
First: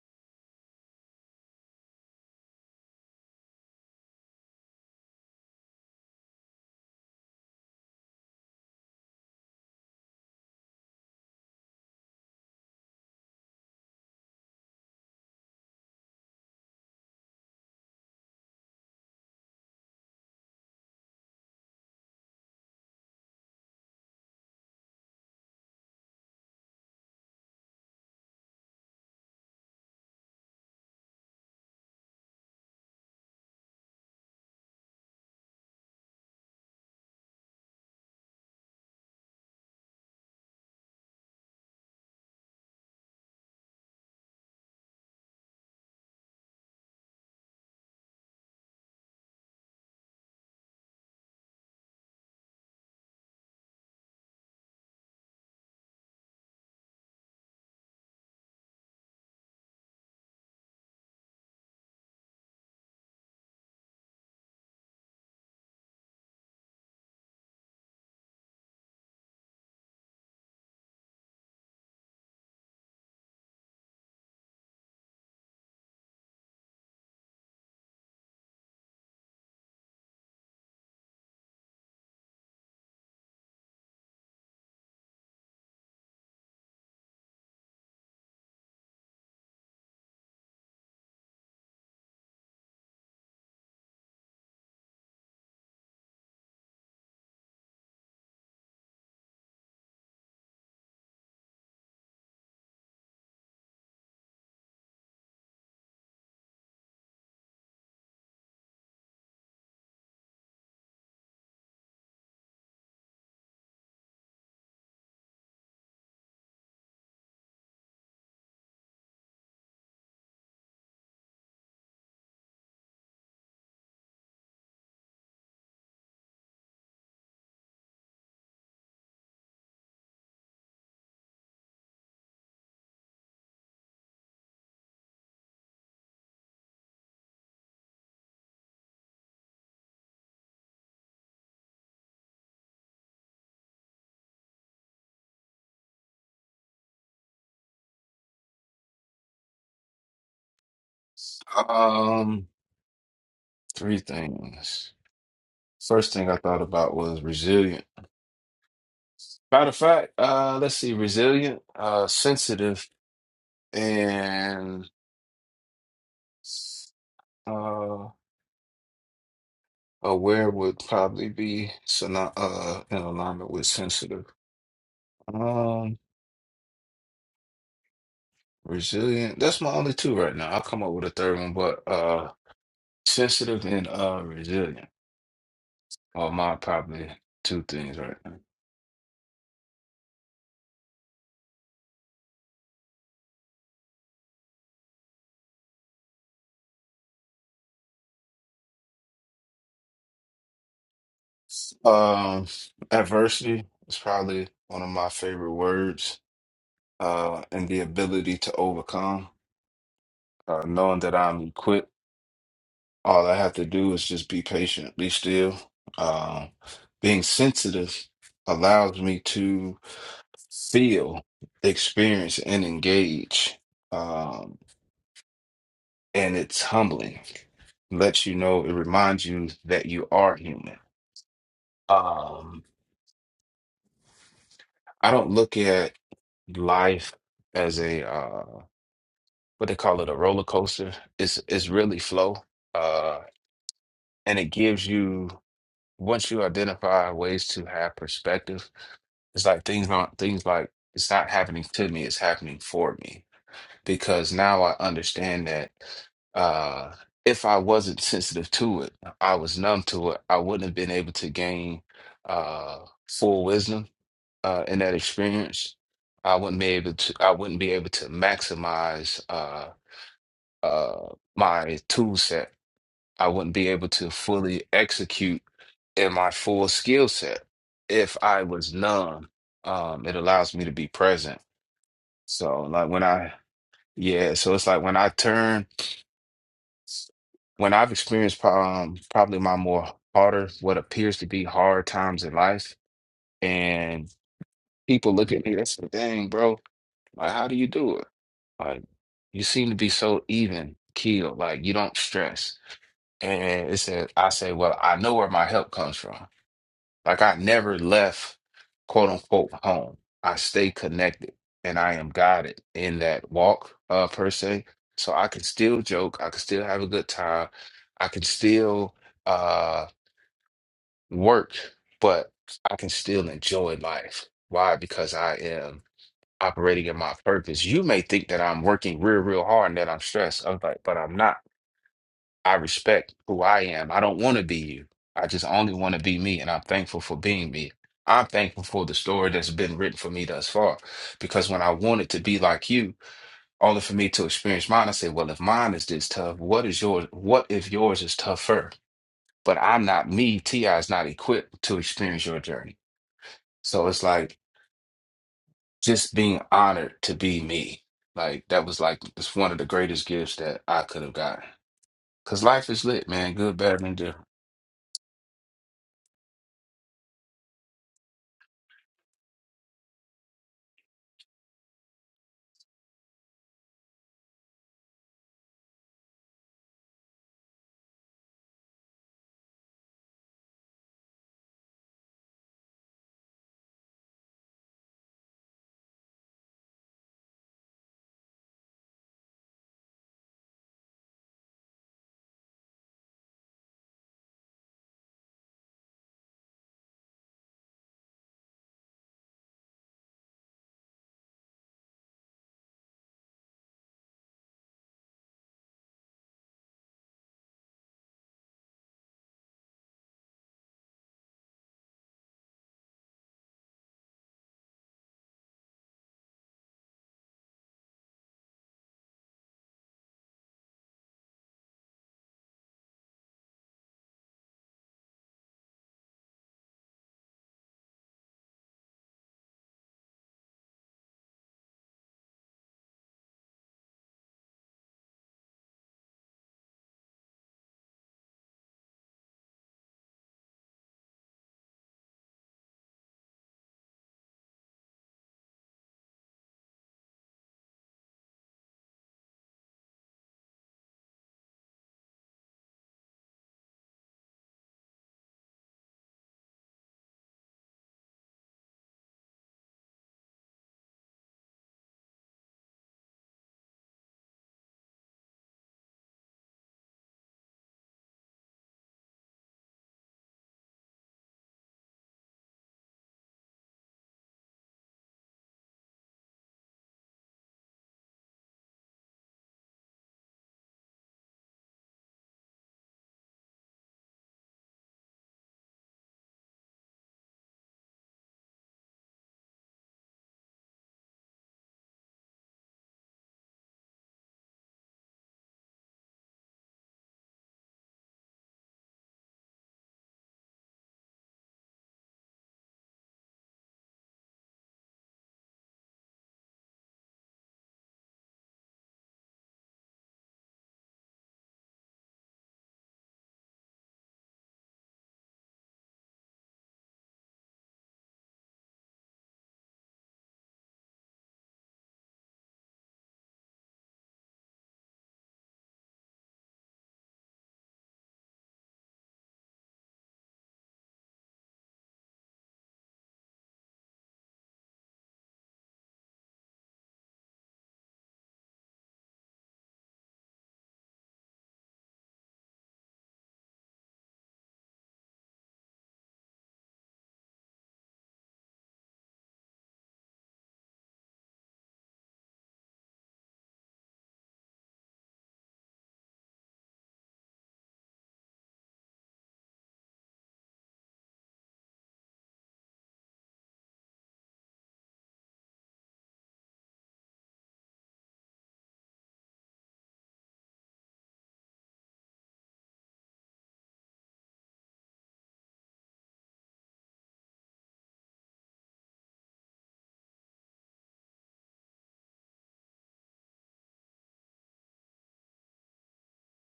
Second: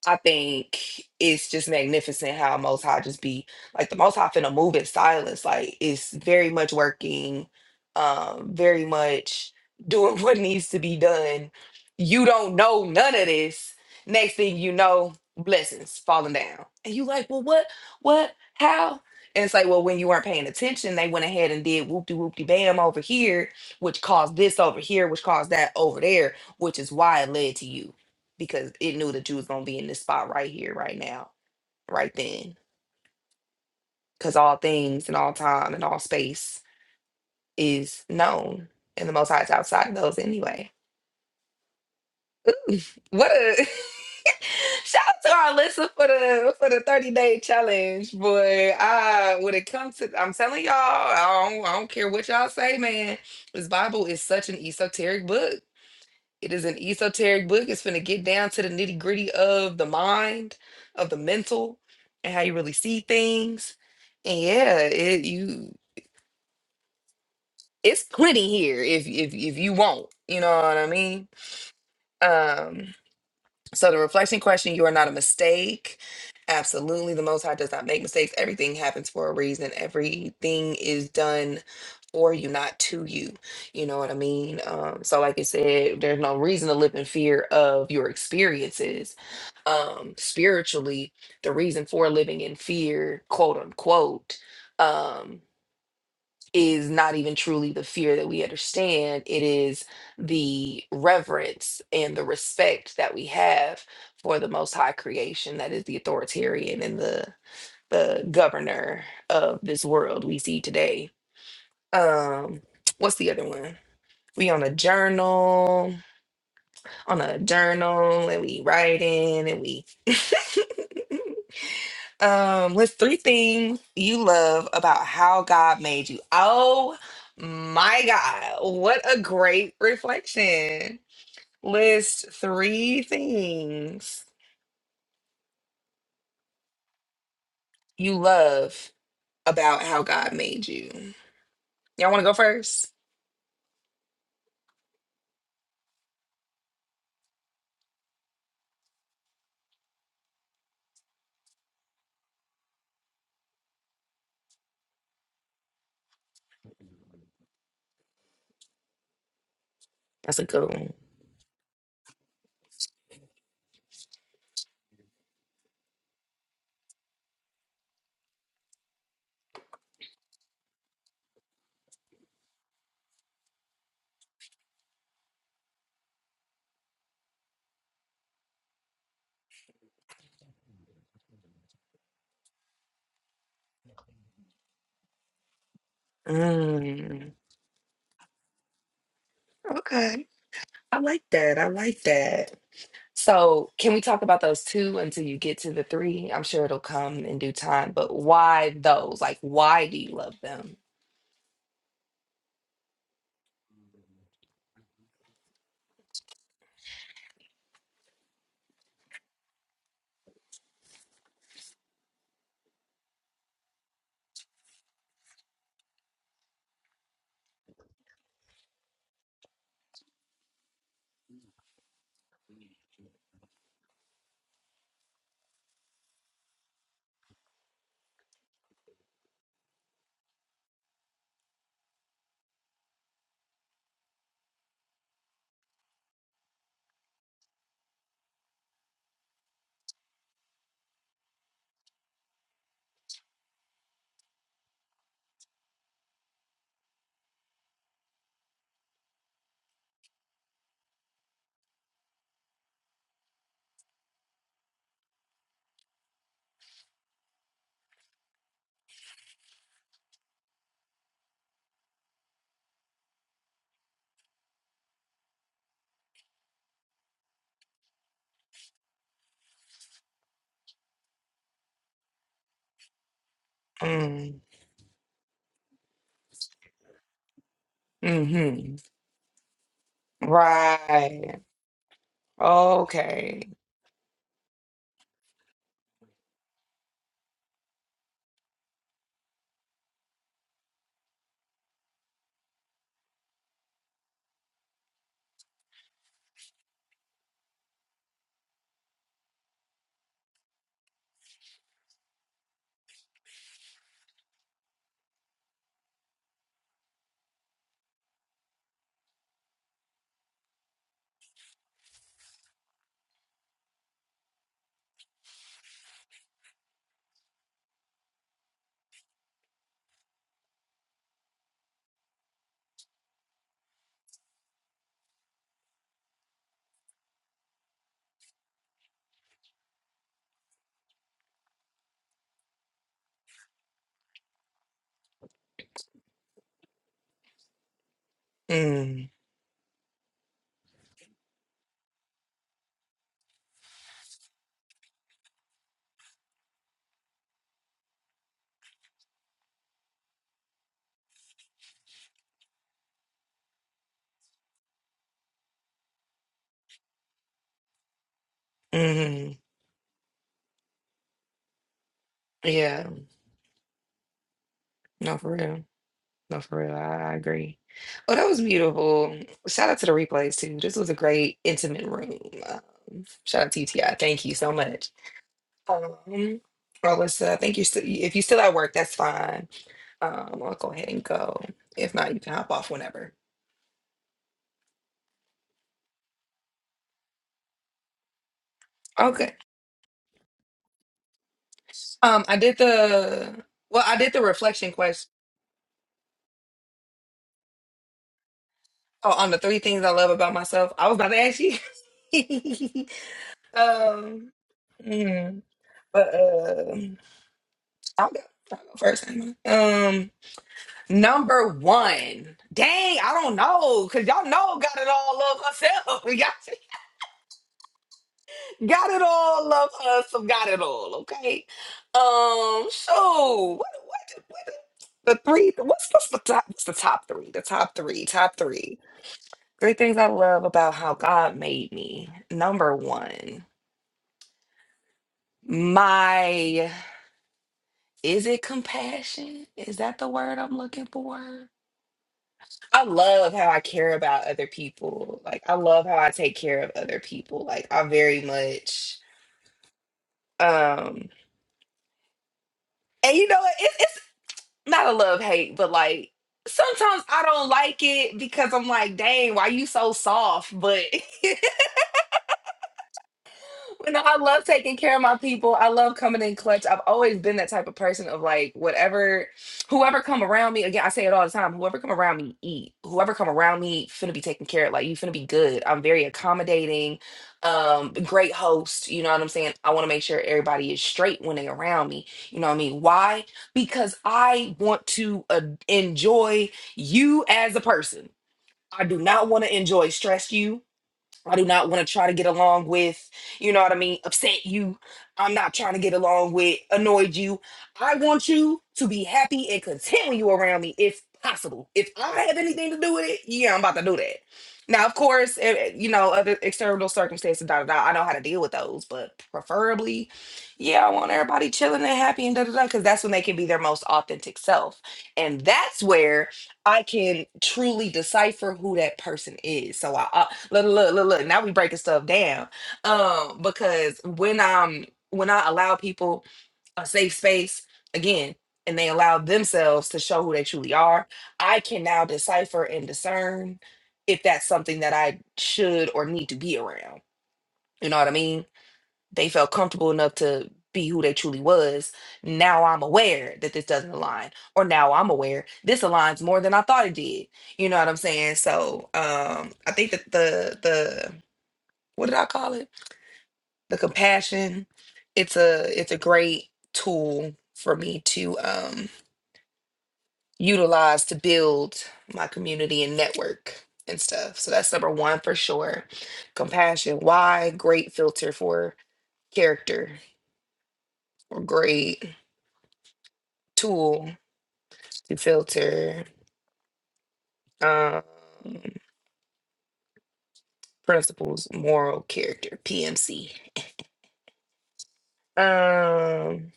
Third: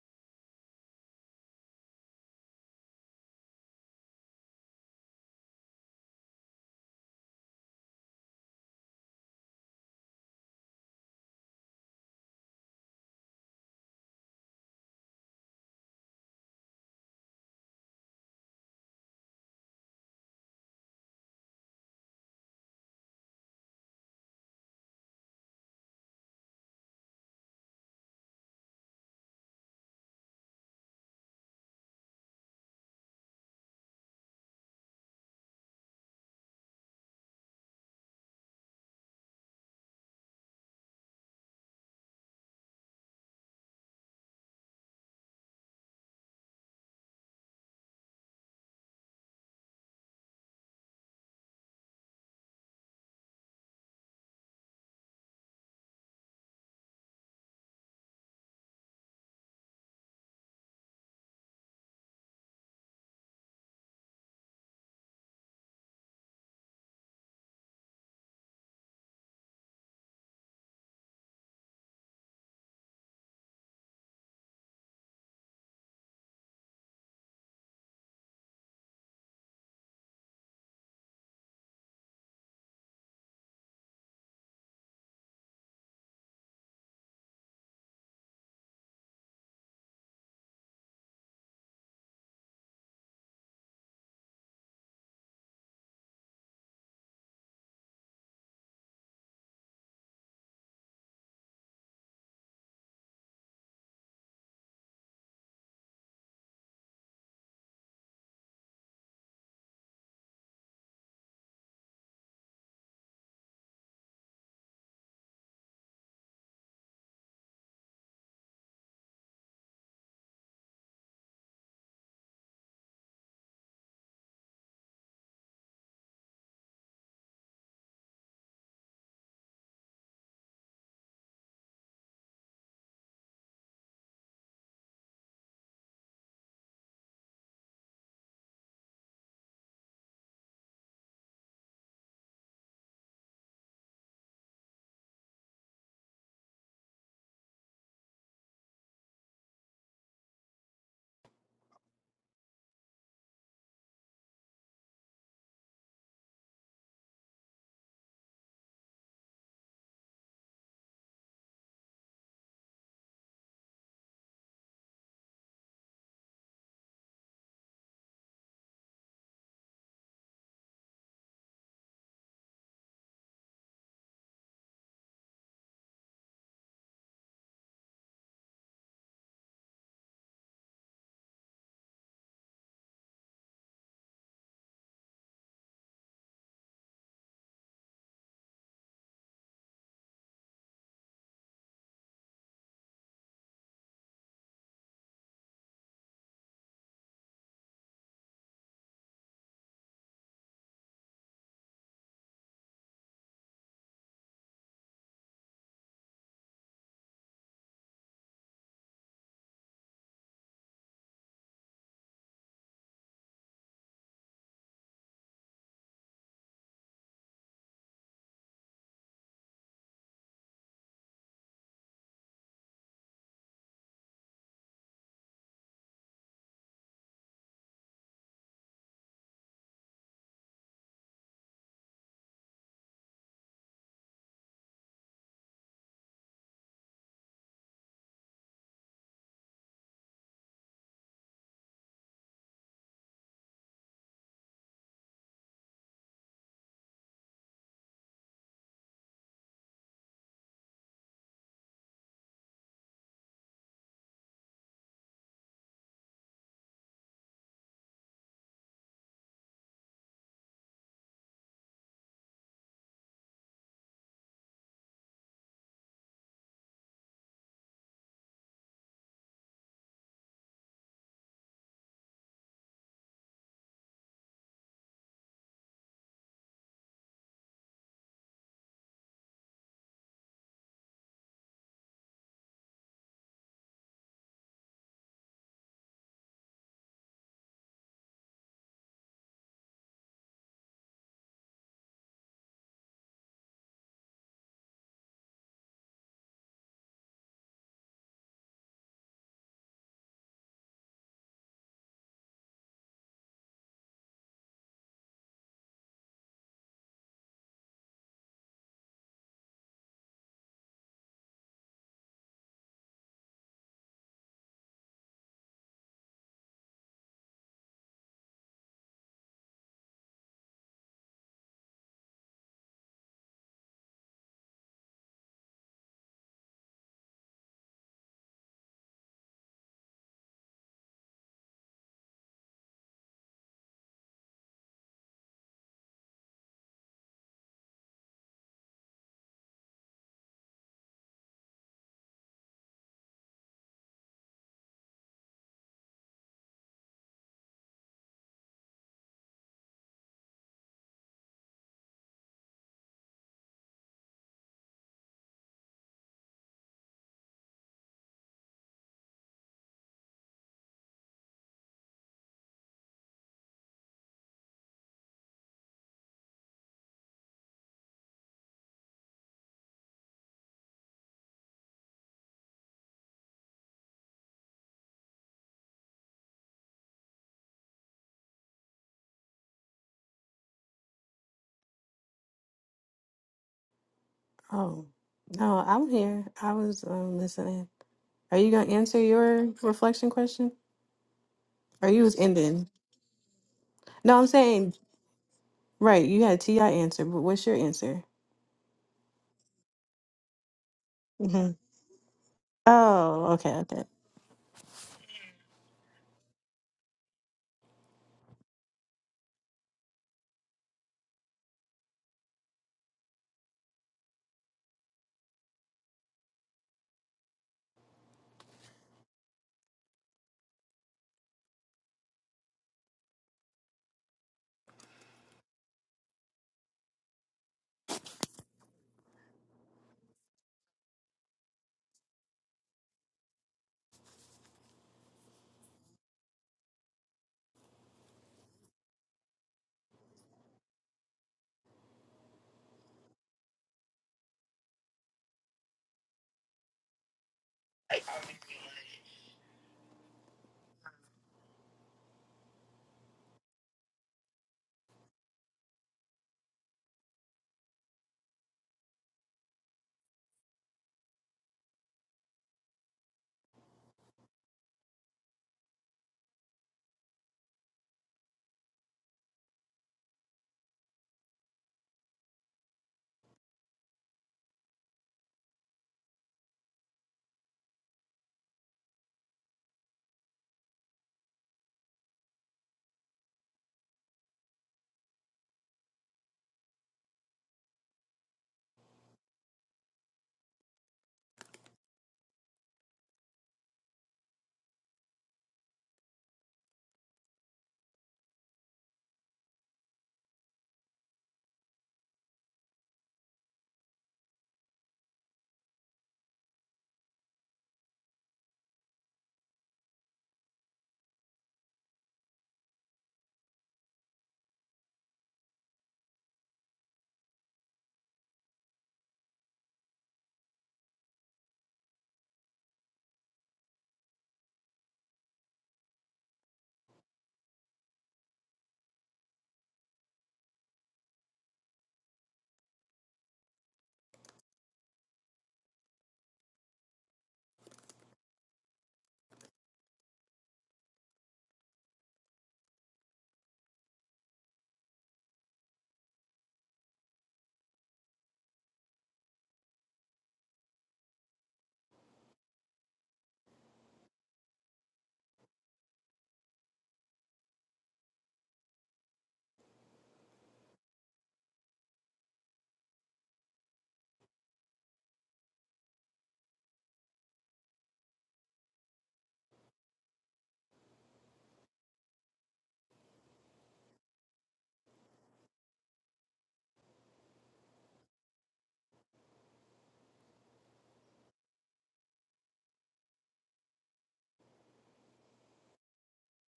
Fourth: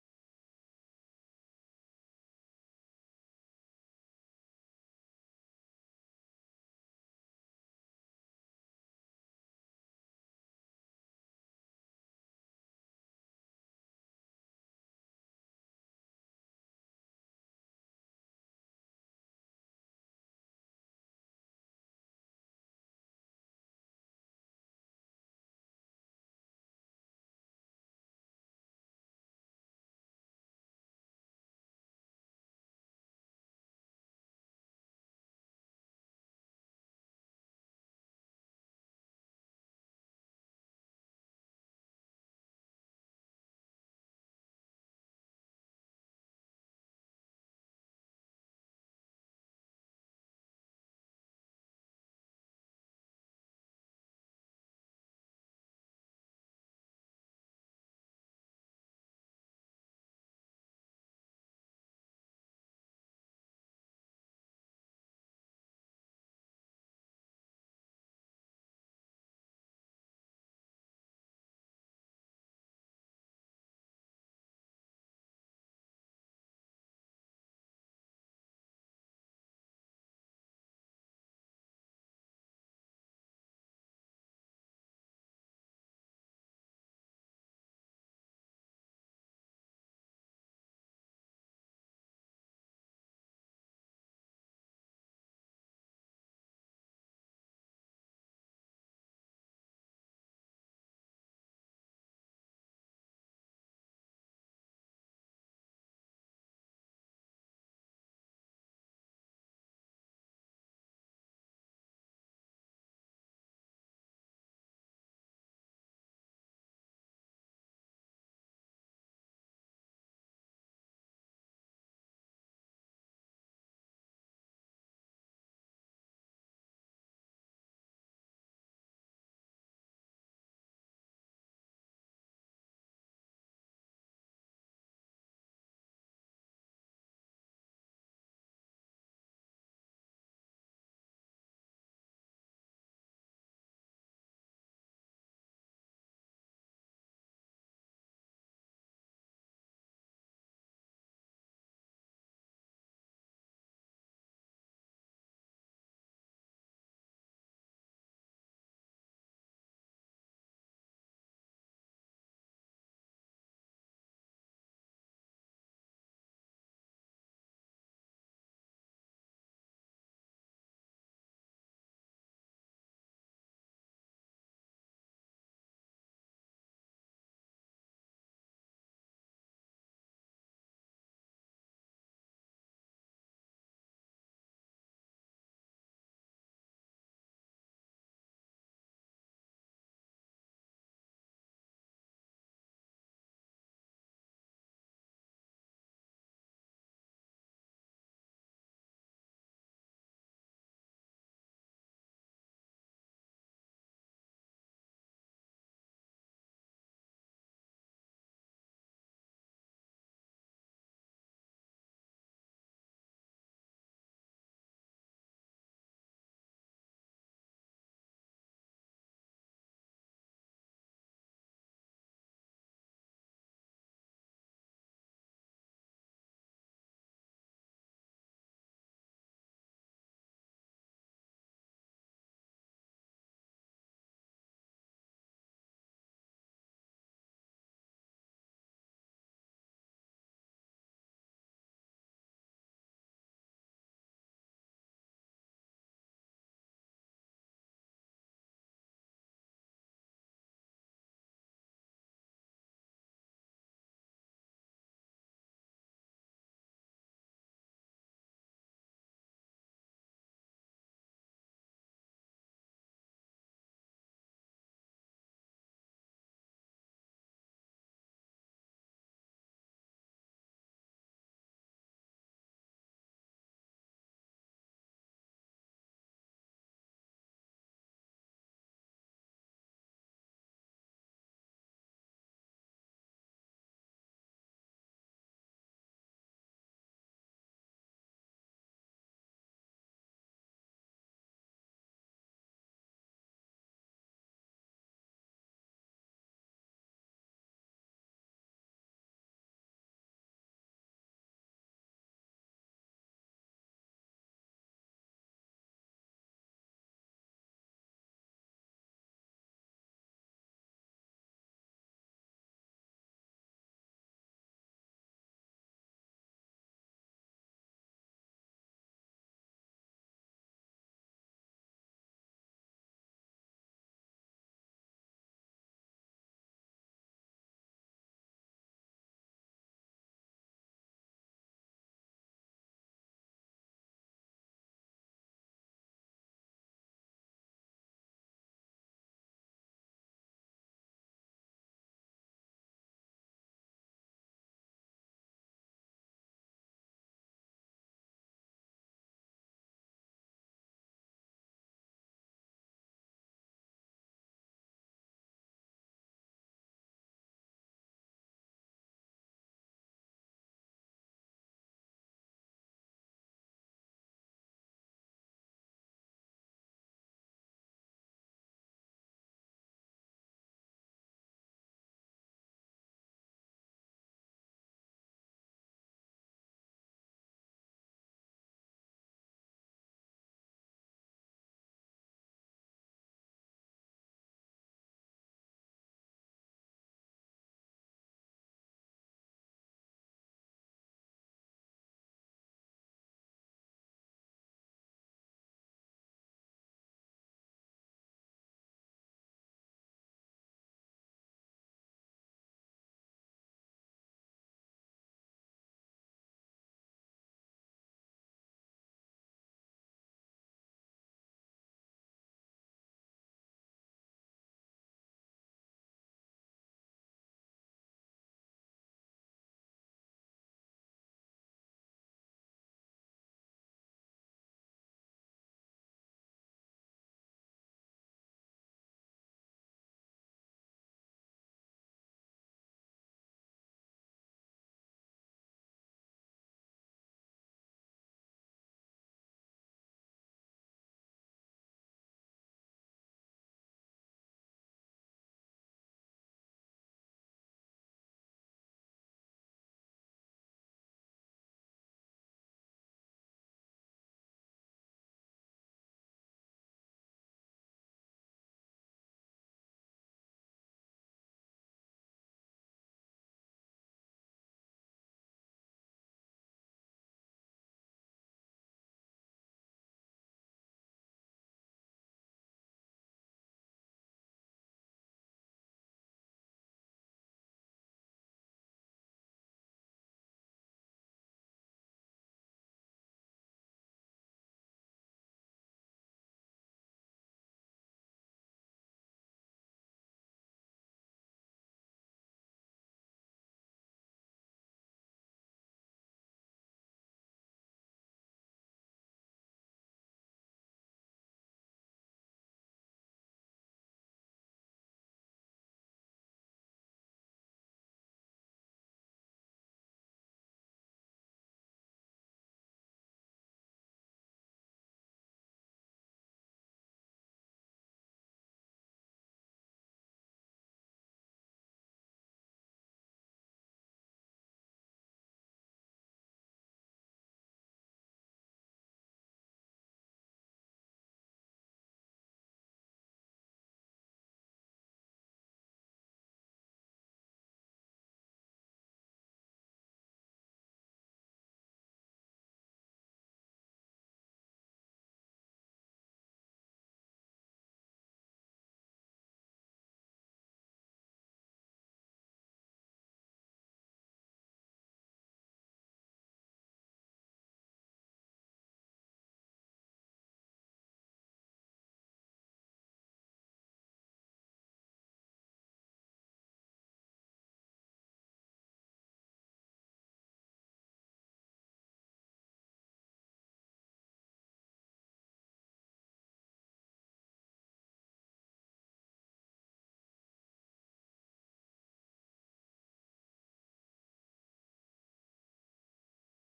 I think it's just magnificent how Most High just be like the Most High finna move in silence. Like it's very much working, um, very much doing [LAUGHS] what needs to be done. You don't know none of this. Next thing you know, blessings falling down, and you like, well, what, what, how? And it's like, well, when you weren't paying attention, they went ahead and did whoop de whoop de bam over here, which caused this over here, which caused that over there, which is why it led to you because it knew that you was gonna be in this spot right here, right now, right then. Because all things and all time and all space is known, and the Most High is outside of those anyway. What a [LAUGHS] shout out to our listener for the for the thirty day challenge, boy. Uh, when it comes to, I'm telling y'all, I don't, I don't care what y'all say, man. This Bible is such an esoteric book. It is an esoteric book. It's going to get down to the nitty gritty of the mind, of the mental, and how you really see things. And yeah, it you it's plenty here if if if you want. You know what I mean? Um, So the reflection question, you are not a mistake. Absolutely. The Most High does not make mistakes. Everything happens for a reason. Everything is done for you, not to you. You know what I mean? Um, so like I said, there's no reason to live in fear of your experiences. Um, spiritually, the reason for living in fear, quote unquote, um, is not even truly the fear that we understand. It is the reverence and the respect that we have for the most high creation that is the authoritarian and the the governor of this world we see today. Um, what's the other one? We on a journal, on a journal, and we writing and we [LAUGHS] Um, list three things you love about how God made you. Oh my God, what a great reflection. List three things you love about how God made you. Y'all want to go first?
Um, three things. First thing I thought about was resilient. Matter of fact,
That's a
uh,
good
let's see,
one.
resilient, uh, sensitive, and uh, aware would probably be synony- uh, in alignment with sensitive. Um, resilient. That's my only two right now. I'll come up with a third one, but uh, sensitive and uh, resilient are my probably
Mm,
two things right now.
okay. I like that. I like that. So, can we talk about those two until you get to the three? I'm sure it'll come in due time, but why those? Like, why do you love them?
Um, adversity is probably one of my favorite words. Uh, and the ability to overcome, uh, knowing that I'm equipped All I have to do is just be patient, be still. Um, being sensitive allows me to feel, experience, and engage. Um, and it's humbling. Lets you know, it reminds you that you are human. Um, I don't look at life as a uh, what they call it, a roller coaster. It's it's really flow. Uh, and it gives you once you identify ways to have perspective It's like things not things like it's not happening to me, it's happening for me. Because now I understand that uh if I wasn't sensitive to it, I was numb to it, I wouldn't have been able to gain uh full wisdom uh in that experience. I wouldn't be able to I wouldn't be able to maximize uh uh my tool set. I wouldn't be able to
Mm.
fully execute in my full skill set if I was
Mm-hmm.
numb. Um, it allows me to be present.
Right.
So like when I
Okay.
yeah, so it's like when I turn when I've experienced pro- um, probably my more harder what appears to be hard times in life, and people look at me, that's the dang, bro. Like, how do you do it? Like, you seem to be so even keeled. Like, you don't stress. And it said, I say, well, I know where my help comes from. Like I never left quote unquote home. I stay connected and I am guided in that walk, uh, per se. So I can still joke, I can still have a good time, I can still uh work, but I can still enjoy life. Why? Because I am operating in my purpose. You may think that I'm working real, real hard and that I'm stressed. I'm like, but I'm not. I respect who I am. I don't want to be you. I just only want to be me, and I'm thankful for being me. I'm thankful for the
Mm.
story that's been written for me thus far. Because when I wanted to be like you, only for me to experience mine, I said, Well, if mine is this tough, what is yours? What if yours is tougher? But I'm not me. T.I. is not equipped to experience your journey. So it's like just being honored to be me. Like that was like
Mm-hmm.
it's one of the greatest gifts that I could have gotten. Cause life is
Yeah.
lit, man. Good, better, than different.
No, for real. No, for real. I, I agree. Oh, that was beautiful. Shout out to the replays too. This was a great intimate room. Um, shout out to UTI. Thank you so much. Um, Alyssa, thank you. St- if you're still at work, that's fine. Um, I'll go ahead and go. If not, you can hop off whenever.
oh, no, I'm here. I was um, listening. Are you going to answer
Okay.
your reflection question? Or you was
Um, I did
ending?
the well, I did
No,
the
I'm
reflection
saying,
question
right, you had T.I. answer, but what's your answer?
Oh, on the three things I love about myself, I was about to ask
hmm
you. [LAUGHS]
Oh, okay, okay.
um, mm, but uh, I'll go, I'll go first. ain't I? Um, number one. Dang, I don't know, cause y'all know got it all of herself. [LAUGHS] got, got it all of us. so Got it all. Okay. Um. So what? What? what the three? What's, what's the top? What's the top three? The top three. Top three. Three things I love about how God made me. Number one, my is it compassion? Is that the word I'm looking for? I love how I care about other people. Like I love how I take care of other people. Like I very much um and you know it, it's not a love hate, but like sometimes I don't like it because I'm like, dang, why you so soft? But [LAUGHS] You know, I love taking care of my people. I love coming in clutch. I've always been that type of person of like whatever, whoever come around me. Again, I say it all the time. Whoever come around me, eat. Whoever come around me, finna be taken care of. Like you finna be good. I'm very accommodating, um, great host. You know what I'm saying? I want to make sure everybody is straight when they around me. You know what I mean? Why? Because I want to uh, enjoy you as a person. I do not want to enjoy stress you. I do not want to try to get along with, you know what I mean, upset you. I'm not trying to get along with, annoyed you. I want you to be happy and content when you around me if possible. If I have anything to do with it, yeah, I'm about to do that. Now, of course, eh, eh, you know, other external circumstances, da da da, I know how to deal with those, but preferably, yeah, I want everybody chilling and happy and da da da, because that's when they can be their most authentic self. And that's where I can truly decipher who that person is. So I uh, look, look, look, look. Now we breaking stuff down, um, because when um when I allow people a safe space again, and they allow themselves to show who they truly are, I can now decipher and discern if that's something that I should or need to be around. You know what I mean? they felt comfortable enough to be who they truly was. Now I'm aware that this doesn't align, or now I'm aware this aligns more than I thought it did. You know what I'm saying? So um, I think that the the what did I call it? The compassion. It's a it's a great tool for me to um, utilize to build my community and network and stuff. So that's number one for sure. Compassion. Why? Great filter for character or grade tool to filter um, principles, moral character, PMC. Um,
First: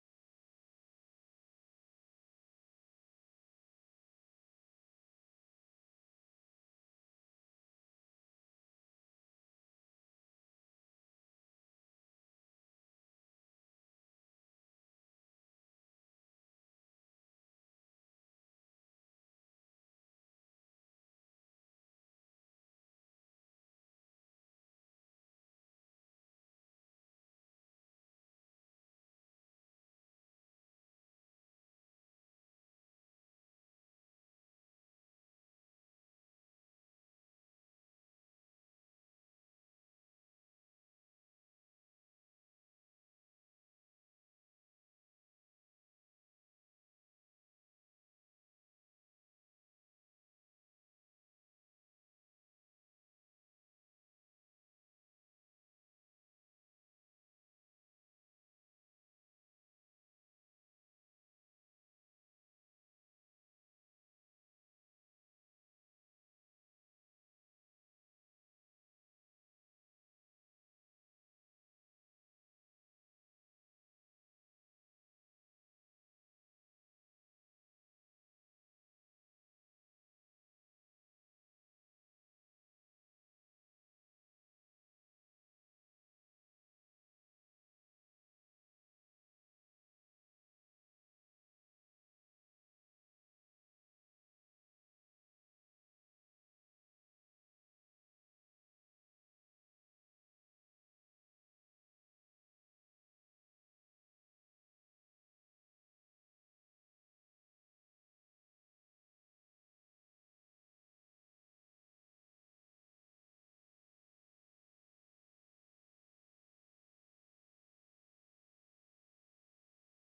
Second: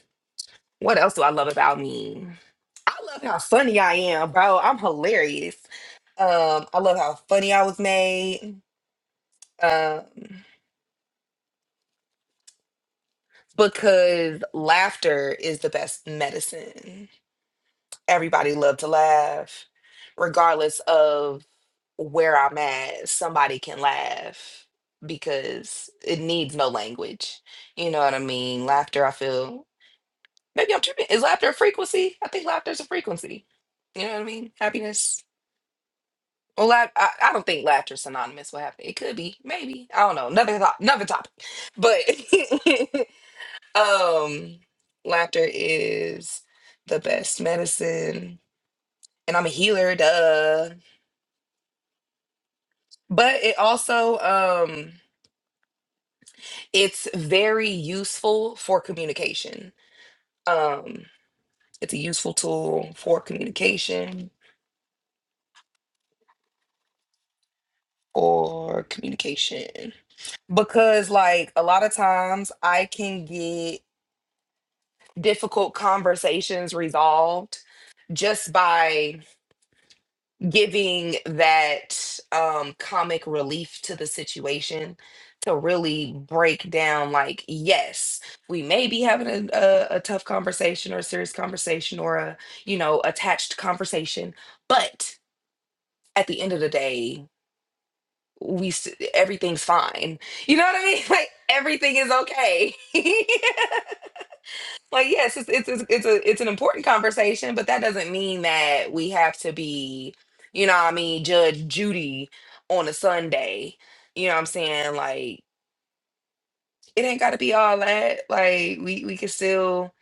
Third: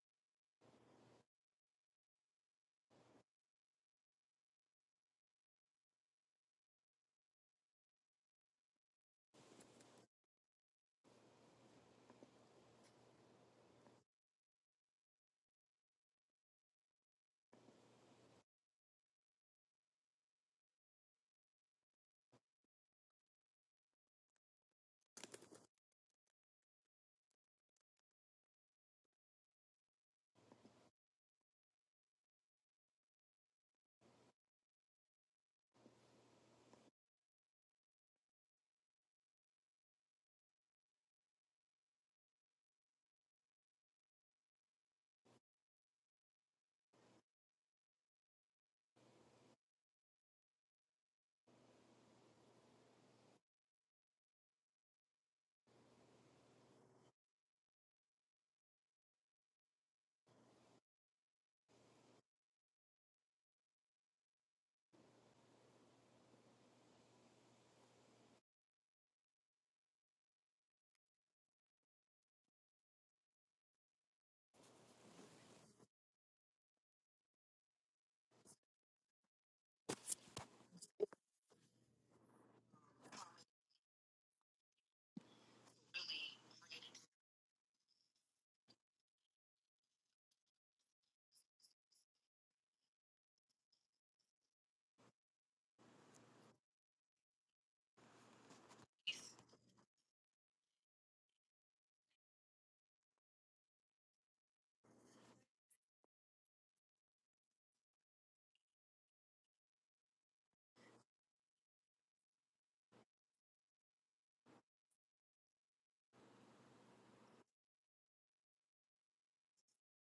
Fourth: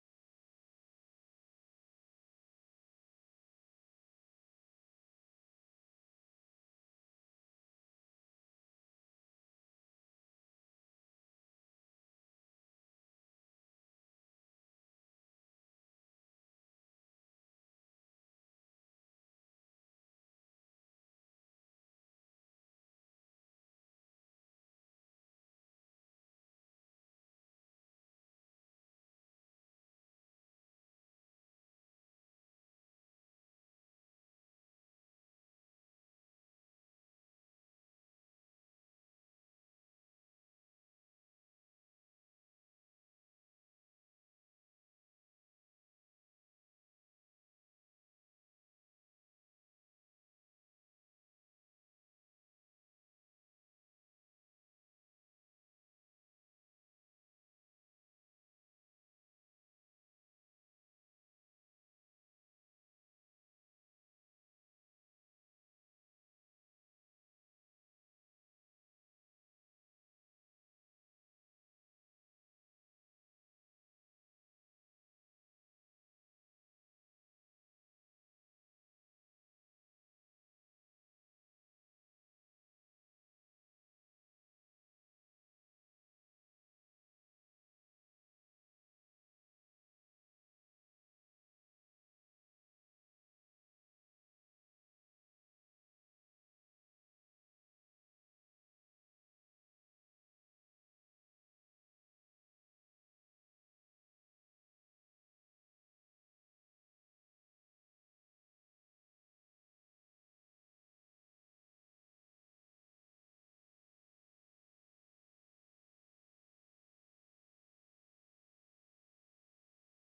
what else do I love about me? I love how funny I am, bro. I'm hilarious. Um, I love how funny I was made. Um, because laughter is the best medicine. everybody love to laugh regardless of where i'm at somebody can laugh because it needs no language you know what i mean laughter i feel maybe i'm tripping is laughter a frequency i think laughter's a frequency you know what i mean happiness well laugh, I, I don't think laughter synonymous with happiness it could be maybe i don't know another, thought, another topic but [LAUGHS] um laughter is the best medicine and I'm a healer, duh. But it also um it's very useful for communication. Um it's a useful tool for communication for communication because like a lot of times I can get difficult conversations resolved just by giving that um comic relief to the situation to really break down like yes we may be having a, a, a tough conversation or a serious conversation or a you know attached conversation but at the end of the day we s- everything's fine you know what i mean [LAUGHS] like everything is okay [LAUGHS] Like yes, it's it's it's it's a it's an important conversation, but that doesn't mean that we have to be, you know, what I mean, Judge Judy on a Sunday. You know what I'm saying? Like it ain't got to be all that. Like we we can still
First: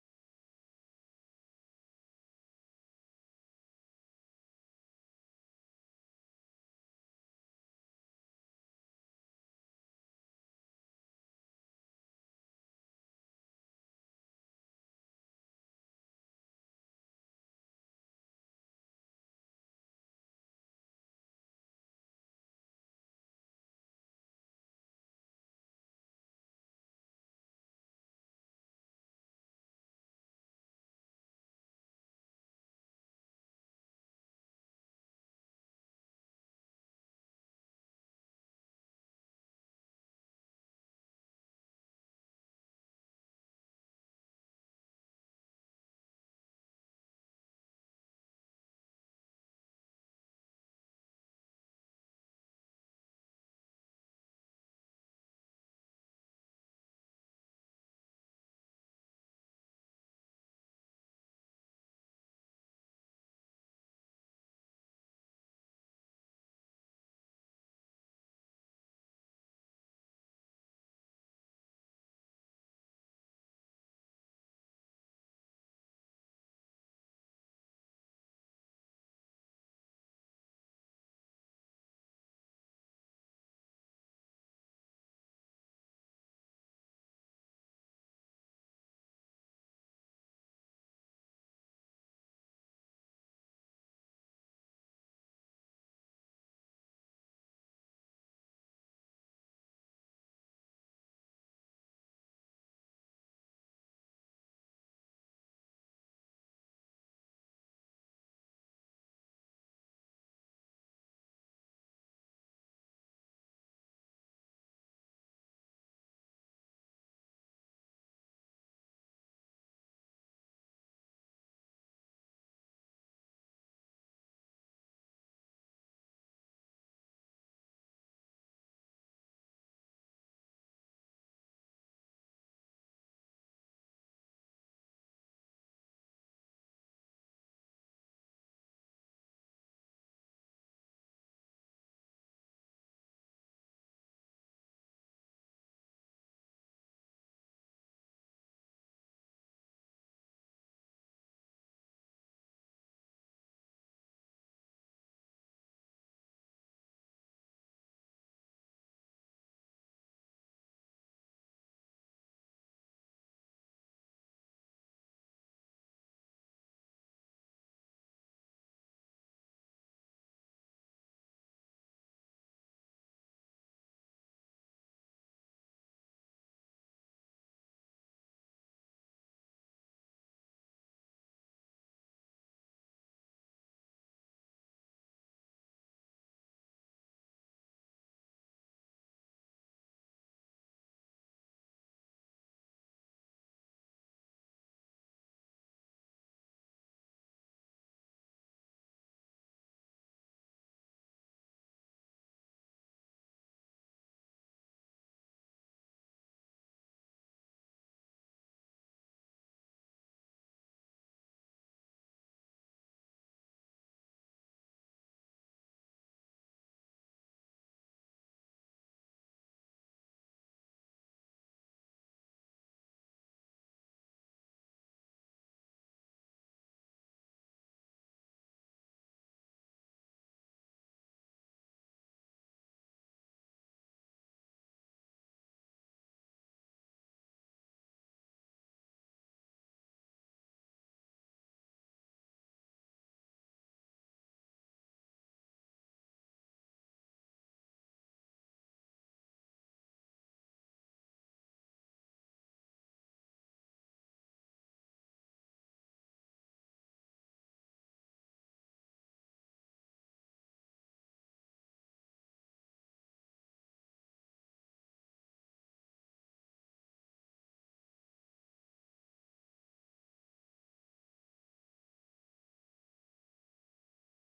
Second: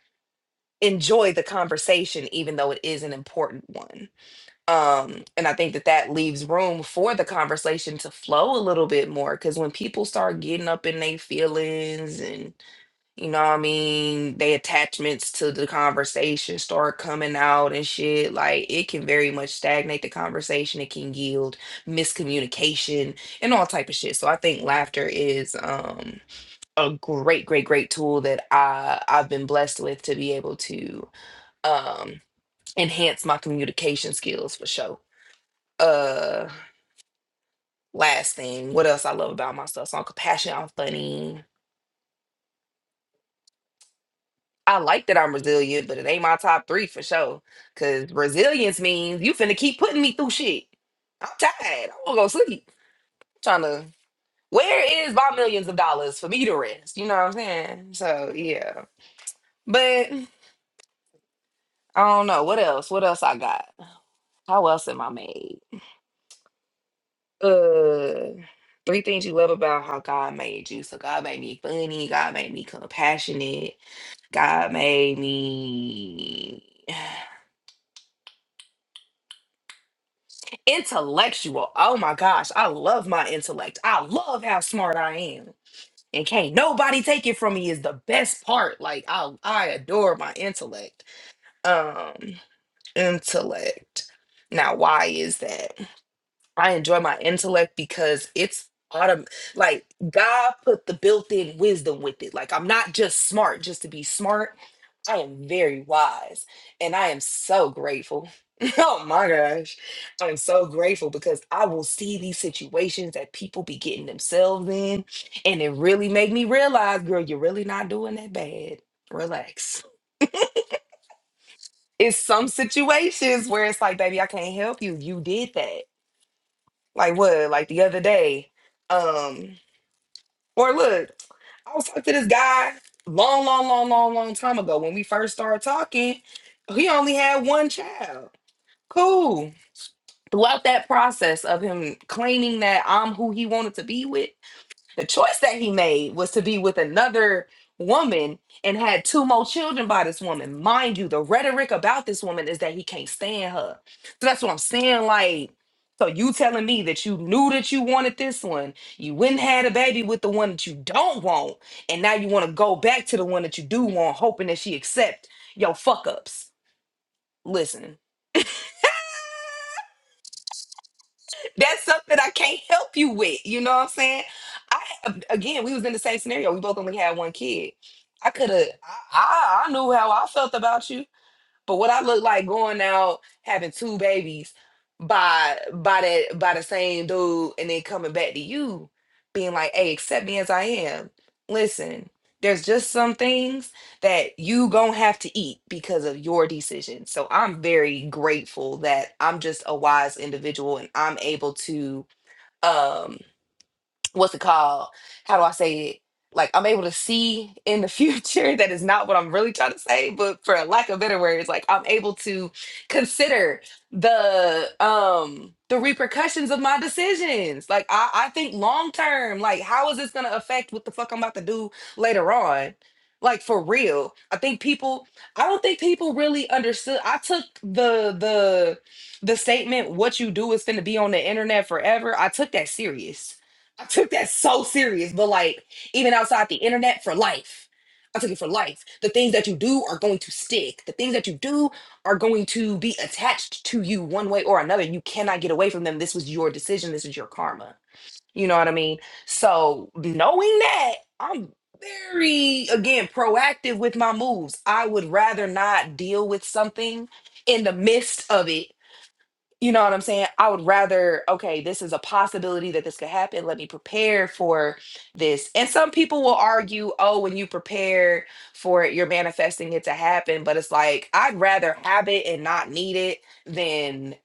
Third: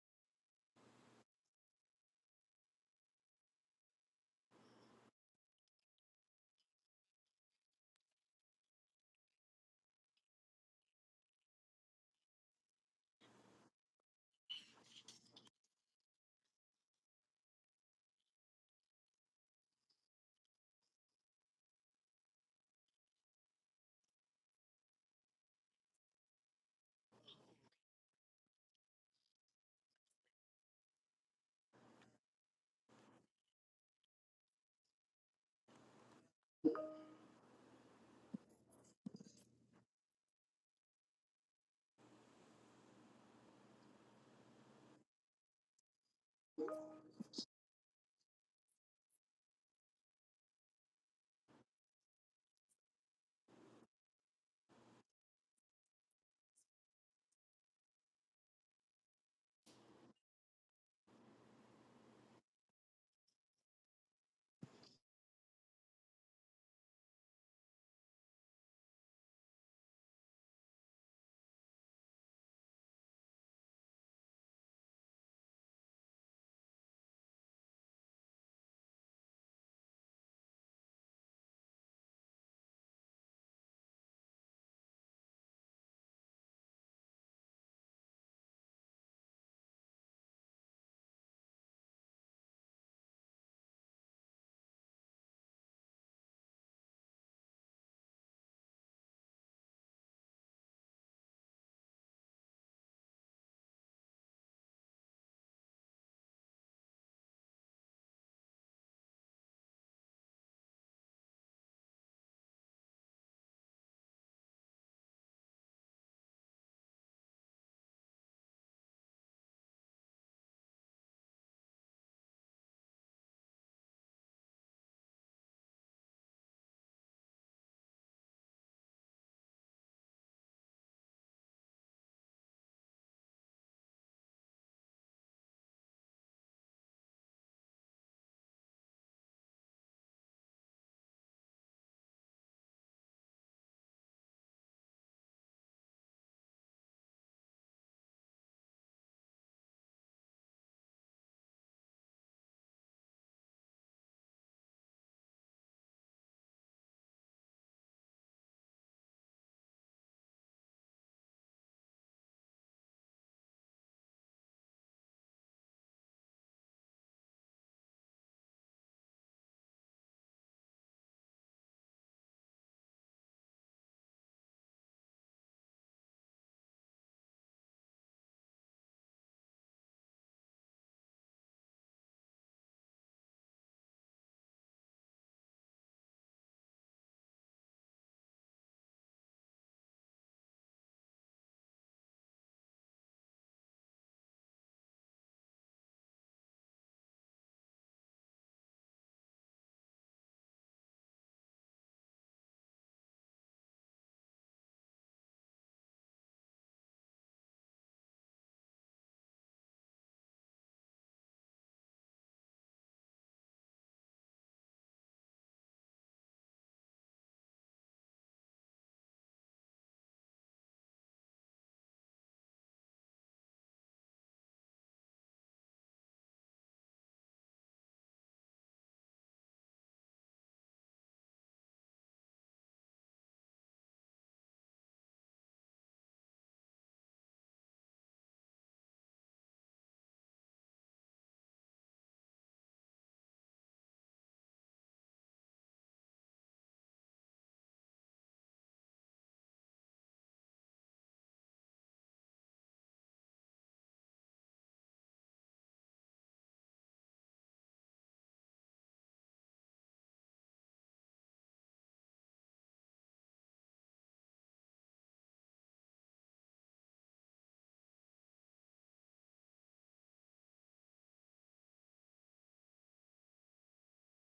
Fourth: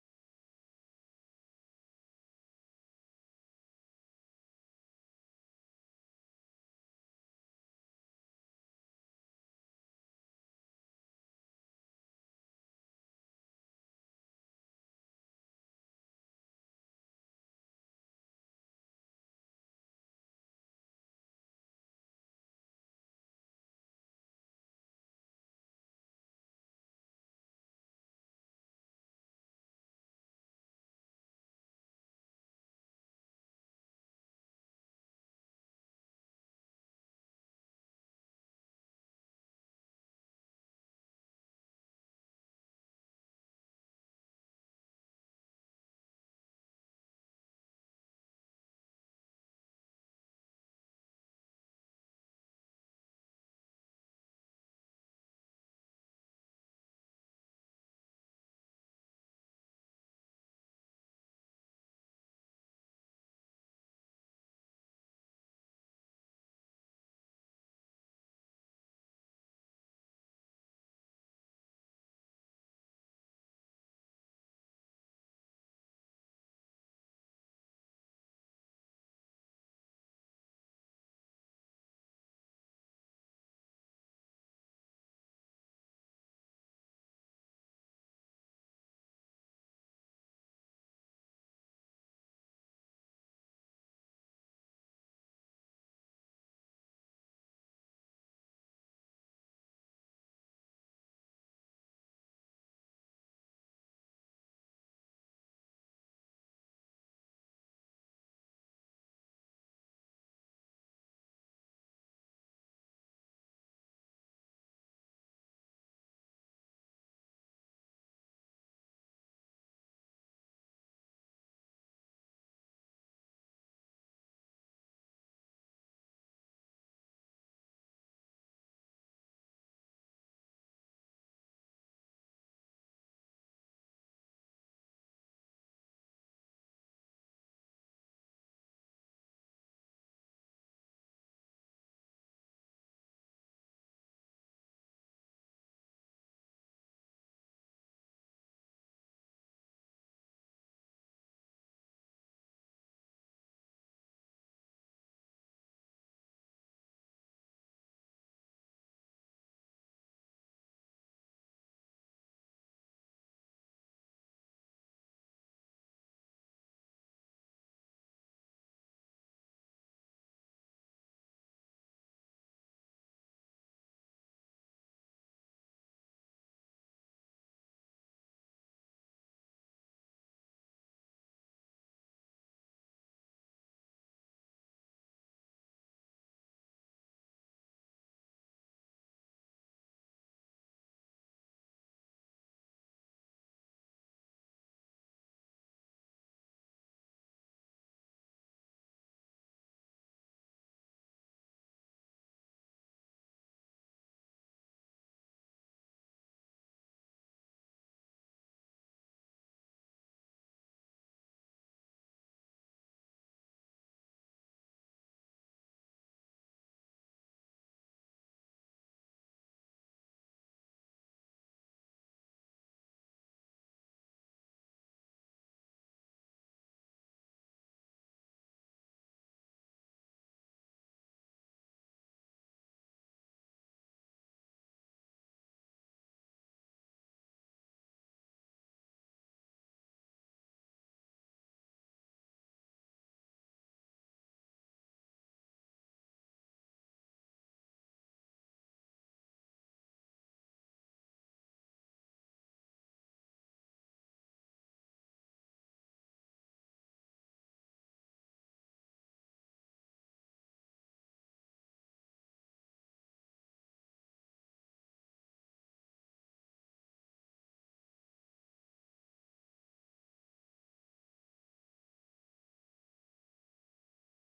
enjoy the conversation, even though it is an important one. Um, and I think that that leaves room for the conversation to flow a little bit more because when people start getting up in their feelings and. You know what I mean? They attachments to the conversation start coming out and shit. Like it can very much stagnate the conversation. It can yield miscommunication and all type of shit. So I think laughter is um a great, great, great tool that I I've been blessed with to be able to um enhance my communication skills for sure. Uh last thing, what else I love about myself? So I'm compassionate, I'm funny. I like that I'm resilient, but it ain't my top three for sure. Cause resilience means you finna keep putting me through shit. I'm tired. I'm gonna go sleep. I'm trying to where is my millions of dollars for me to rest? You know what I'm saying? So yeah. But I don't know. What else? What else I got? How else am I made? Uh three things you love about how God made you. So God made me funny, God made me compassionate, God made me Intellectual. Oh my gosh. I love my intellect. I love how smart I am. And can't nobody take it from me is the best part. Like I I adore my intellect. Um intellect. Now why is that? I enjoy my intellect because it's autumn. Like God put the built-in wisdom with it. Like I'm not just smart just to be smart. I am very wise, and I am so grateful. [LAUGHS] oh my gosh, I am so grateful because I will see these situations that people be getting themselves in, and it really made me realize, girl, you're really not doing that bad. Relax. It's some situations where it's like, baby, I can't help you. You did that like what like the other day um or look i was talking to this guy long long long long long time ago when we first started talking he only had one child cool throughout that process of him claiming that i'm who he wanted to be with the choice that he made was to be with another woman and had two more children by this woman. Mind you, the rhetoric about this woman is that he can't stand her. So that's what I'm saying. Like, so you telling me that you knew that you wanted this one, you went and had a baby with the one that you don't want, and now you want to go back to the one that you do want, hoping that she accept your fuck ups. Listen. that's something I can't help you with. You know what I'm saying? I again, we was in the same scenario. We both only had one kid. I could have. I, I I knew how I felt about you. But what I look like going out having two babies by by that by the same dude and then coming back to you being like, hey, accept me as I am. Listen, there's just some things that you gonna have to eat because of your decision. So I'm very grateful that I'm just a wise individual and I'm able to um what's it called? How do I say it? Like I'm able to see in the future. [LAUGHS] That is not what I'm really trying to say, but for lack of better words, like I'm able to consider the um the repercussions of my decisions. Like I, I think long term, like how is this gonna affect what the fuck I'm about to do later on? Like for real. I think people I don't think people really understood. I took the the the statement what you do is gonna be on the internet forever. I took that serious I took that so serious, but like even outside the internet for life. I took it for life. The things that you do are going to stick. The things that you do are going to be attached to you one way or another. You cannot get away from them. This was your decision. This is your karma. You know what I mean? So, knowing that, I'm very, again, proactive with my moves. I would rather not deal with something in the midst of it you know what I'm saying? I would rather, okay, this is a possibility that this could happen. Let me prepare for this. And some people will argue, oh, when you prepare for it, you're manifesting it to happen. But it's like, I'd rather have it and not need it than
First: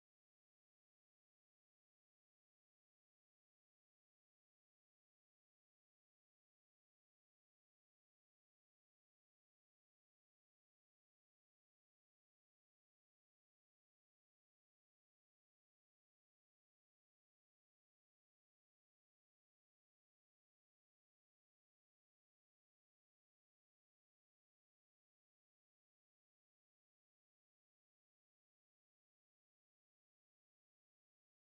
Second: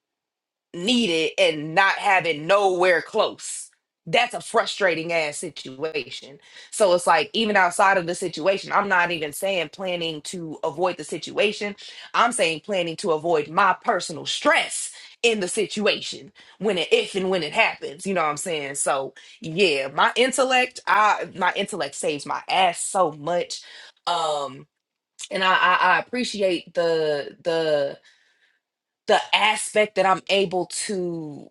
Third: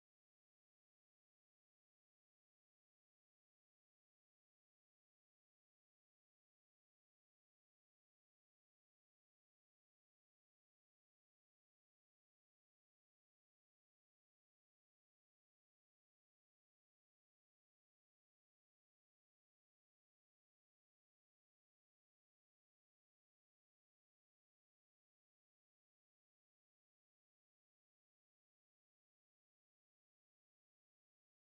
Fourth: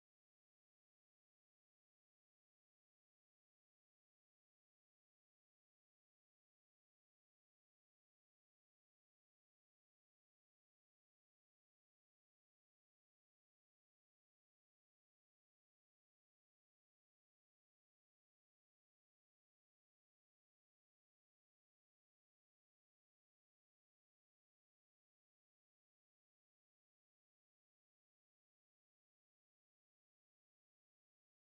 needed and not having nowhere close. That's a frustrating ass situation. So it's like, even outside of the situation, I'm not even saying planning to avoid the situation. I'm saying planning to avoid my personal stress in the situation when it, if and when it happens. You know what I'm saying? So yeah, my intellect, I, my intellect saves my ass so much. Um, and I, I, I appreciate the, the, the aspect that I'm able to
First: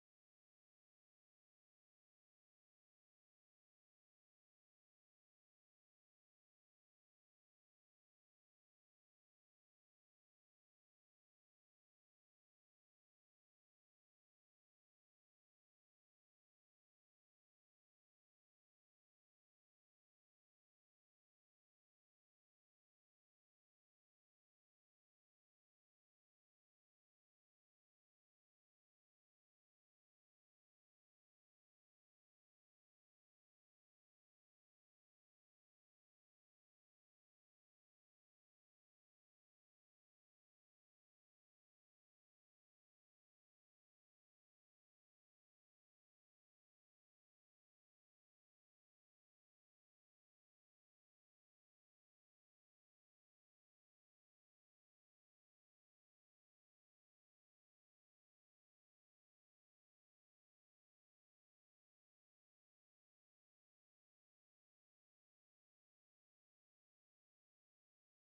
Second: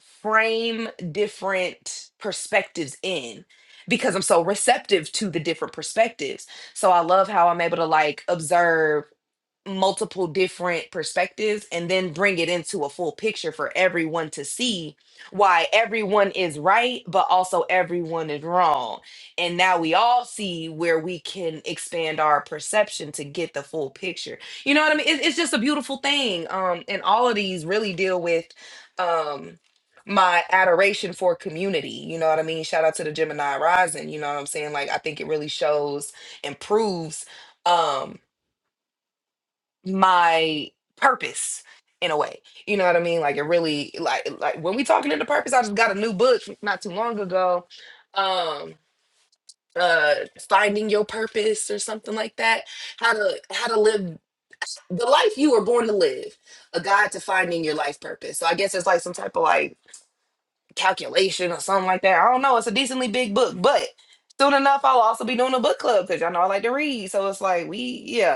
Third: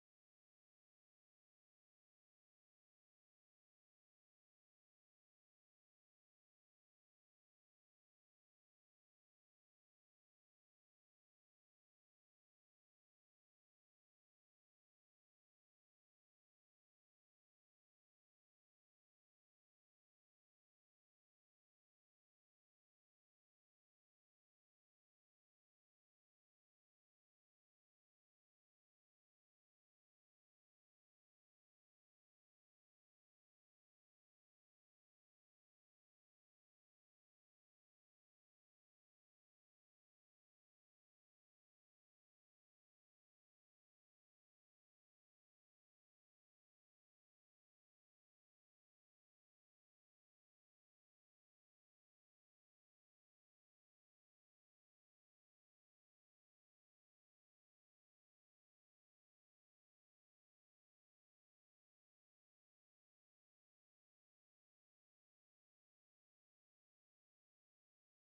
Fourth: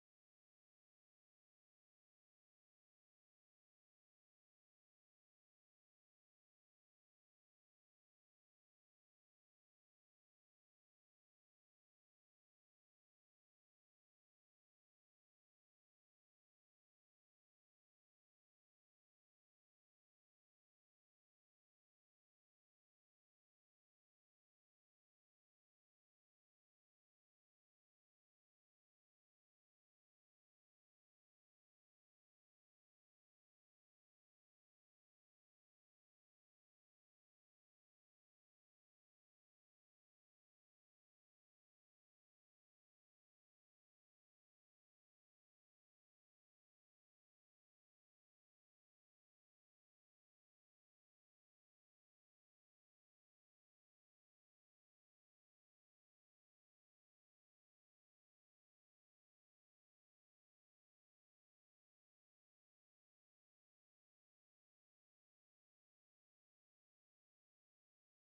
frame different perspectives in because I'm so receptive to the different perspectives. So I love how I'm able to like observe multiple different perspectives and then bring it into a full picture for everyone to see why everyone is right but also everyone is wrong and now we all see where we can expand our perception to get the full picture you know what i mean it, it's just a beautiful thing um and all of these really deal with um my adoration for community you know what i mean shout out to the gemini rising you know what i'm saying like i think it really shows and proves um my purpose in a way. You know what I mean? Like it really like like when we talking into purpose, I just got a new book not too long ago. Um uh finding your purpose or something like that. How to how to live the life you were born to live. A guide to finding your life purpose. So I guess it's like some type of like calculation or something like that. I don't know. It's a decently big book, but soon enough I'll also be doing a book club because y'all know I like to read. So it's like we yeah.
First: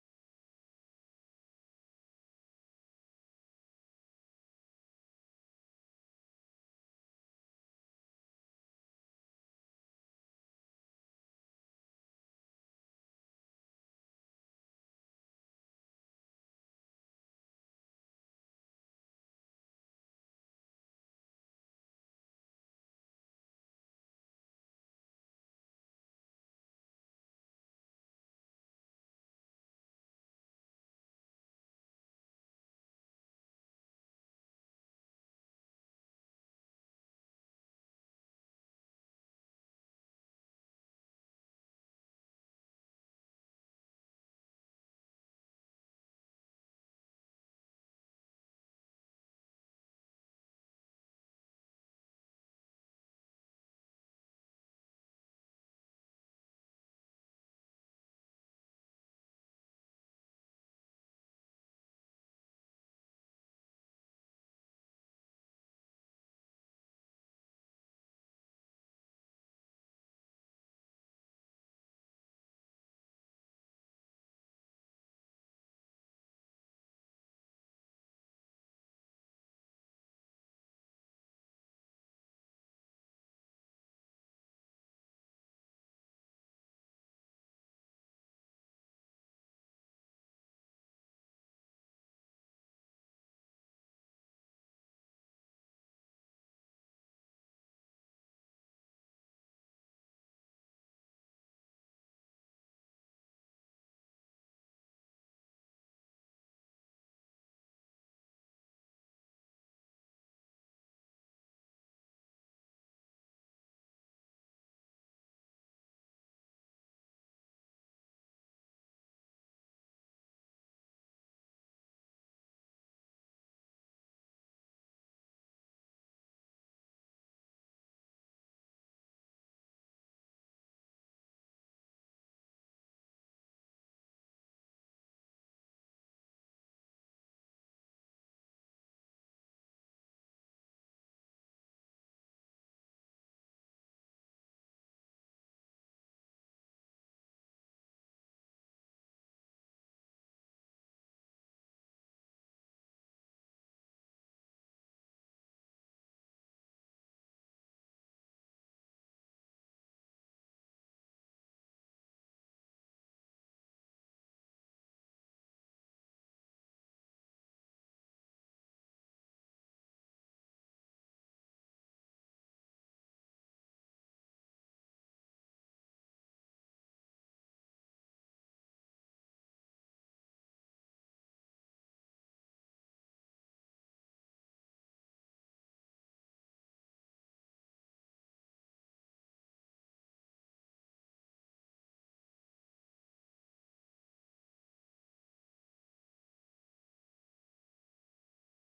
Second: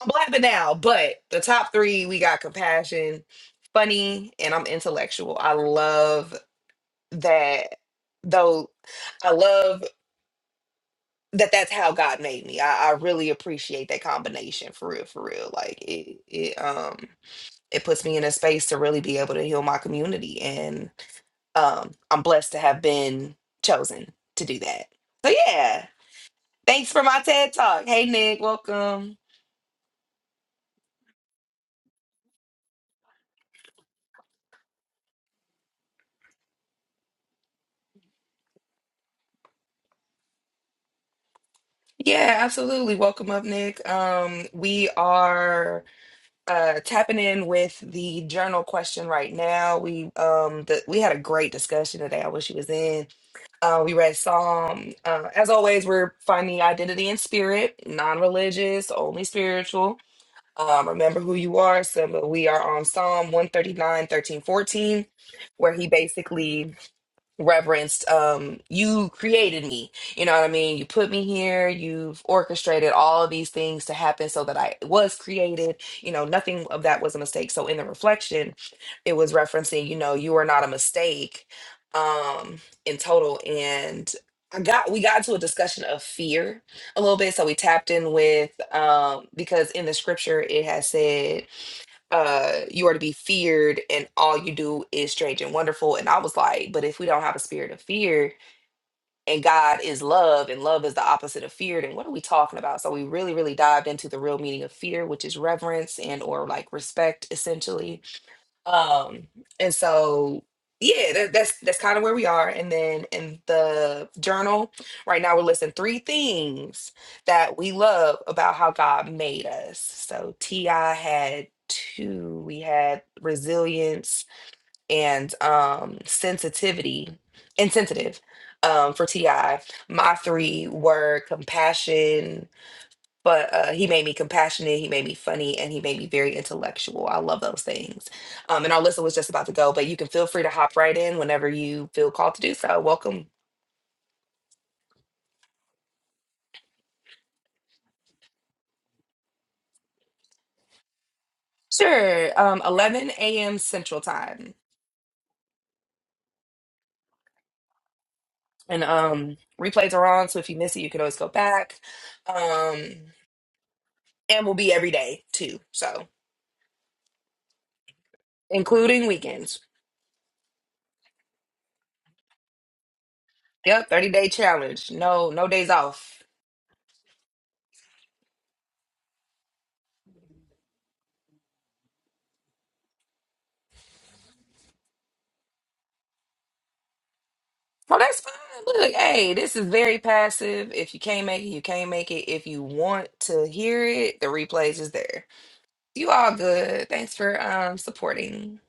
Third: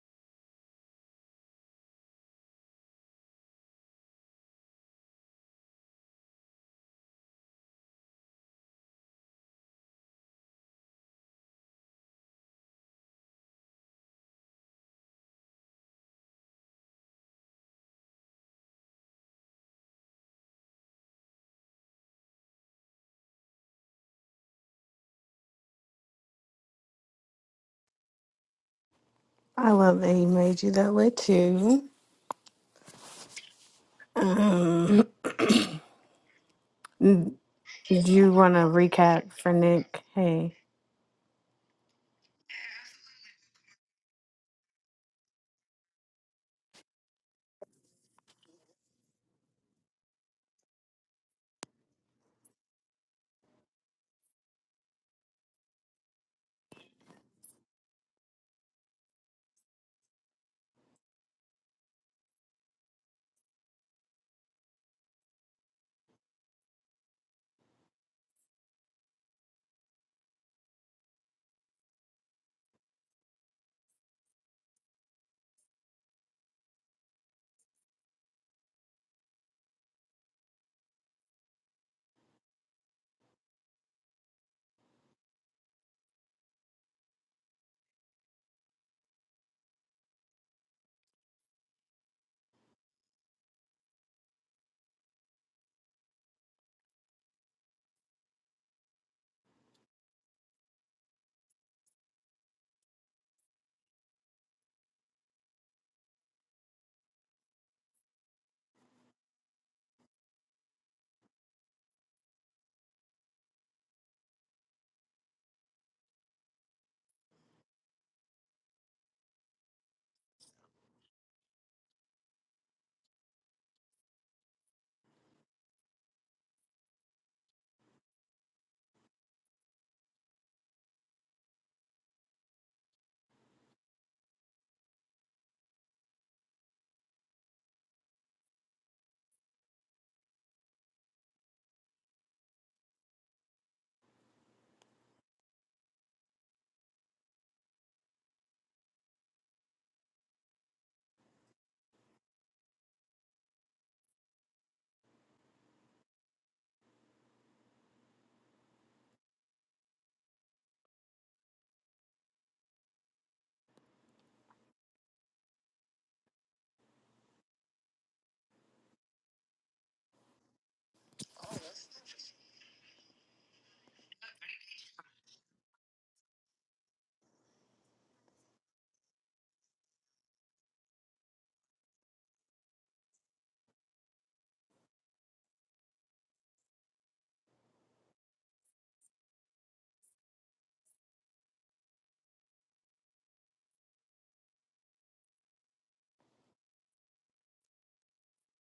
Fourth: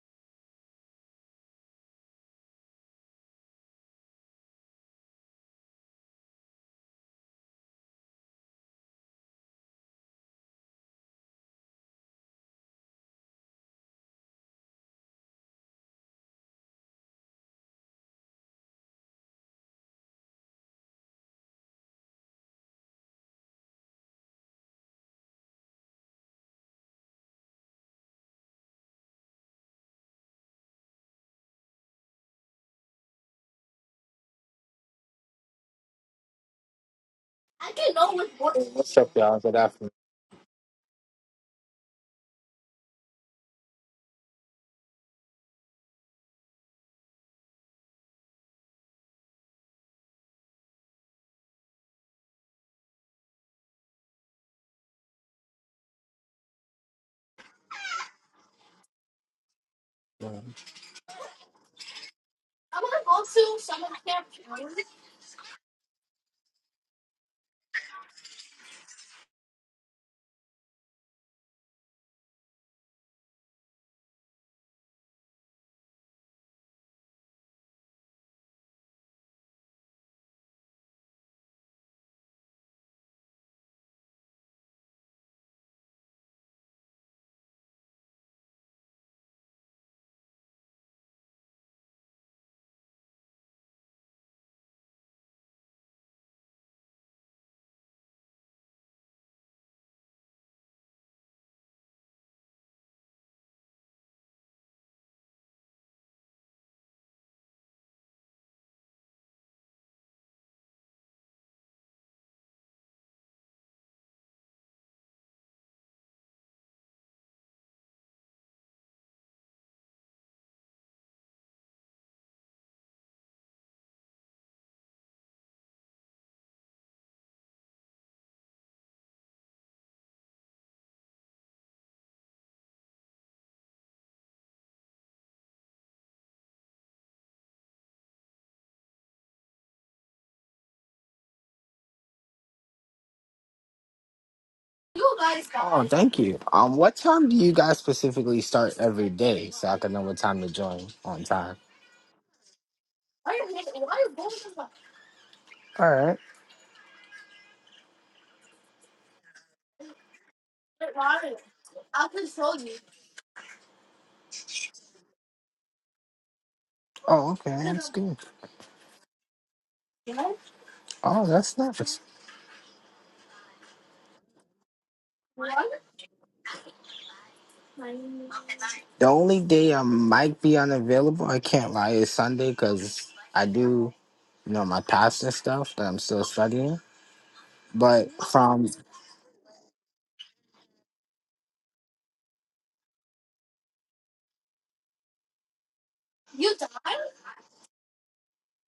I'm blabbing now, but the top three we got compassion, funny, and I'm intellectual. I love that, though. I love that that's how God made me. I, I really appreciate that combination for real, for real. Like it, it, um, it puts me in a space to really be able to heal my community, and um, I'm blessed to have been chosen to do that. So yeah, thanks for my TED talk. Hey Nick, welcome.
I love that he made you that way too. Um, [CLEARS THROAT]
I can
Did
go with
you want
what
to
What's up,
recap
y'all?
for
Good afternoon.
Nick? Hey,
Yeah, absolutely. Welcome up, Nick. Um, we are uh, tapping in with the journal question right now. We um, the, we had a great discussion today. I wish you was in. Uh, we read Psalm. Uh, as always, we're finding identity in spirit, non-religious, only spiritual.
I
Um, remember who you are. So but we are on
want
Psalm
to
one
go to some of the
thirty-nine, thirteen,
campgrounds.
fourteen, where he basically reverenced um you created me you know what i mean you put me here you've orchestrated all of these things to happen so that i was created you know nothing of that was a mistake so in the reflection it was referencing you know you are not a mistake um in total and i got we got to a discussion of fear a little bit so we tapped in with um because in the scripture it has said uh you are to be feared and all you do is strange and wonderful and i was like but if we don't have a spirit of fear and god is love and love is the opposite of fear then what are we talking about so we really really dived into the real meaning of fear which is reverence and or like respect essentially um, and so yeah, that, that's that's kind of where we are. And then in the journal, right now we're listing three things that we love about how God made us. So Ti had two. We had resilience and um sensitivity, insensitive. Um, for Ti, my three were compassion, but uh, he made me compassionate he made me funny and he made me very intellectual i love those things um, and our listen was just about to go but you can feel free to hop right in whenever you feel called to do so welcome
You guys got. Oh, thank you. Um, what time do you guys specifically start every day so I can know what time to join on time?
sure um, 11
Why are you
a.m
making- why are
central
you going to
time
my All right.
and um, replays are on so if you miss it you can always go
water?
back
I'll just show you.
um, and we'll be every day too so
Oh, okay. That's good.
including weekends
You know? Oh, that's nice.
yep 30 day challenge no no days
What?
off
The only day I might be unavailable, I can't lie, is Sunday because I do, you know, my past and stuff that I'm still studying.
Oh,
But
that's fine.
from
Look, hey, this is very passive. If you can't make it, you can't make it. If you want to hear it, the replays is there. You all good. Thanks for um supporting.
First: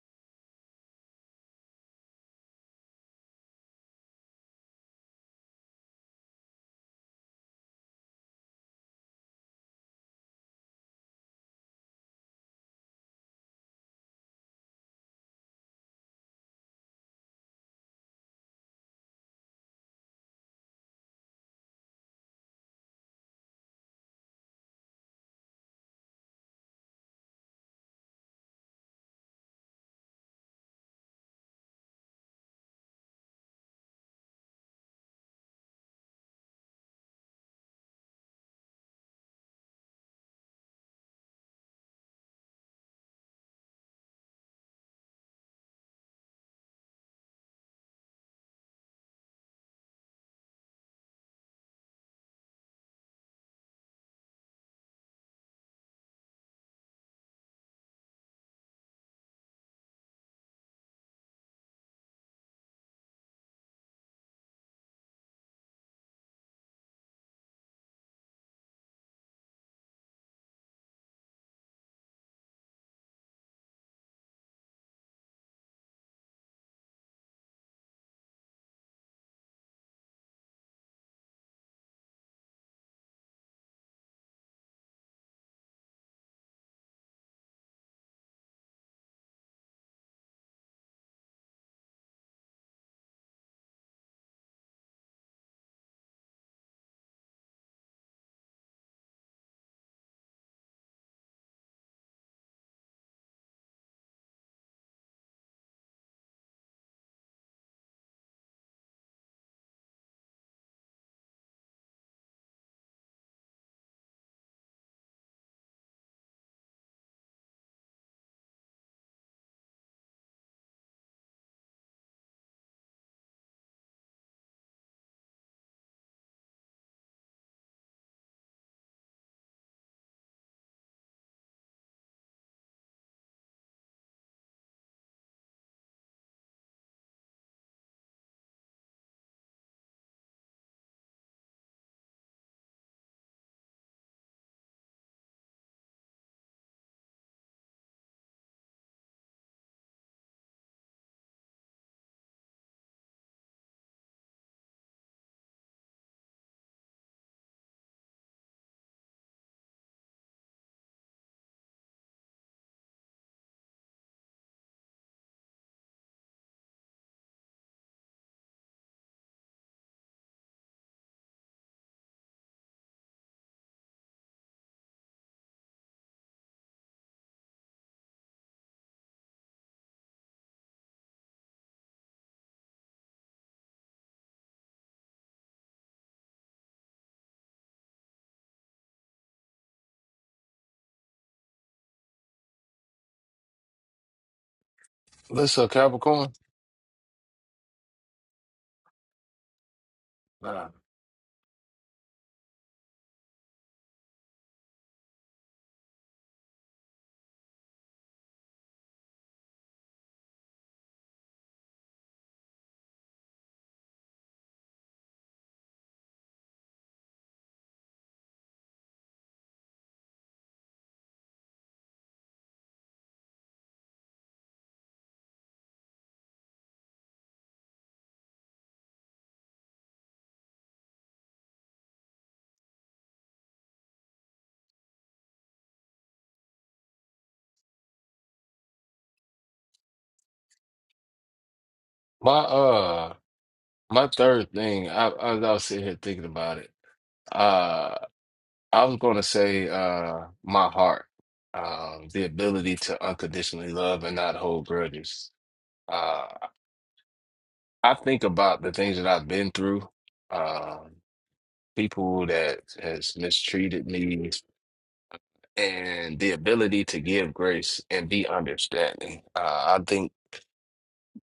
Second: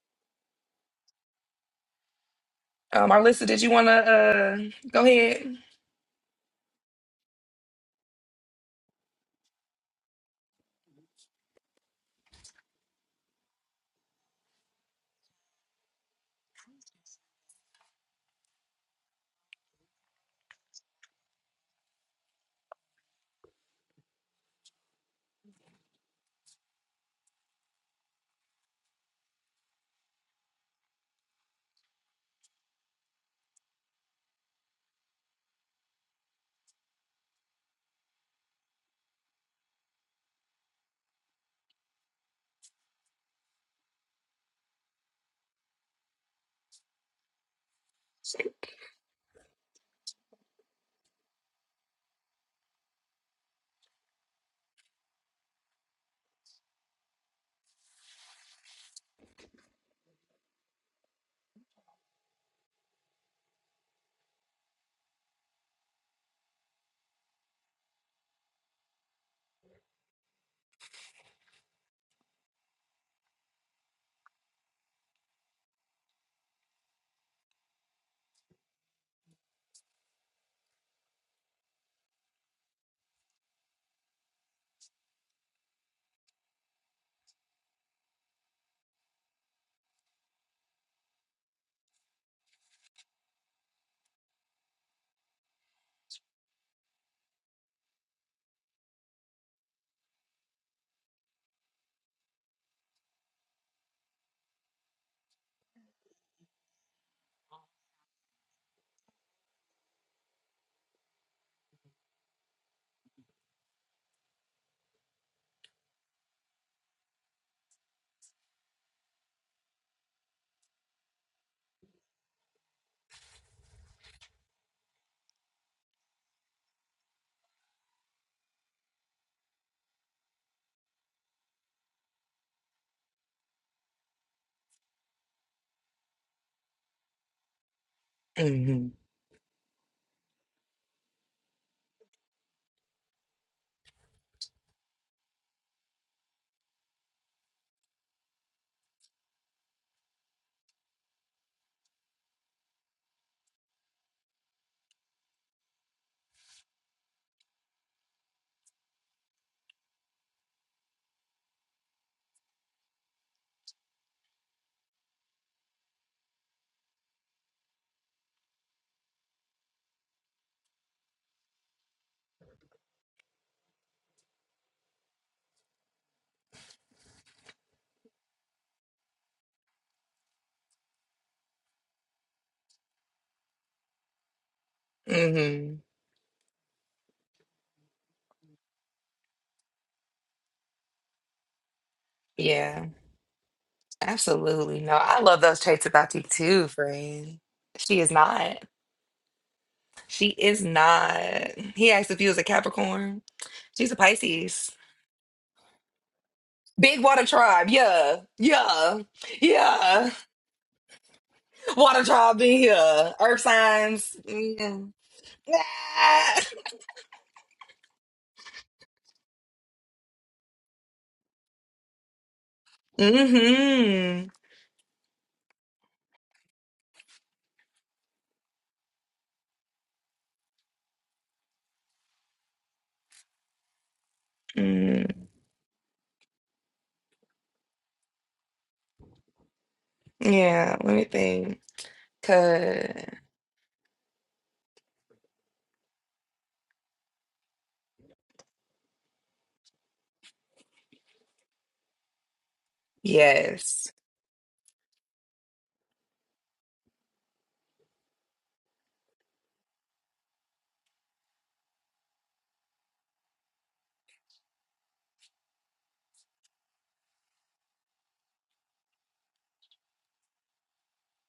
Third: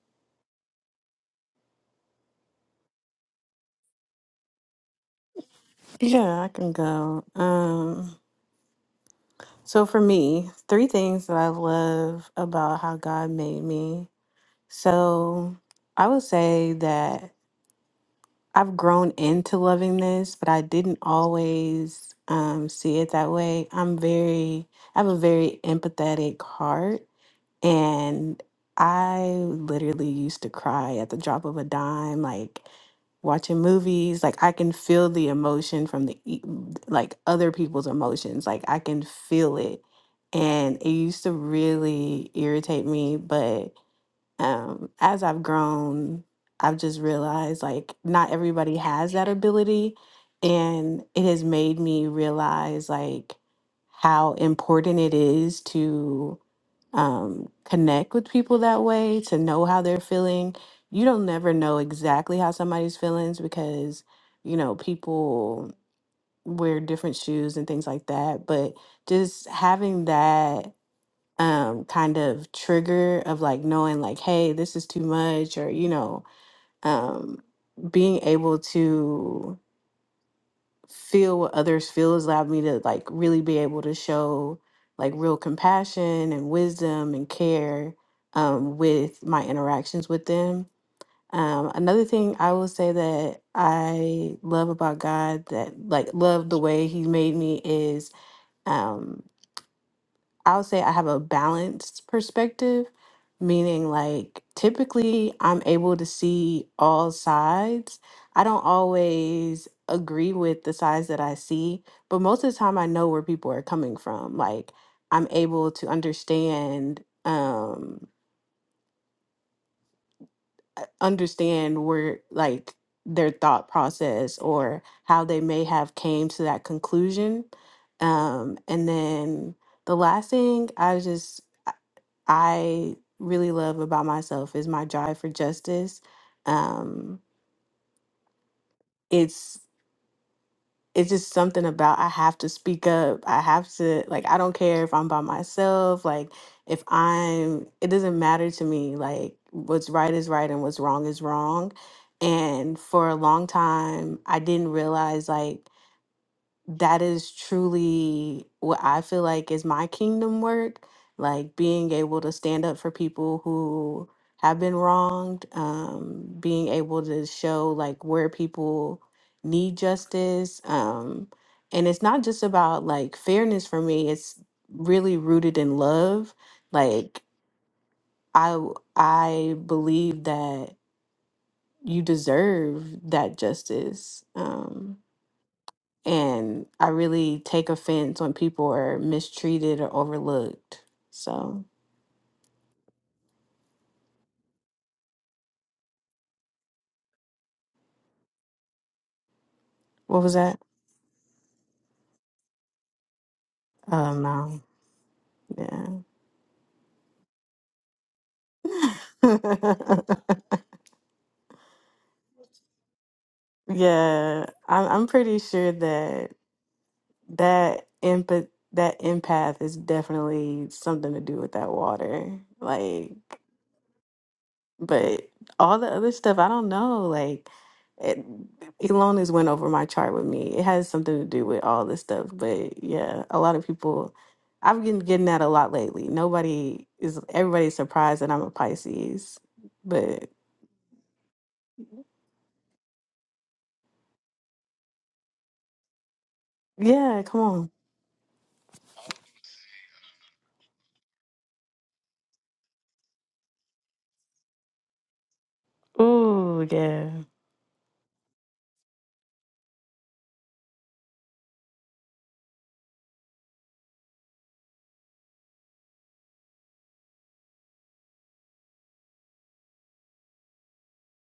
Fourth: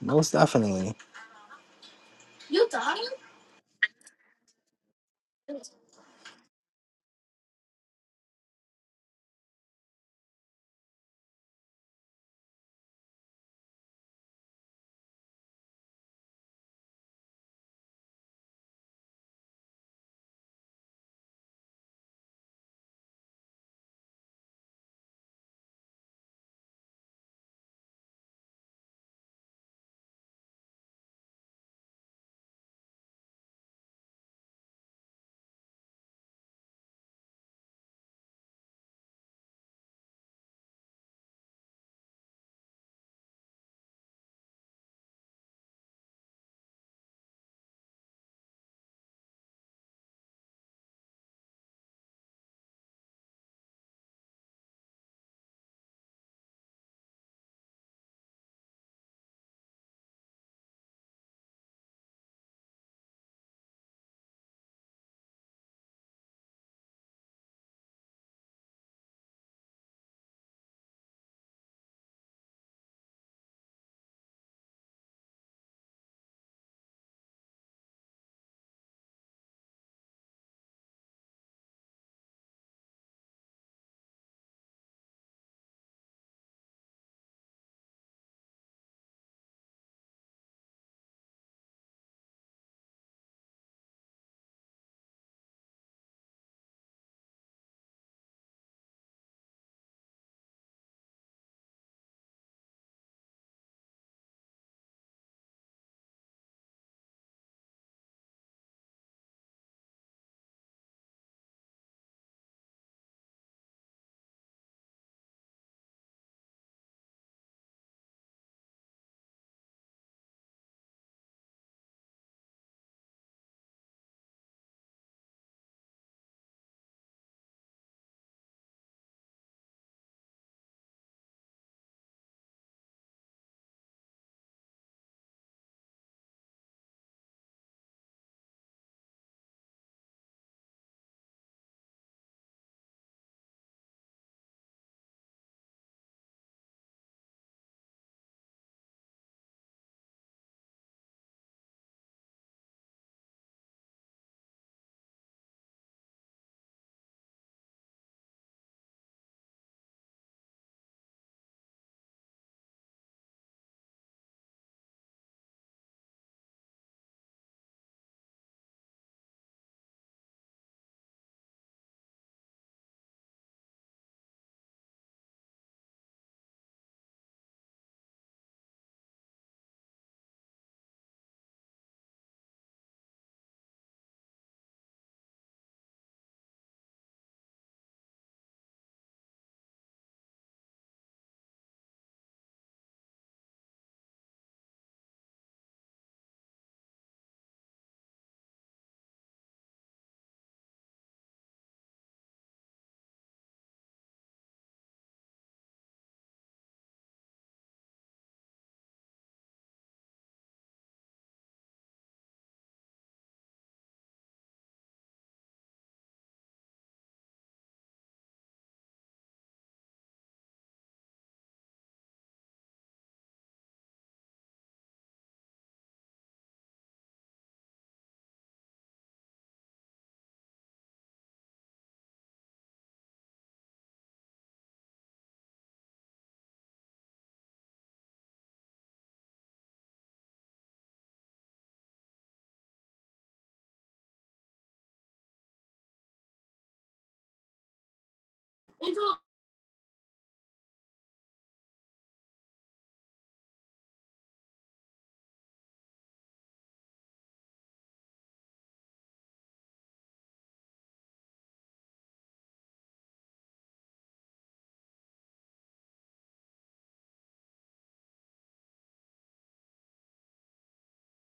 most definitely,
Um, Arlissa, did you want to uh go ahead?
yeah, I can go. Um, so for me, three things that I love about how God made me. So I would say that I've grown into loving this, but I didn't always um, see it that way. I'm very, I have a very empathetic heart. And I literally used to cry at the drop of a dime, like watching movies. Like I can feel the emotion from the e- like other people's emotions. Like I can feel it. And it used to really irritate me. But um, as I've grown, I've just realized like not everybody has that ability. And it has made me realize like how important it is to um, connect with people that way, to know how they're feeling. You don't never know exactly how somebody's feelings because, you know, people wear different shoes and things like that. But just having that um, kind of trigger of like knowing, like, hey, this is too much, or, you know, um, being able to feel what others feel has allowed me to like really be able to show like real compassion and wisdom and care um, with my interactions with them. Um, another thing I will say that I love about God that like love the way He made me is um, I would say I have a balanced perspective, meaning like typically I'm able to see all sides. I don't always agree with the sides that I see, but most of the time I know where people are coming from. Like I'm able to understand um uh, understand where like their thought process or how they may have came to that conclusion. Um and then the last thing I just I really love about myself is my drive for justice. Um,
Mm-hmm.
it's it's just something about I have to speak up. I have to like I don't care if I'm by myself. Like if I'm, it doesn't matter to me. Like what's right is right and what's wrong is wrong. And for a long time, I didn't realize like that is truly what I feel like is my kingdom work, like being able to stand up for people who have been wronged, um, being able to show like where people need justice. Um, and it's not just about like fairness for me, it's really rooted in love. Like I w- I believe that you deserve that justice. Um
Mm-hmm.
and I really take offense when people are mistreated or overlooked. So,
Yeah, absolutely. No, I love those
Listen,
traits about you
Capricorn.
too, friend. She is not.
what
She
was that?
is
Nah.
not. He asked if he was a Capricorn. She's a
Oh no,
Pisces.
yeah,
Big water tribe. Yeah. Yeah. Yeah. [LAUGHS] Water trial in here. Earth
[LAUGHS]
signs.
yeah.
Yeah.
I'm I'm pretty sure that that empath that empath is definitely something to do with that water. Like
mm-hmm.
But all the other stuff, I don't know. Like, it, Elona's went over my chart with me. It has something to do with all this stuff. But yeah, a lot of people, I've been
Mm.
getting that a lot lately. Nobody is, everybody's surprised that I'm a Pisces. But
Yeah, let me think.
My
Cause
uh, my third thing. I, I I was sitting here thinking about it.
yeah, come on.
Uh, I was going to say uh, my heart, um, the ability to unconditionally
yes.
love and not hold grudges. Uh,
Ooh, yeah.
I think about the things that I've been through, um, people that has mistreated me, and the ability to give grace and be understanding. Uh, I think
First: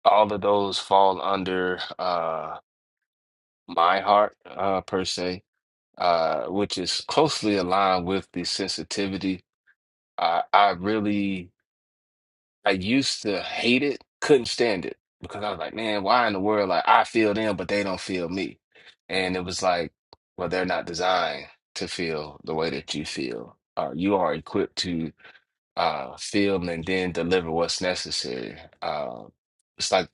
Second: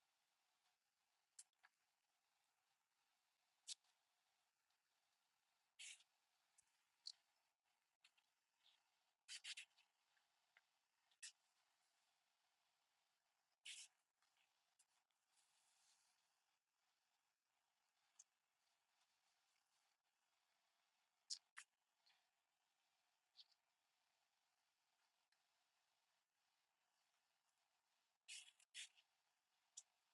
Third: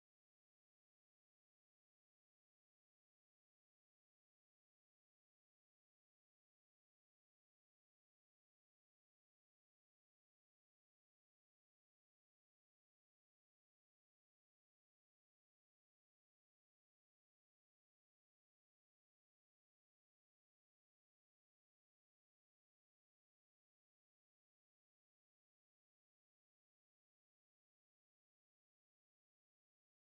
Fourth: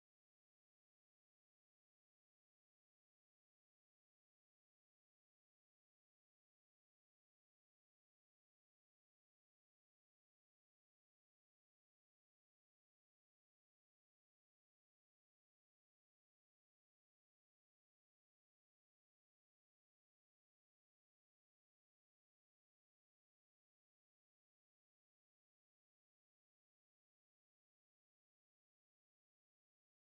all of those fall under. Uh. my heart uh, per se, uh, which is closely aligned with the sensitivity. I I really I used to hate it, couldn't stand it because I was like, man, why in the world like I feel them but they don't feel me, and it was like, well, they're not designed to feel the way that you feel. Uh, you are equipped to uh, feel and then deliver what's necessary. Uh, it's like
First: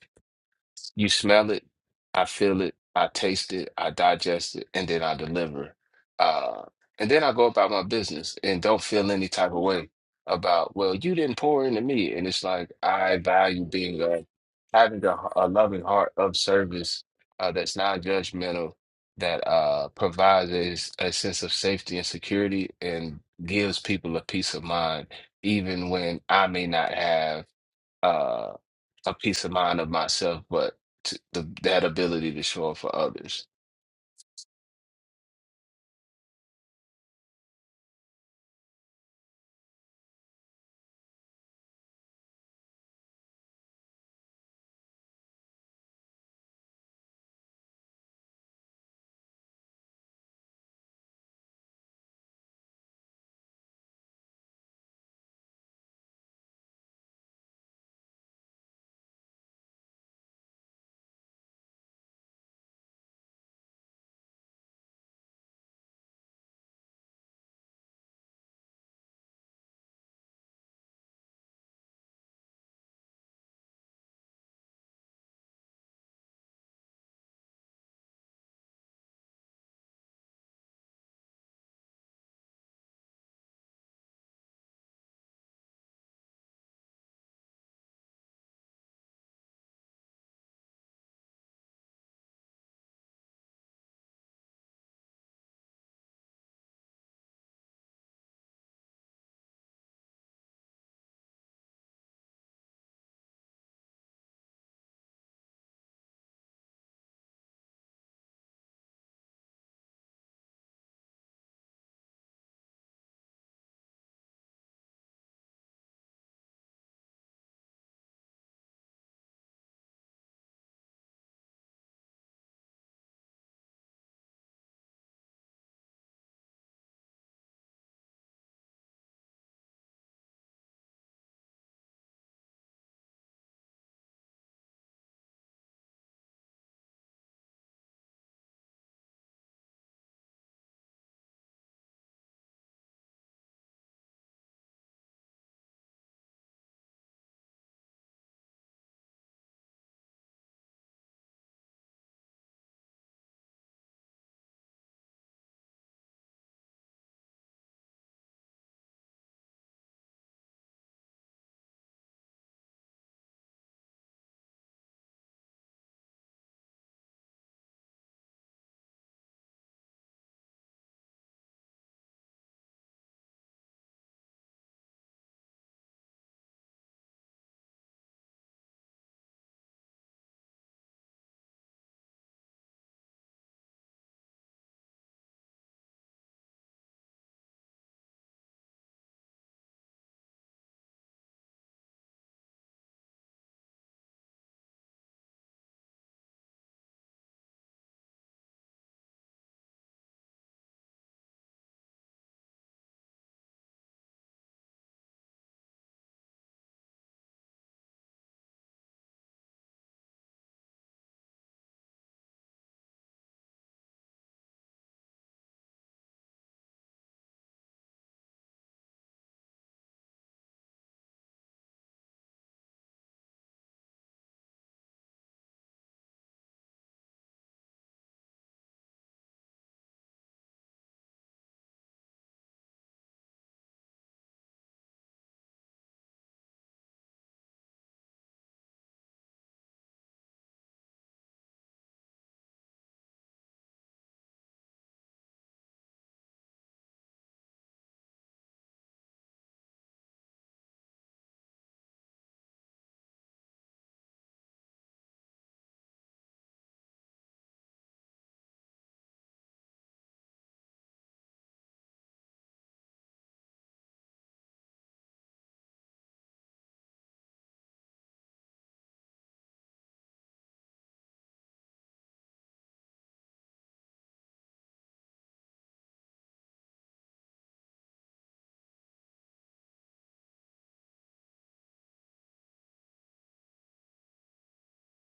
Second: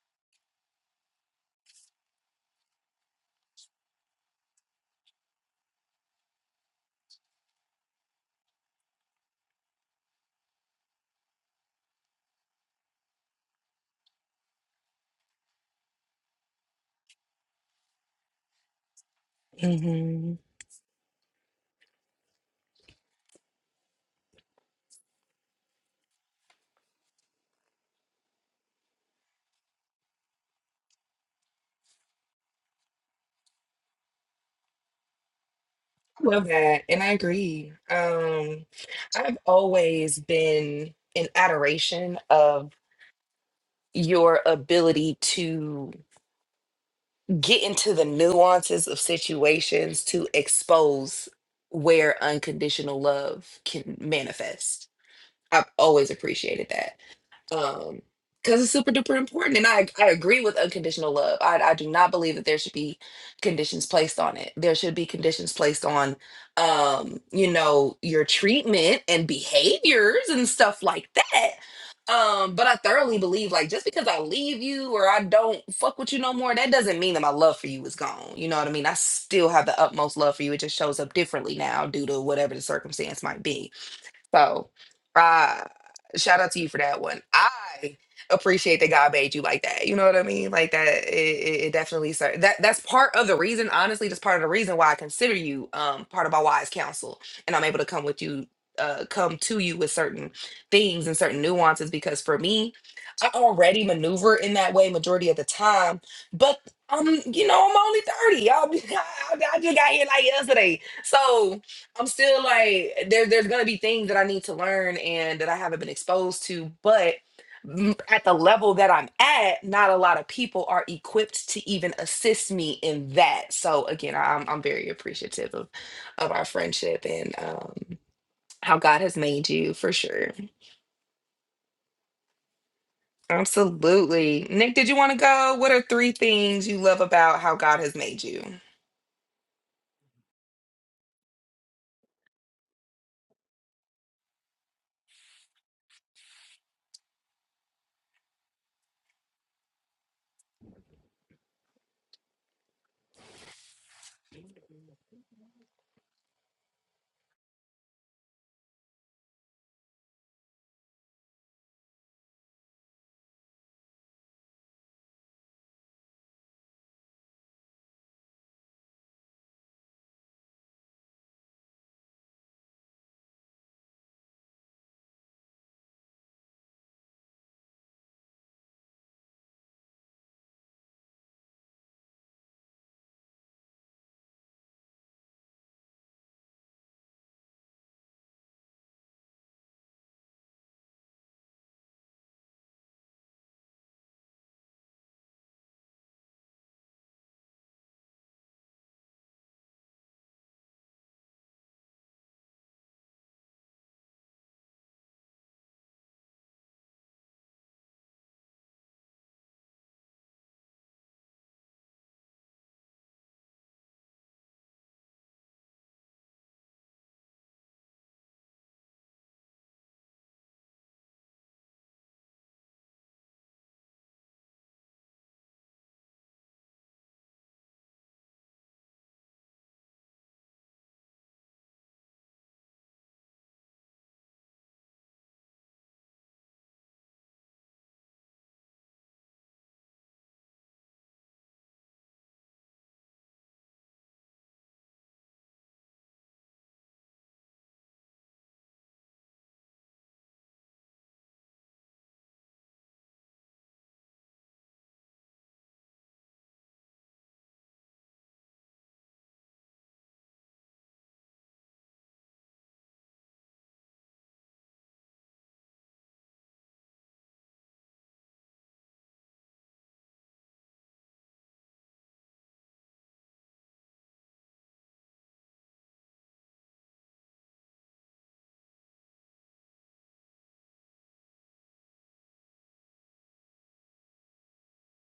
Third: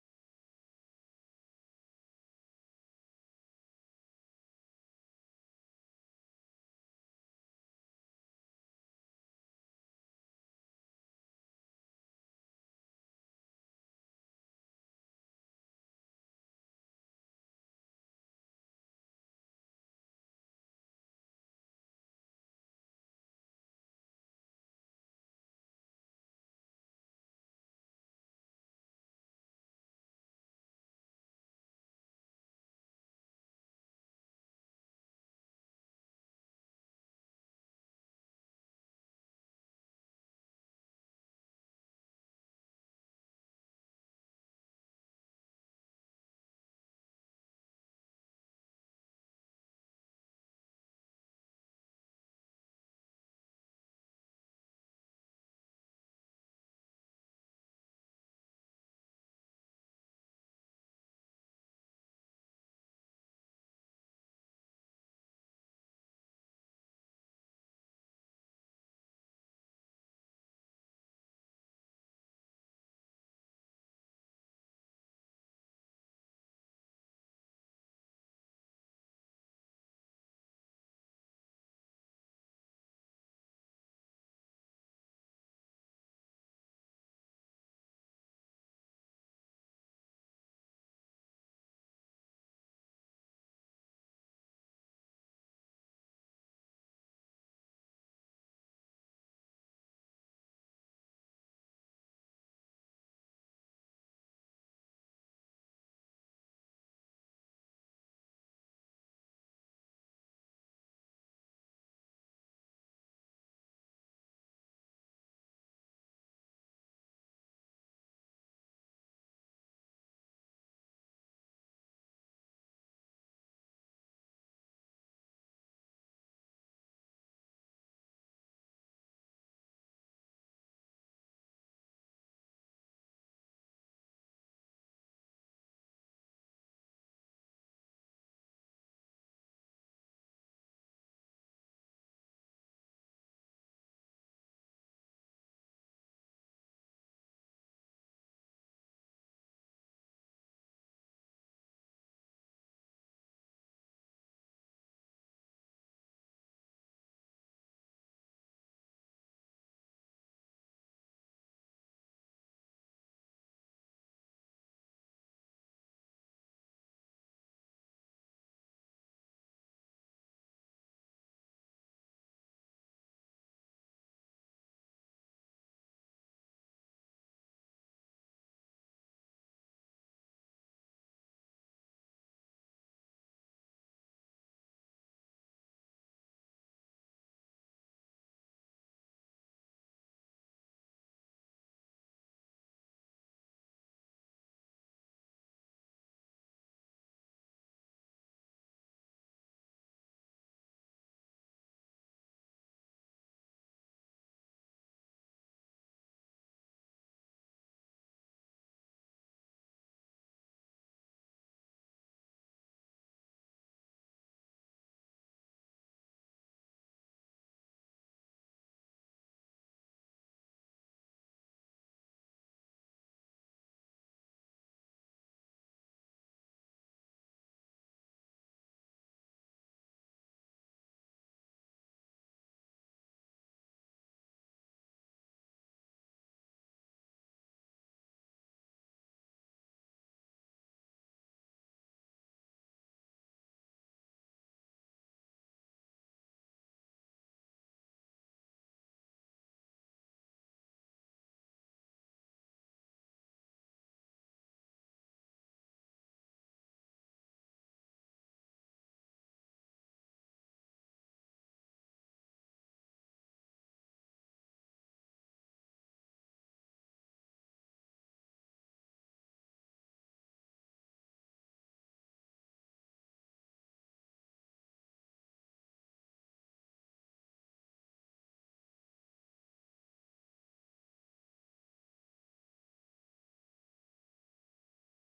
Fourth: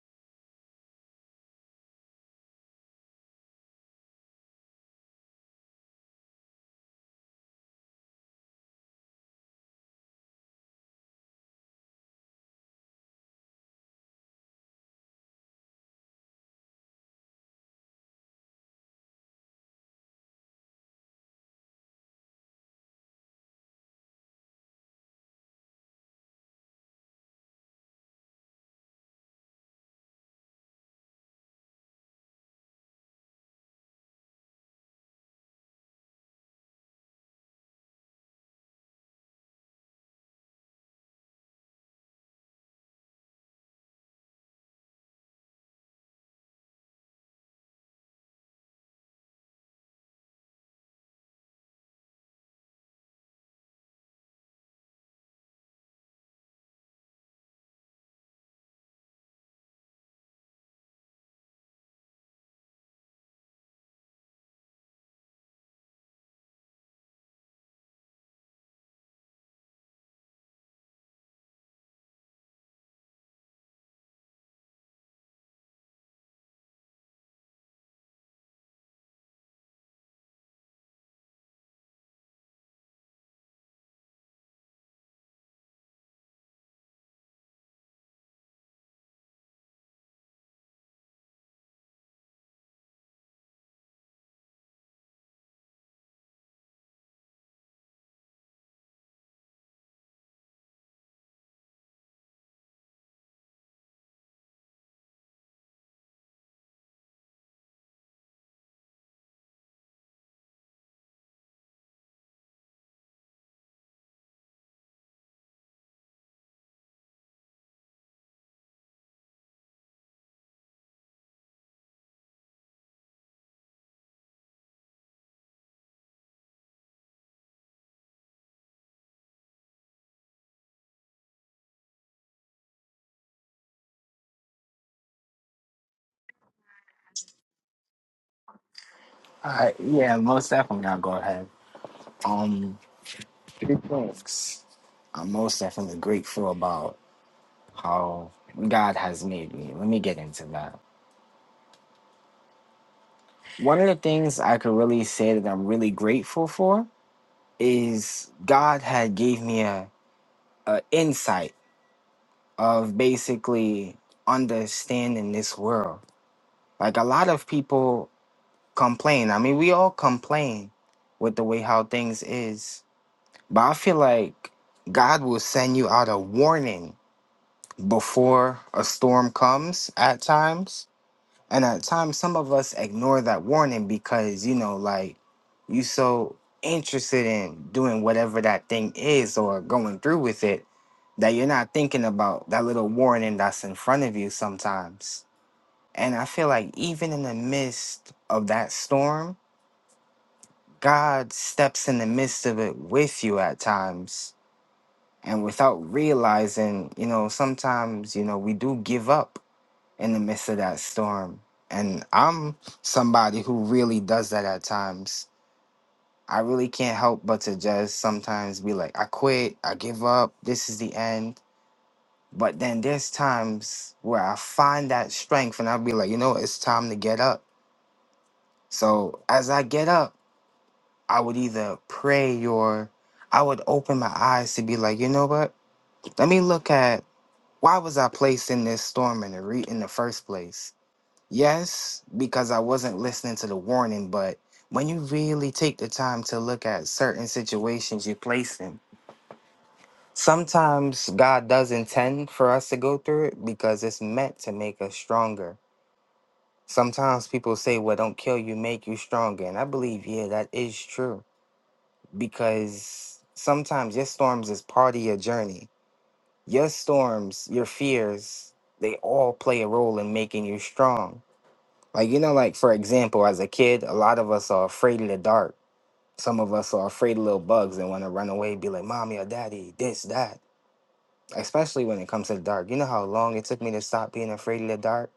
you smell it, I feel it, I taste it, I digest it, and then I deliver. Uh, and then I go about my business and don't feel any type of way about, well, you didn't pour into me. And it's like, I value being a, having a, a loving heart of service uh, that's non-judgmental, that uh,
hmm
provides a, s- a sense of safety and security and gives people a peace of mind, even when I may not have uh, a peace of mind of myself, but to, the, that ability to show up for others.
I love that. And I agree. Um, I've always been in adoration of your ability to get into the nuances of situations to expose where unconditional love can manifest I've always appreciated that. Um, because it's super duper important. And I I agree with unconditional love. I I do not believe that there should be conditions placed on it. There should be conditions placed on um, you know, your treatment and behaviors and stuff like that. Um, but I thoroughly believe like just because I leave you or I don't fuck with you no more, that doesn't mean that my love for you is gone. You know what I mean? I still have the utmost love for you. It just shows up differently now due to whatever the circumstance might be so, uh, shout out to you for that one. I appreciate that God made you like that. You know what I mean? Like that, it, it it definitely sir. That that's part of the reason. Honestly, that's part of the reason why I consider you um part of my wise counsel, and I'm able to come with you, uh, come to you with certain things and certain nuances. Because for me, I already maneuver in that way majority of the time, but. Um, you know, I'm only 30. Y'all, [LAUGHS] I, I just got here like yesterday. So I'm still like there. There's gonna be things that I need to learn and that I haven't been exposed to, but m- at the level that I'm at, not a lot of people are equipped to even assist me in that. So again, I- I'm I'm very appreciative of of our friendship and um, how God has made you for sure. Absolutely, Nick. Did you want to go? What are three things you love about how God has made you?
I yeah, most definitely, I'll go ahead. Um, three things I'm most definitely grateful about how God has made me. Let me get into that. One of the things I could really say that I'm really grateful for is God had gave me a, a insight of basically understanding this world. Like a lot of people complain. I mean, we all complain with the way how things is. But I feel like God will send you out a warning before a storm comes at times. And at times some of us ignore that warning because, you know, like you so interested in doing whatever that thing is or going through with it that you're not thinking about that little warning that's in front of you sometimes. And I feel like even in the midst of that storm, God steps in the midst of it with you at times. And without realizing, you know, sometimes, you know, we do give up in the midst of that storm. And I'm somebody who really does that at times. I really can't help but to just sometimes be like, I quit, I give up, this is the end. But then there's times where I find that strength and I'll be like, you know, it's time to get up. So as I get up, I would either pray or I would open my eyes to be like, you know what? Let me look at why was I placed in this storm in the re- in the first place? Yes, because I wasn't listening to the warning, but when you really take the time to look at certain situations you place in, sometimes God does intend for us to go through it because it's meant to make us stronger. Sometimes people say, well, don't kill you, make you stronger. And I believe, yeah, that is true because sometimes your storms is part of your journey. Your storms, your fears, they all play a role in making you strong. Like, you know, like for example, as a kid, a lot of us are afraid of the dark. Some of us are afraid of little bugs and want to run away, be like, mommy or daddy, this, that. Especially when it comes to the dark. You know how long it took me to stop being afraid of the dark?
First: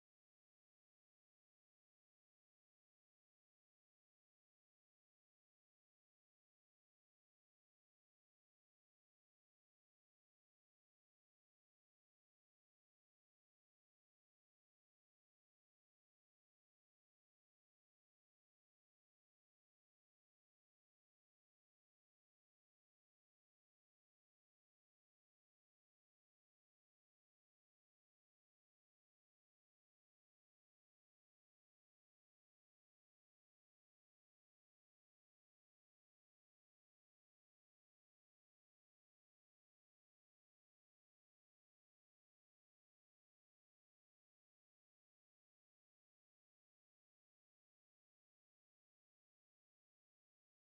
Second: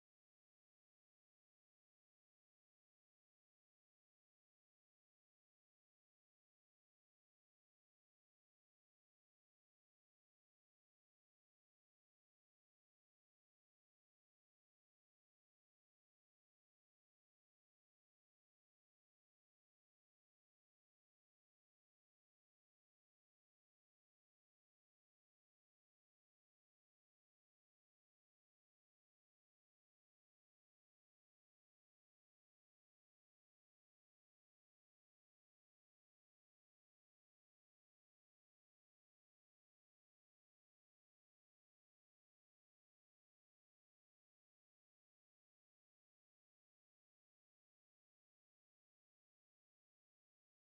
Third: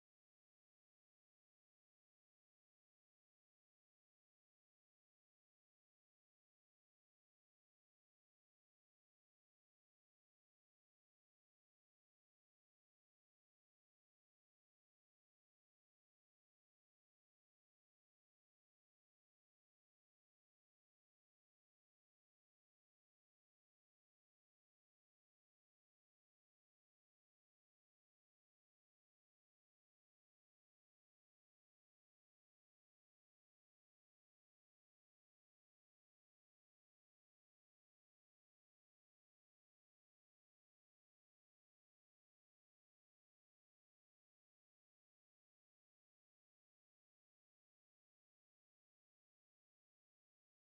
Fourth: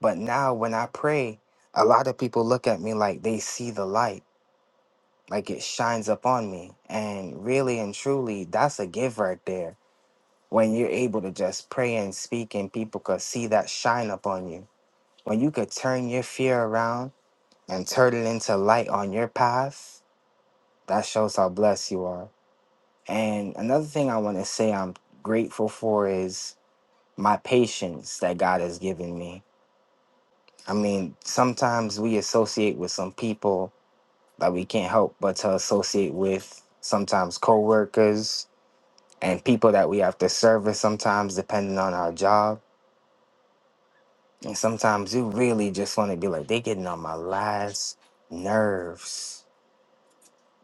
But now when I pray, a lot of people look at me like they see the light like it shines up on me and really and truly that's a give right there when you're able to just pray and speak and people could see that shine up on you when you could turn your fear around and turn it into light on your path that shows how blessed you are and another thing i want to say i'm grateful for is my patience that god has given me i mean sometimes we associate with some people that we can't help but to associate with sometimes coworkers and people that we have to service sometimes depending on our job. And sometimes you really just want to be like, they getting on my last nerves.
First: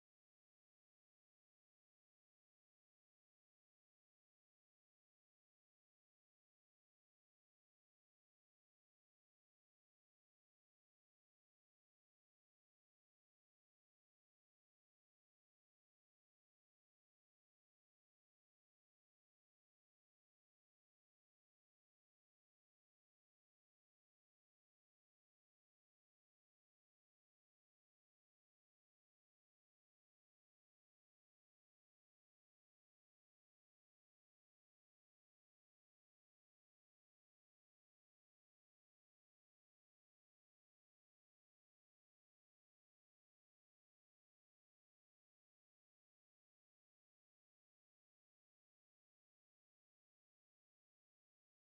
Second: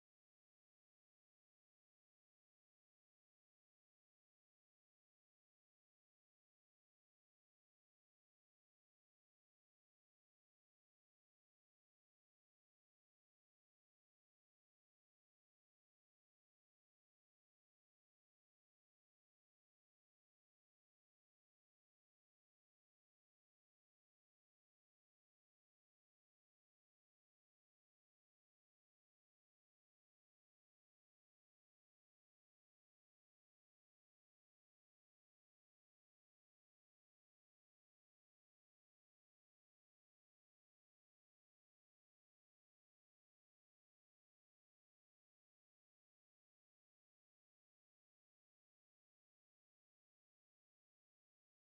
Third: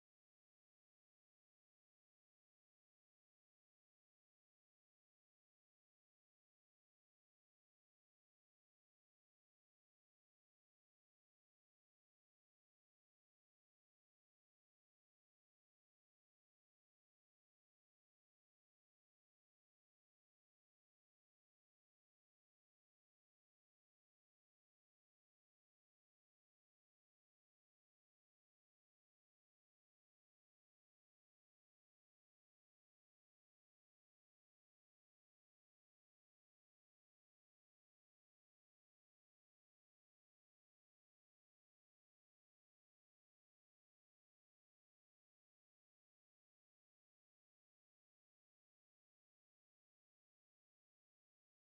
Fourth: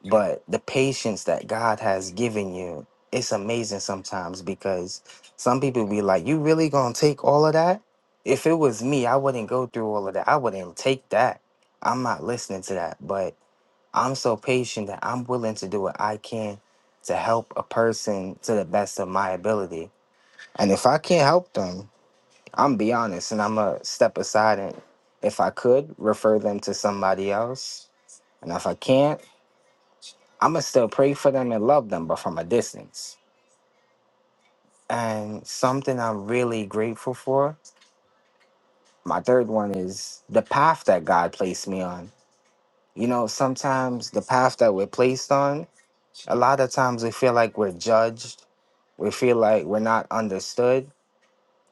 But the patience that God has given you, it's amazing sometimes because some people be like, you really gonna take all of that? If it was me, I wouldn't go through all of that. I wouldn't take that. I'm not listening to that. But I'm so patient that I'm willing to do what I can to help a person to the best of my ability And if I can't help them, I'm be honest and I'm going to step aside and if I could refer them to somebody else. And if I can't, I'm going to still pray for them and love them, but from a distance. And something I'm really grateful for, my third one is the path that God placed me on. You know, sometimes the path that we're placed on, a lot of times we feel like we're judged. We feel like we're not understood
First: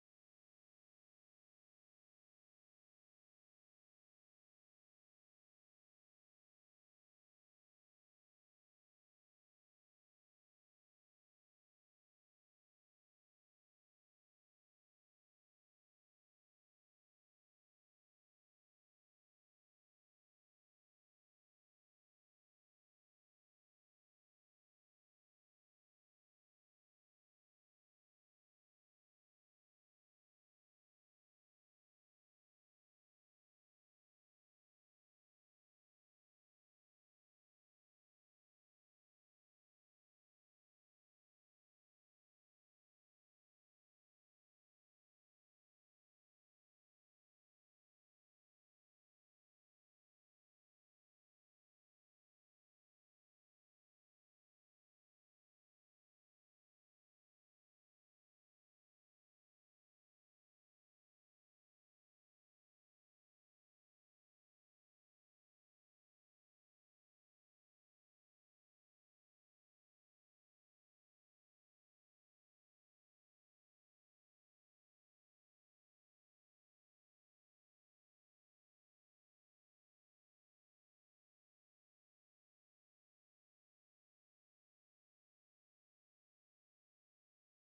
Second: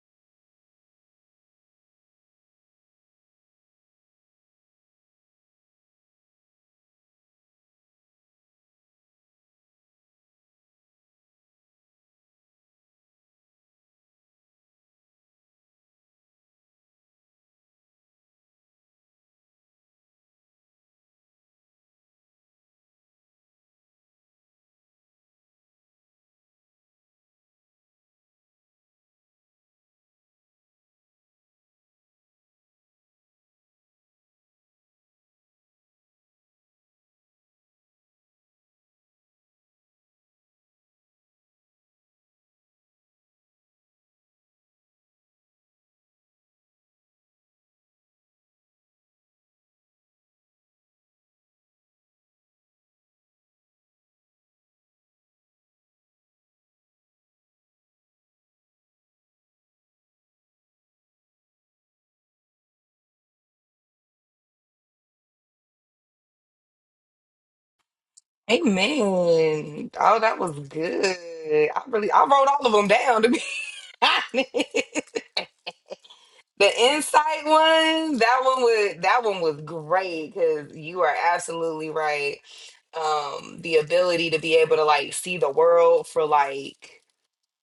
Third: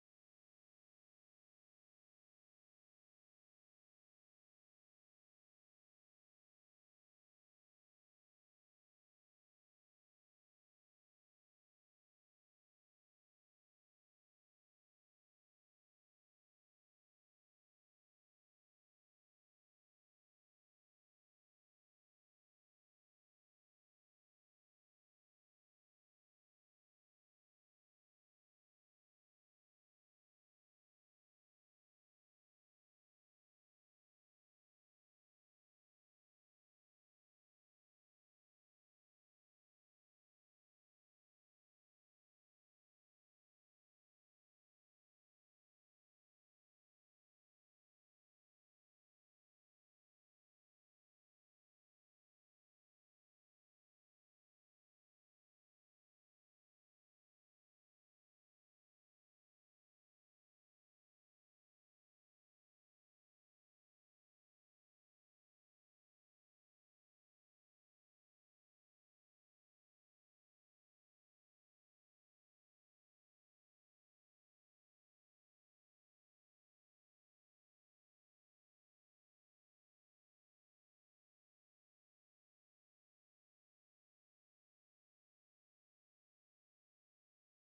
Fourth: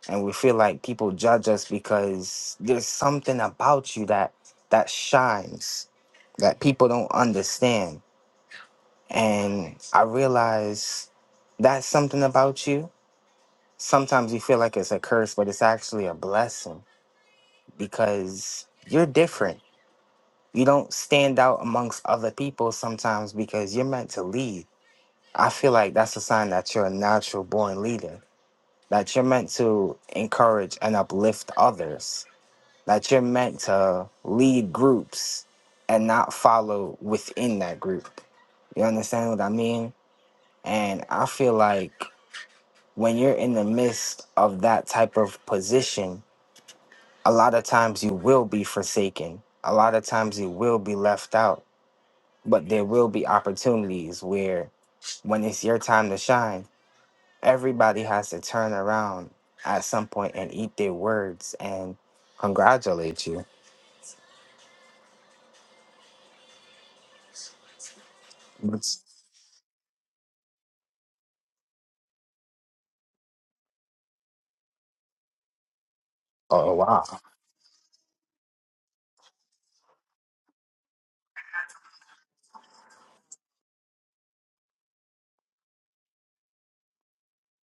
and we feel like people judge us because there's something about you that that shines that people don't understand and i realize that's something about you sometimes you feel like it's a curse but it's actually a blessing because you're different you don't stand out amongst other people sometimes because you're meant to lead i feel like that's a sign that you're a natural born leader that you're meant to encourage and uplift others that you're meant to lead groups and not follow within that group. You understand what I mean? And I feel like when you're in the midst of that type of position, a lot of times you will be forsaken. A lot of times you will be left out, but there will be opportunities where when it's your time to shine, everybody has to turn around at some point and eat their words and congratulate you. It's-
Amen. Oh, that was good. I really, I wrote all of them down to be [LAUGHS] honest.
Oh
The
wow.
insight one, that one was that one was great because you are absolutely right. Um, the ability to be able to like see the world for like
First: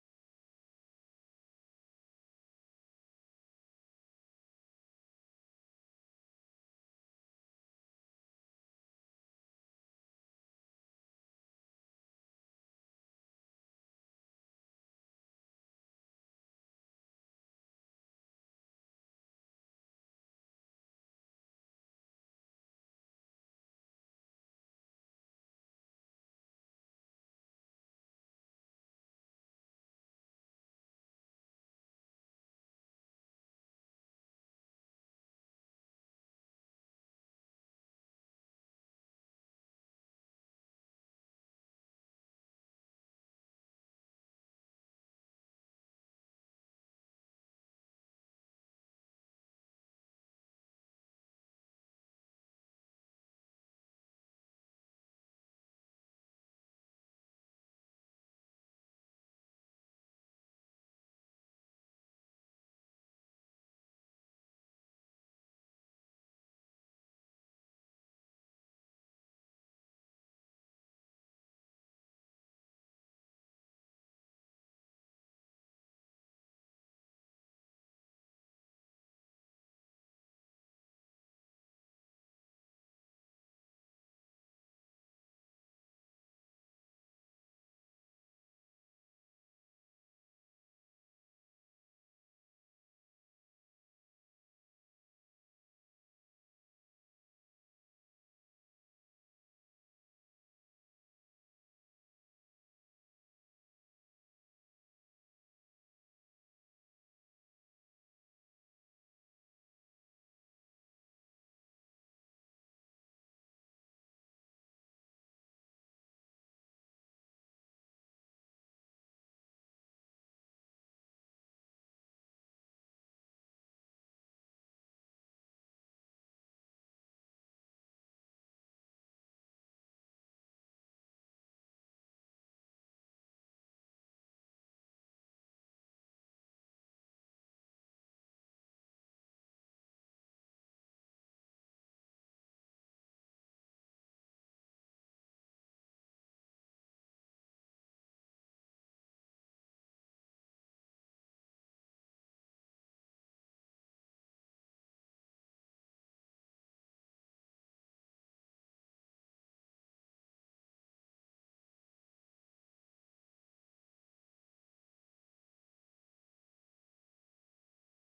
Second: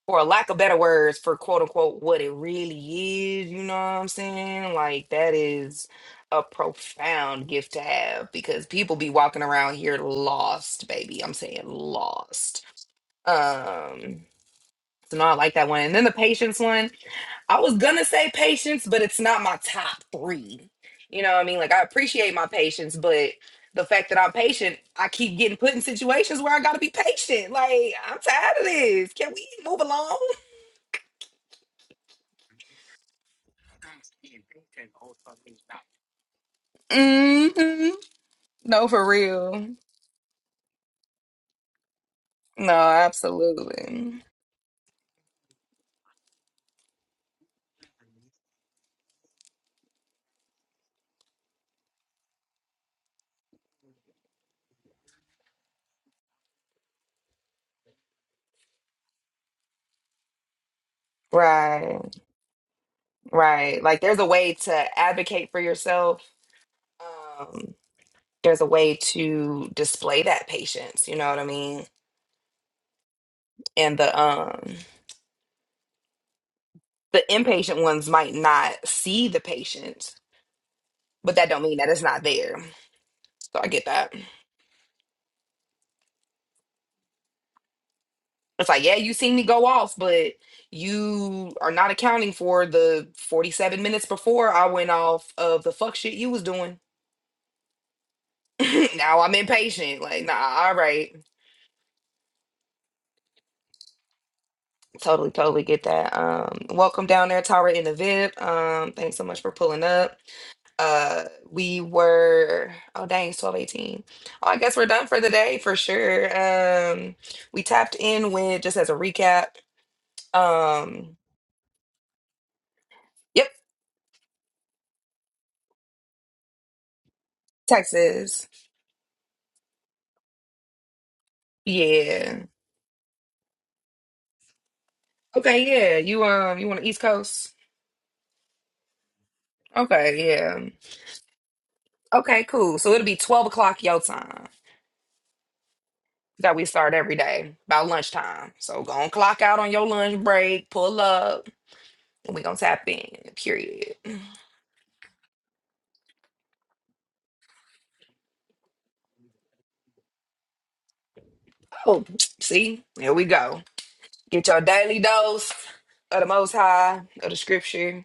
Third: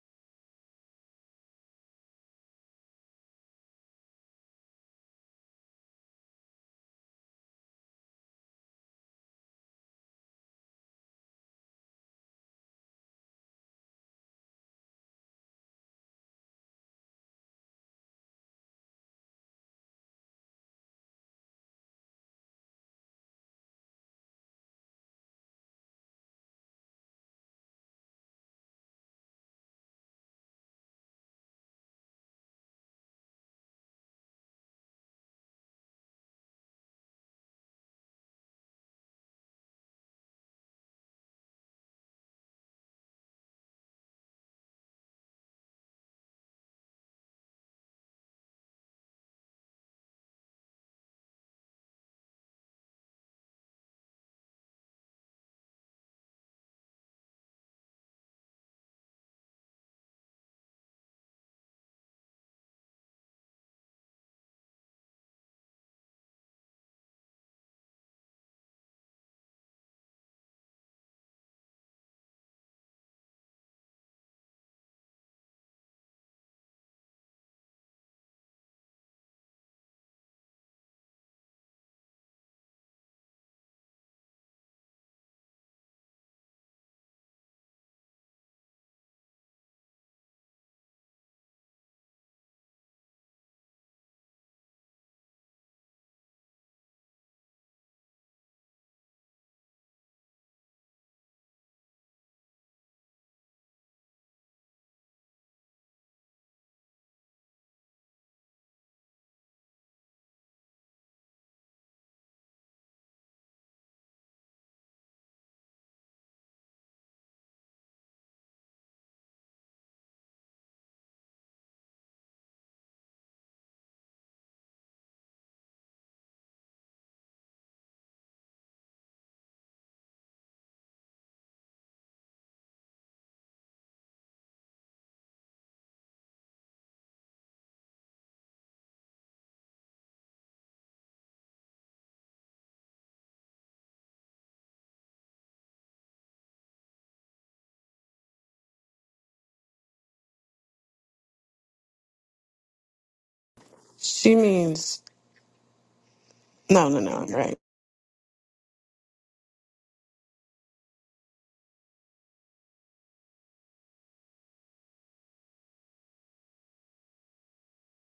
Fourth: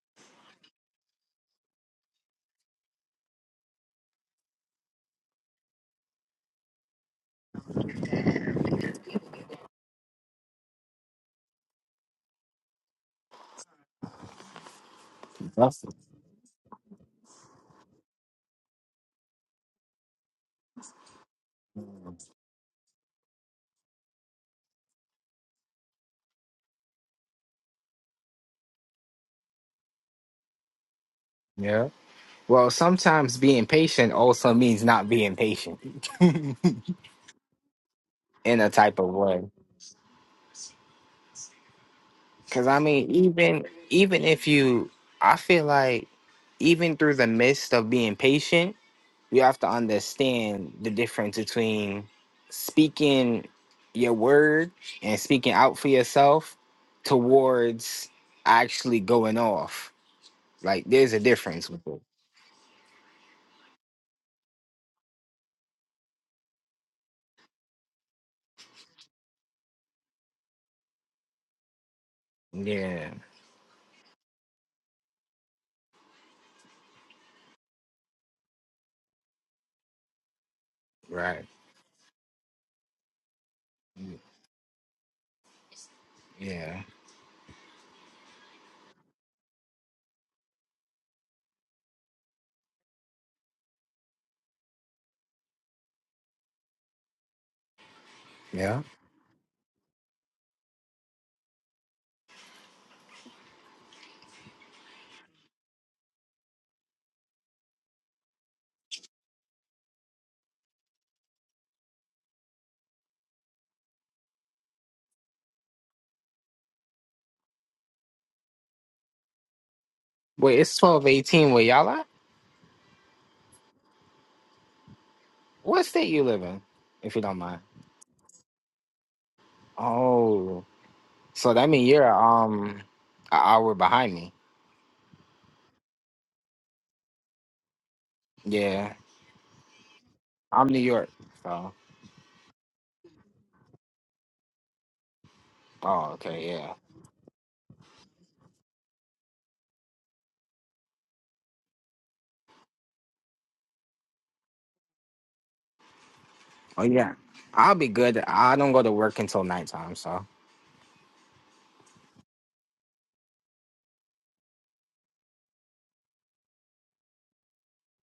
for lack of better words, for quote unquote what it really is, you know what I'm saying? Like that is a profound gift to have because people be walking around here lost, baby. I'm saying lost. Um so no, I like that one.
That's-
And then the patience one. I was gonna say patience, but it's not my top three. You know what I mean? Like I appreciate my patience, but the fact that I'm patient, I keep getting put in situations where I gotta be patient. Like, I'm tired of this. Can we move along?
yeah. Well, sometimes being patient also means not being patient
hmm
in a
No,
type
for
of way.
real.
Because
No,
I mean, even
absolutely.
even if you, I feel like even through the midst of being patient, you have to understand the difference between speaking your word and speaking out for yourself towards actually going off. Like, there's a difference with
Right,
it.
right. Like there's a way to advocate for yourself. Um, there's a way to display that patience, you know what I mean?
Yeah.
And the um the impatient ones might not see the patience, but
Right.
that don't mean that it's not there. So I get that.
Mm, Yeah.
It's like, yeah, you seen me go off, but you are not accounting for the 47 minutes before I went off of the fuck shit you was doing.
Yeah.
[LAUGHS] now I'm impatient. Like, nah, all right. Totally, totally get that. Um, welcome down there, Tara in the VIP. Um, thanks so much for pulling up. Uh we were oh dang, it's 1218. Oh, I guess we're done for the day for sure. Um, we tapped in with just as a recap.
Wait, it's twelve
Um,
eighteen. Where y'all at?
yep,
What state you live in? If you don't mind.
Texas.
Oh, so that means you're
Yeah.
um an hour behind me.
Okay, yeah. You um you want the East Coast?
Yeah,
Okay,
I'm
yeah.
New York. So,
Okay, cool. So it'll be 12 o'clock your time.
oh, okay,
that we
yeah.
start every day by lunchtime. So go on clock out on your lunch break, pull up, and we gonna tap in. Period.
She means
Oh
no, no,
yeah,
no. Right?
I'll be good. I don't go to work until nighttime. So
Oh, see, here we go. Get your daily dose of the Most High of the Scripture,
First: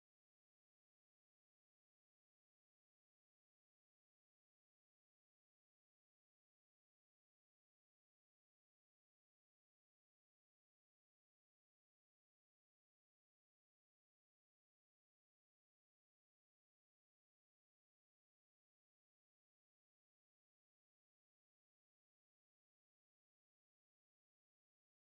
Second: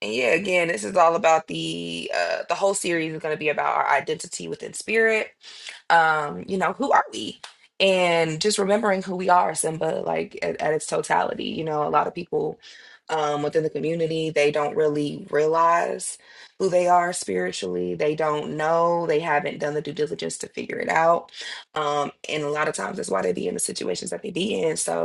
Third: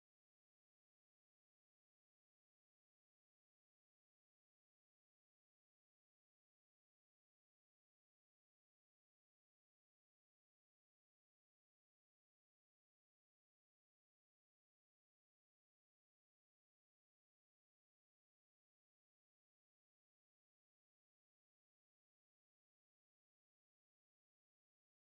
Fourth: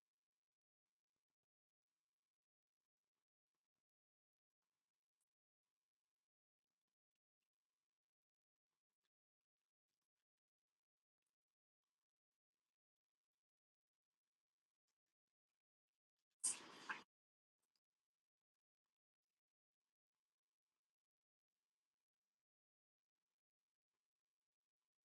and yeah, again, this is all about the uh, the whole series is gonna be about our identity within spirit um, you know, who are we? And just remembering who we are, Simba, like at, at its totality. You know, a lot of people um, within the community, they don't really realize who they are spiritually. They don't know. They haven't done the due diligence to figure it out. Um, and a lot of times that's why they be in the situations that they be in. So,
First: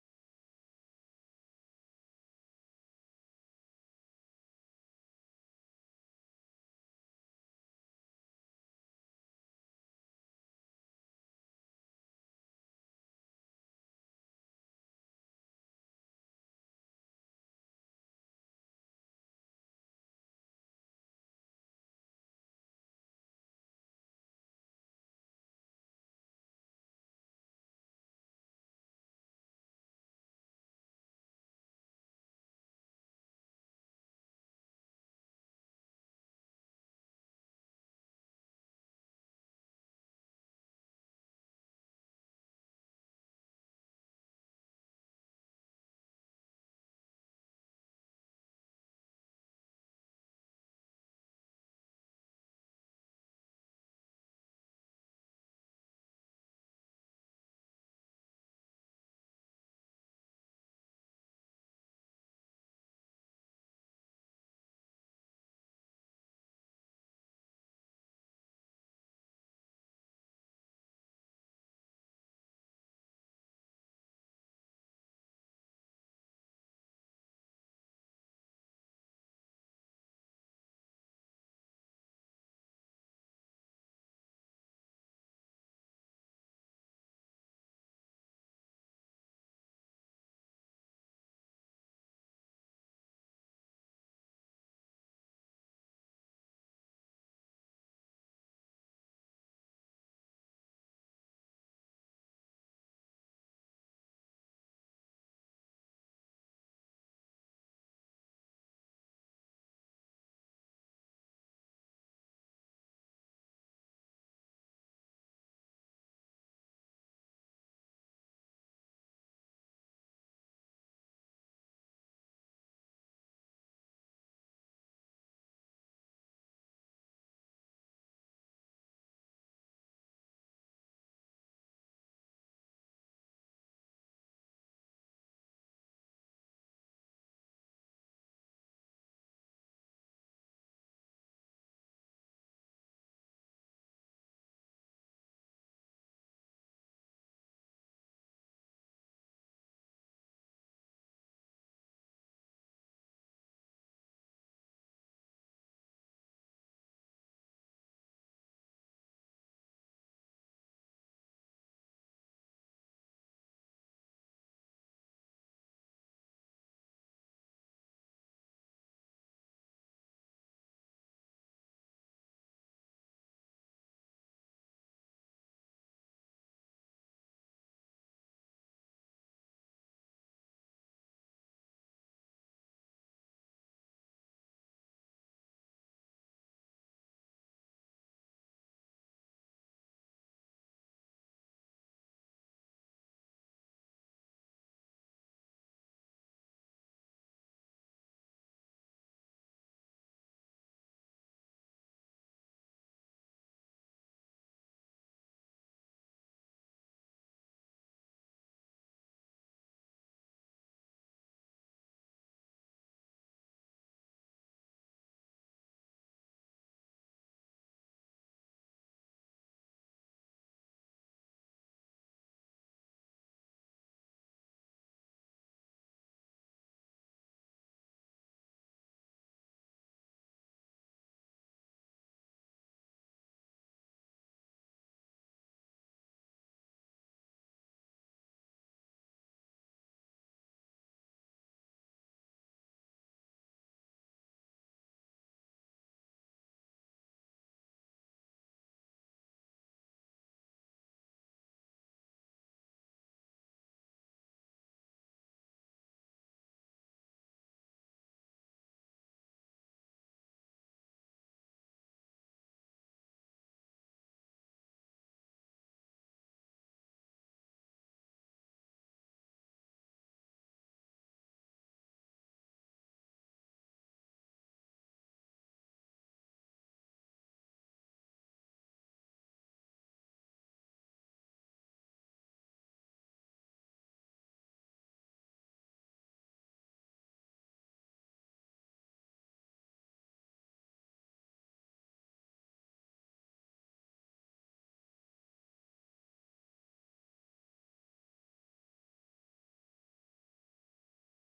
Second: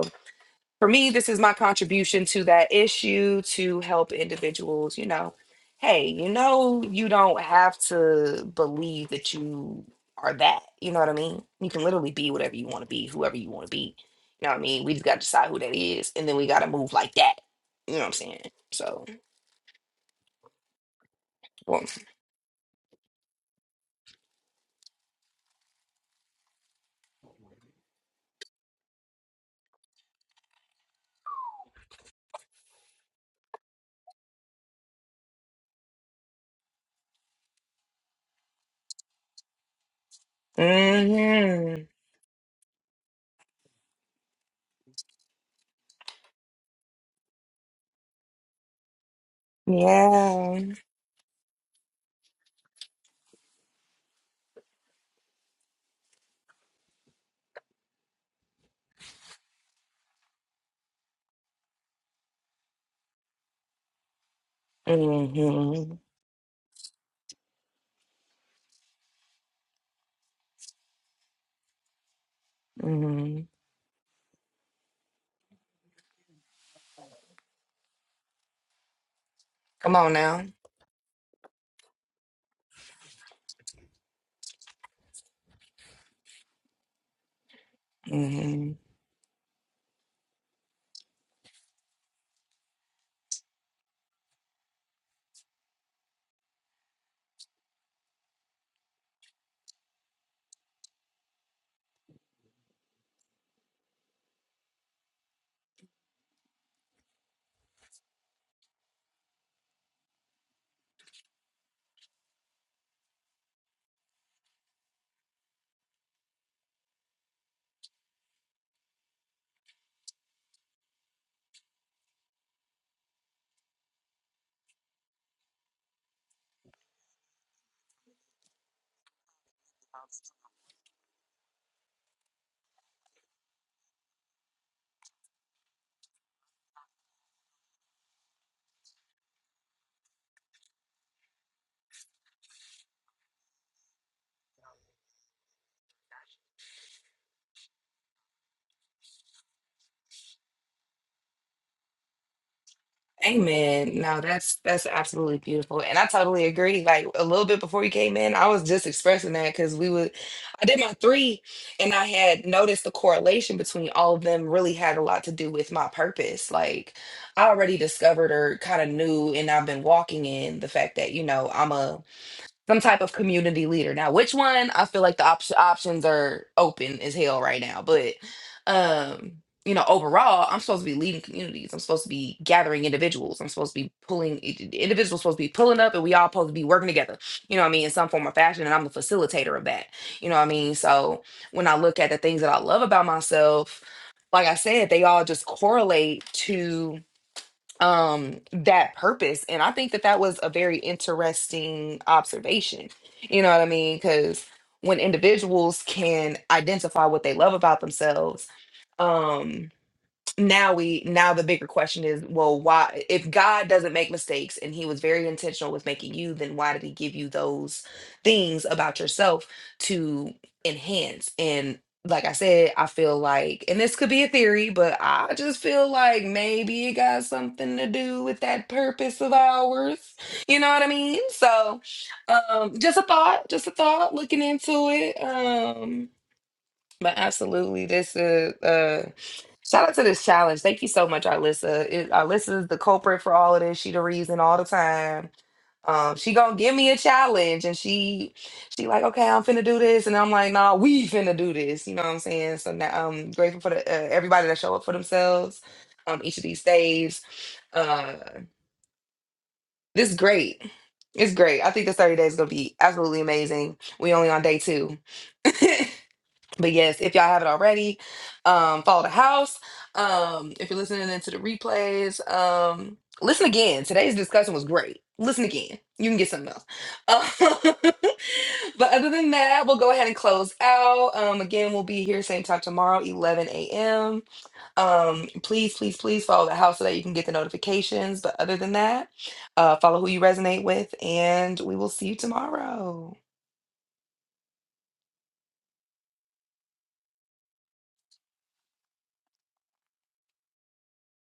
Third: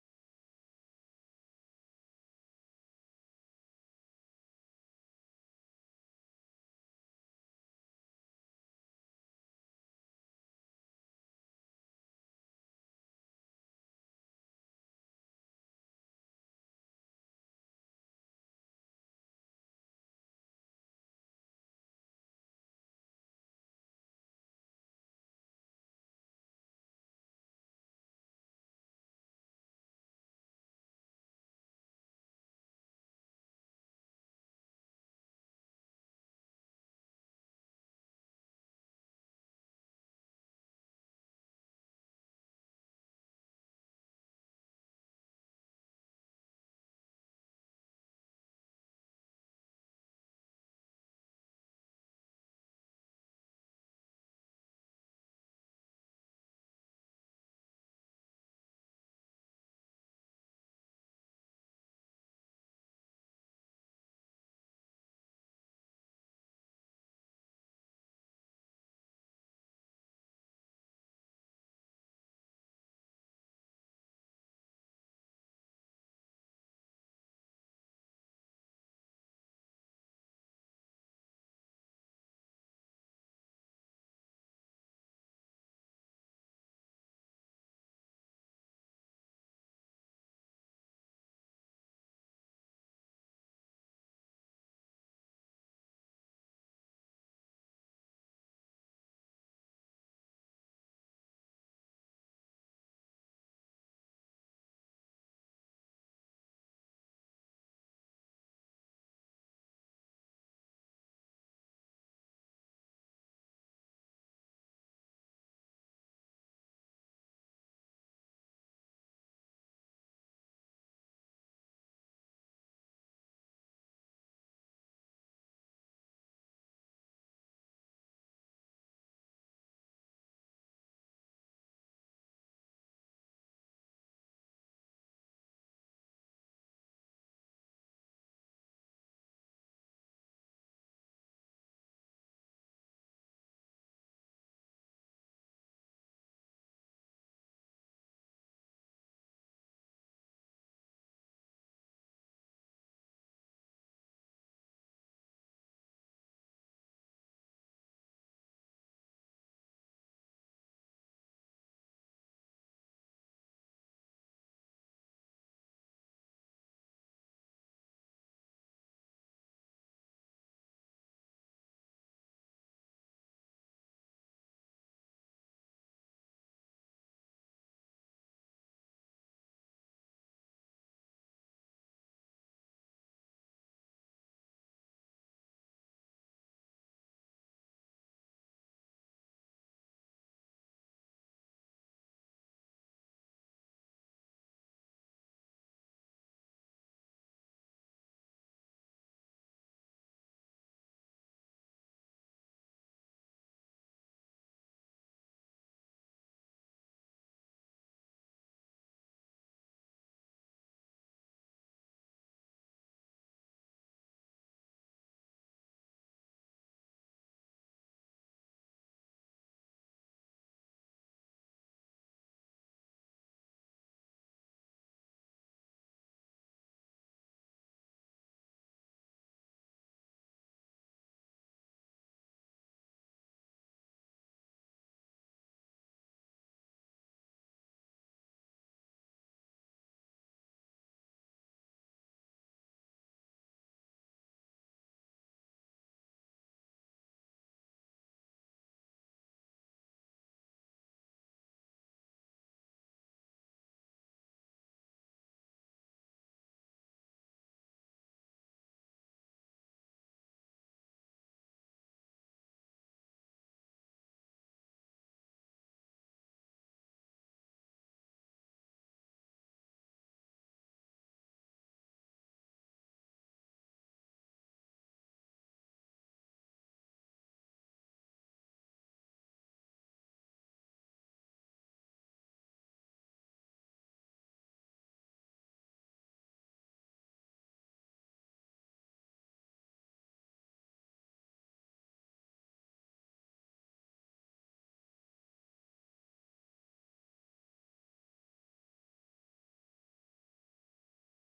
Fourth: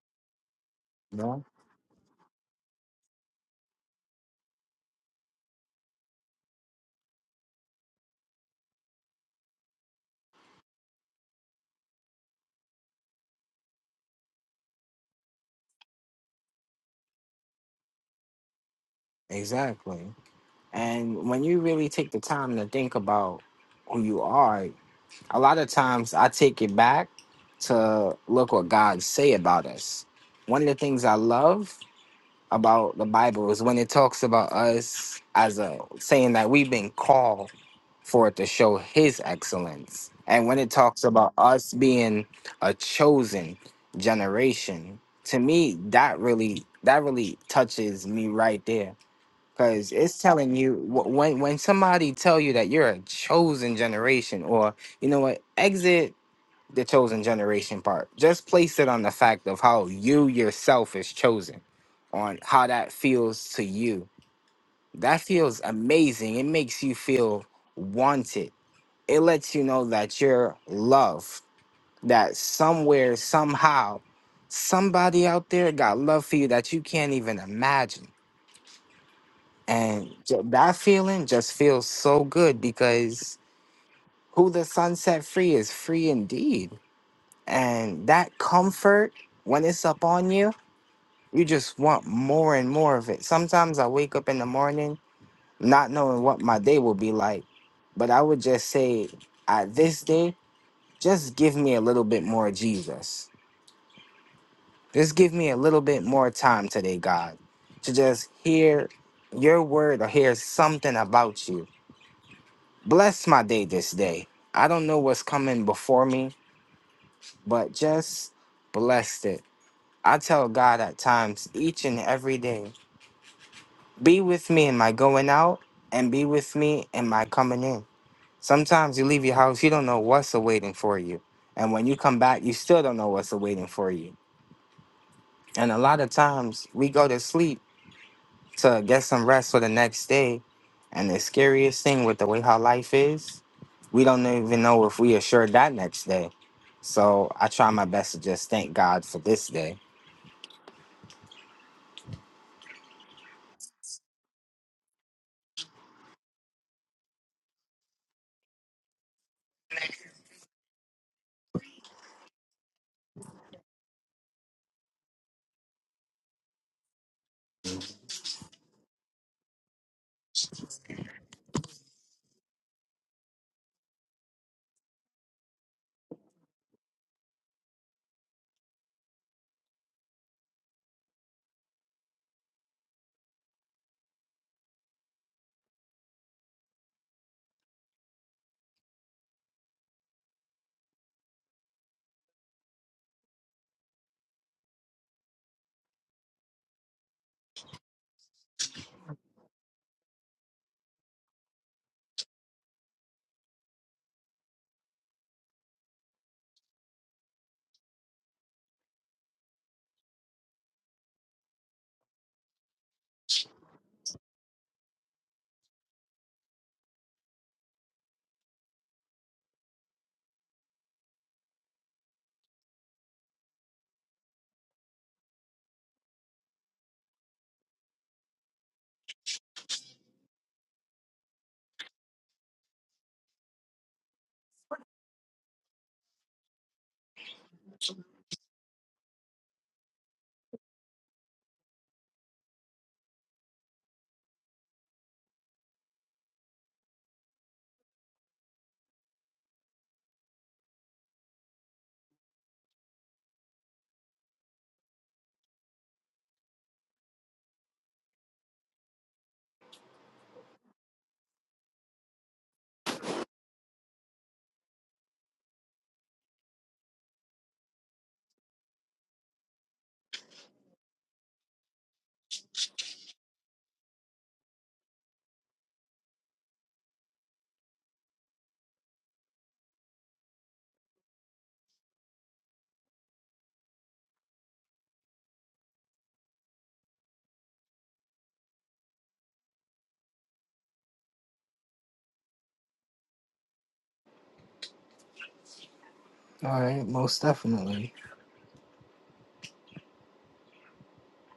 for me, this is
no,
my contribution to that issue to help individuals, you know, hey, you know, you don't have to believe that you are that. You know what I mean? You can literally be whatever you want to be, whoever you want to be. You know what I mean? We just got to decide who that is. And then we got to move like that. You know what I'm saying? So,
exactly. And when you
well,
really take the time to think about who you are, a lot of times I take it back to look what God say about us. One of the things I love about the Bible is when it talks about us as a saying that we've been called for it to show his excellence. And when it talks about us
hmm
being a chosen generation, to me that really that really touches me right there cuz it's telling
yeah.
you wh- when when somebody tell you that you're a chosen generation or you know what exit the chosen generation part. Just place it on the fact of how you yourself is chosen, on how that feels to you. That feels
hmm
amazing. It makes you feel wanted. It lets you know that you're loved, that somewhere,
hmm
somehow, somebody out there got love for you that you can't even imagine.
Come
And
on
ju-
now.
that feeling just feels so good because who the sun set free is free indeed And that
Mm-hmm.
comfort, when it's up on you, you just want more and more of it. Sometimes I wake up in the morning not knowing what my day will be like, but I would just say, at this day, just give me a little bit more Jesus. Just give me a little bit more time today, God, to just hear your word or hear something about you. Bless my day this day. I don't know what's coming before me, but just blessed it. I tell God at times, each and every day, be with me in my going out and be with me in my coming in. Sometimes you leave your house, you don't know what's awaiting for you. And when you come back, you still don't know what's awaiting for you. And a lot of times we go to sleep to get some rest for the next day. And the scariest thing with the way how life is, we don't even know if we assured that next day. So I try my best to just thank God for this day.
Amen. No, that's that's absolutely beautiful. And I totally agree. Like a little bit before you came in, I was just expressing that because we would I did my three and I had noticed the correlation between all of them really had a lot to do with my purpose. Like I already discovered or kind of knew and I've been walking in the fact that, you know, I'm a some type of community leader. Now, which one? I feel like the op- options are open as hell right now. But um, you know, overall, I'm supposed to be leading communities. I'm supposed to be gathering individuals. I'm supposed to be pulling i- i- individuals supposed to be pulling up, and we all supposed to be working together. You know what I mean? In some form or fashion, and I'm the facilitator of that. You know what I mean? So when I look at the things that I love about myself, like I said, they all just correlate to um that purpose and i think that that was a very interesting observation you know what i mean because when individuals can identify what they love about themselves um now we now the bigger question is well why if god doesn't make mistakes and he was very intentional with making you then why did he give you those things about yourself to enhance and like i said i feel like and this could be a theory but i just feel like maybe it got something to do with that purpose of ours you know what i mean so um just a thought just a thought looking into it Um but absolutely, this is uh, shout out to this challenge. Thank you so much, Arlissa. It, Arlissa is the culprit for all of this. She the reason all the time. Um, she gonna give me a challenge, and she she like, okay, I'm finna do this, and I'm like, nah, we finna do this. You know what I'm saying? So now I'm grateful for the uh, everybody that show up for themselves. Um, each of these days, uh, this is great. It's great. I think this 30 days is gonna be absolutely amazing. We only on day two But yes, if y'all haven't already, um, follow the house. Um, if you're listening into the replays, um, listen again. Today's discussion was great. Listen again. You can get something else. Uh, [LAUGHS] but other than that, we'll go ahead and close out. Um, again, we'll be here same time tomorrow, 11 a.m. Um, please, please, please follow the house so that you can get the notifications. But other than that, uh, follow who you resonate with, and we will see you tomorrow.
All right, most definitely.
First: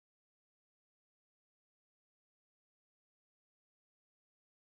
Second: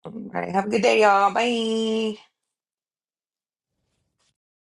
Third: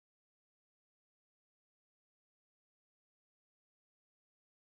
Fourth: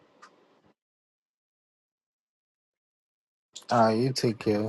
All right. Have a good day, y'all. Bye.
Uh, you take care.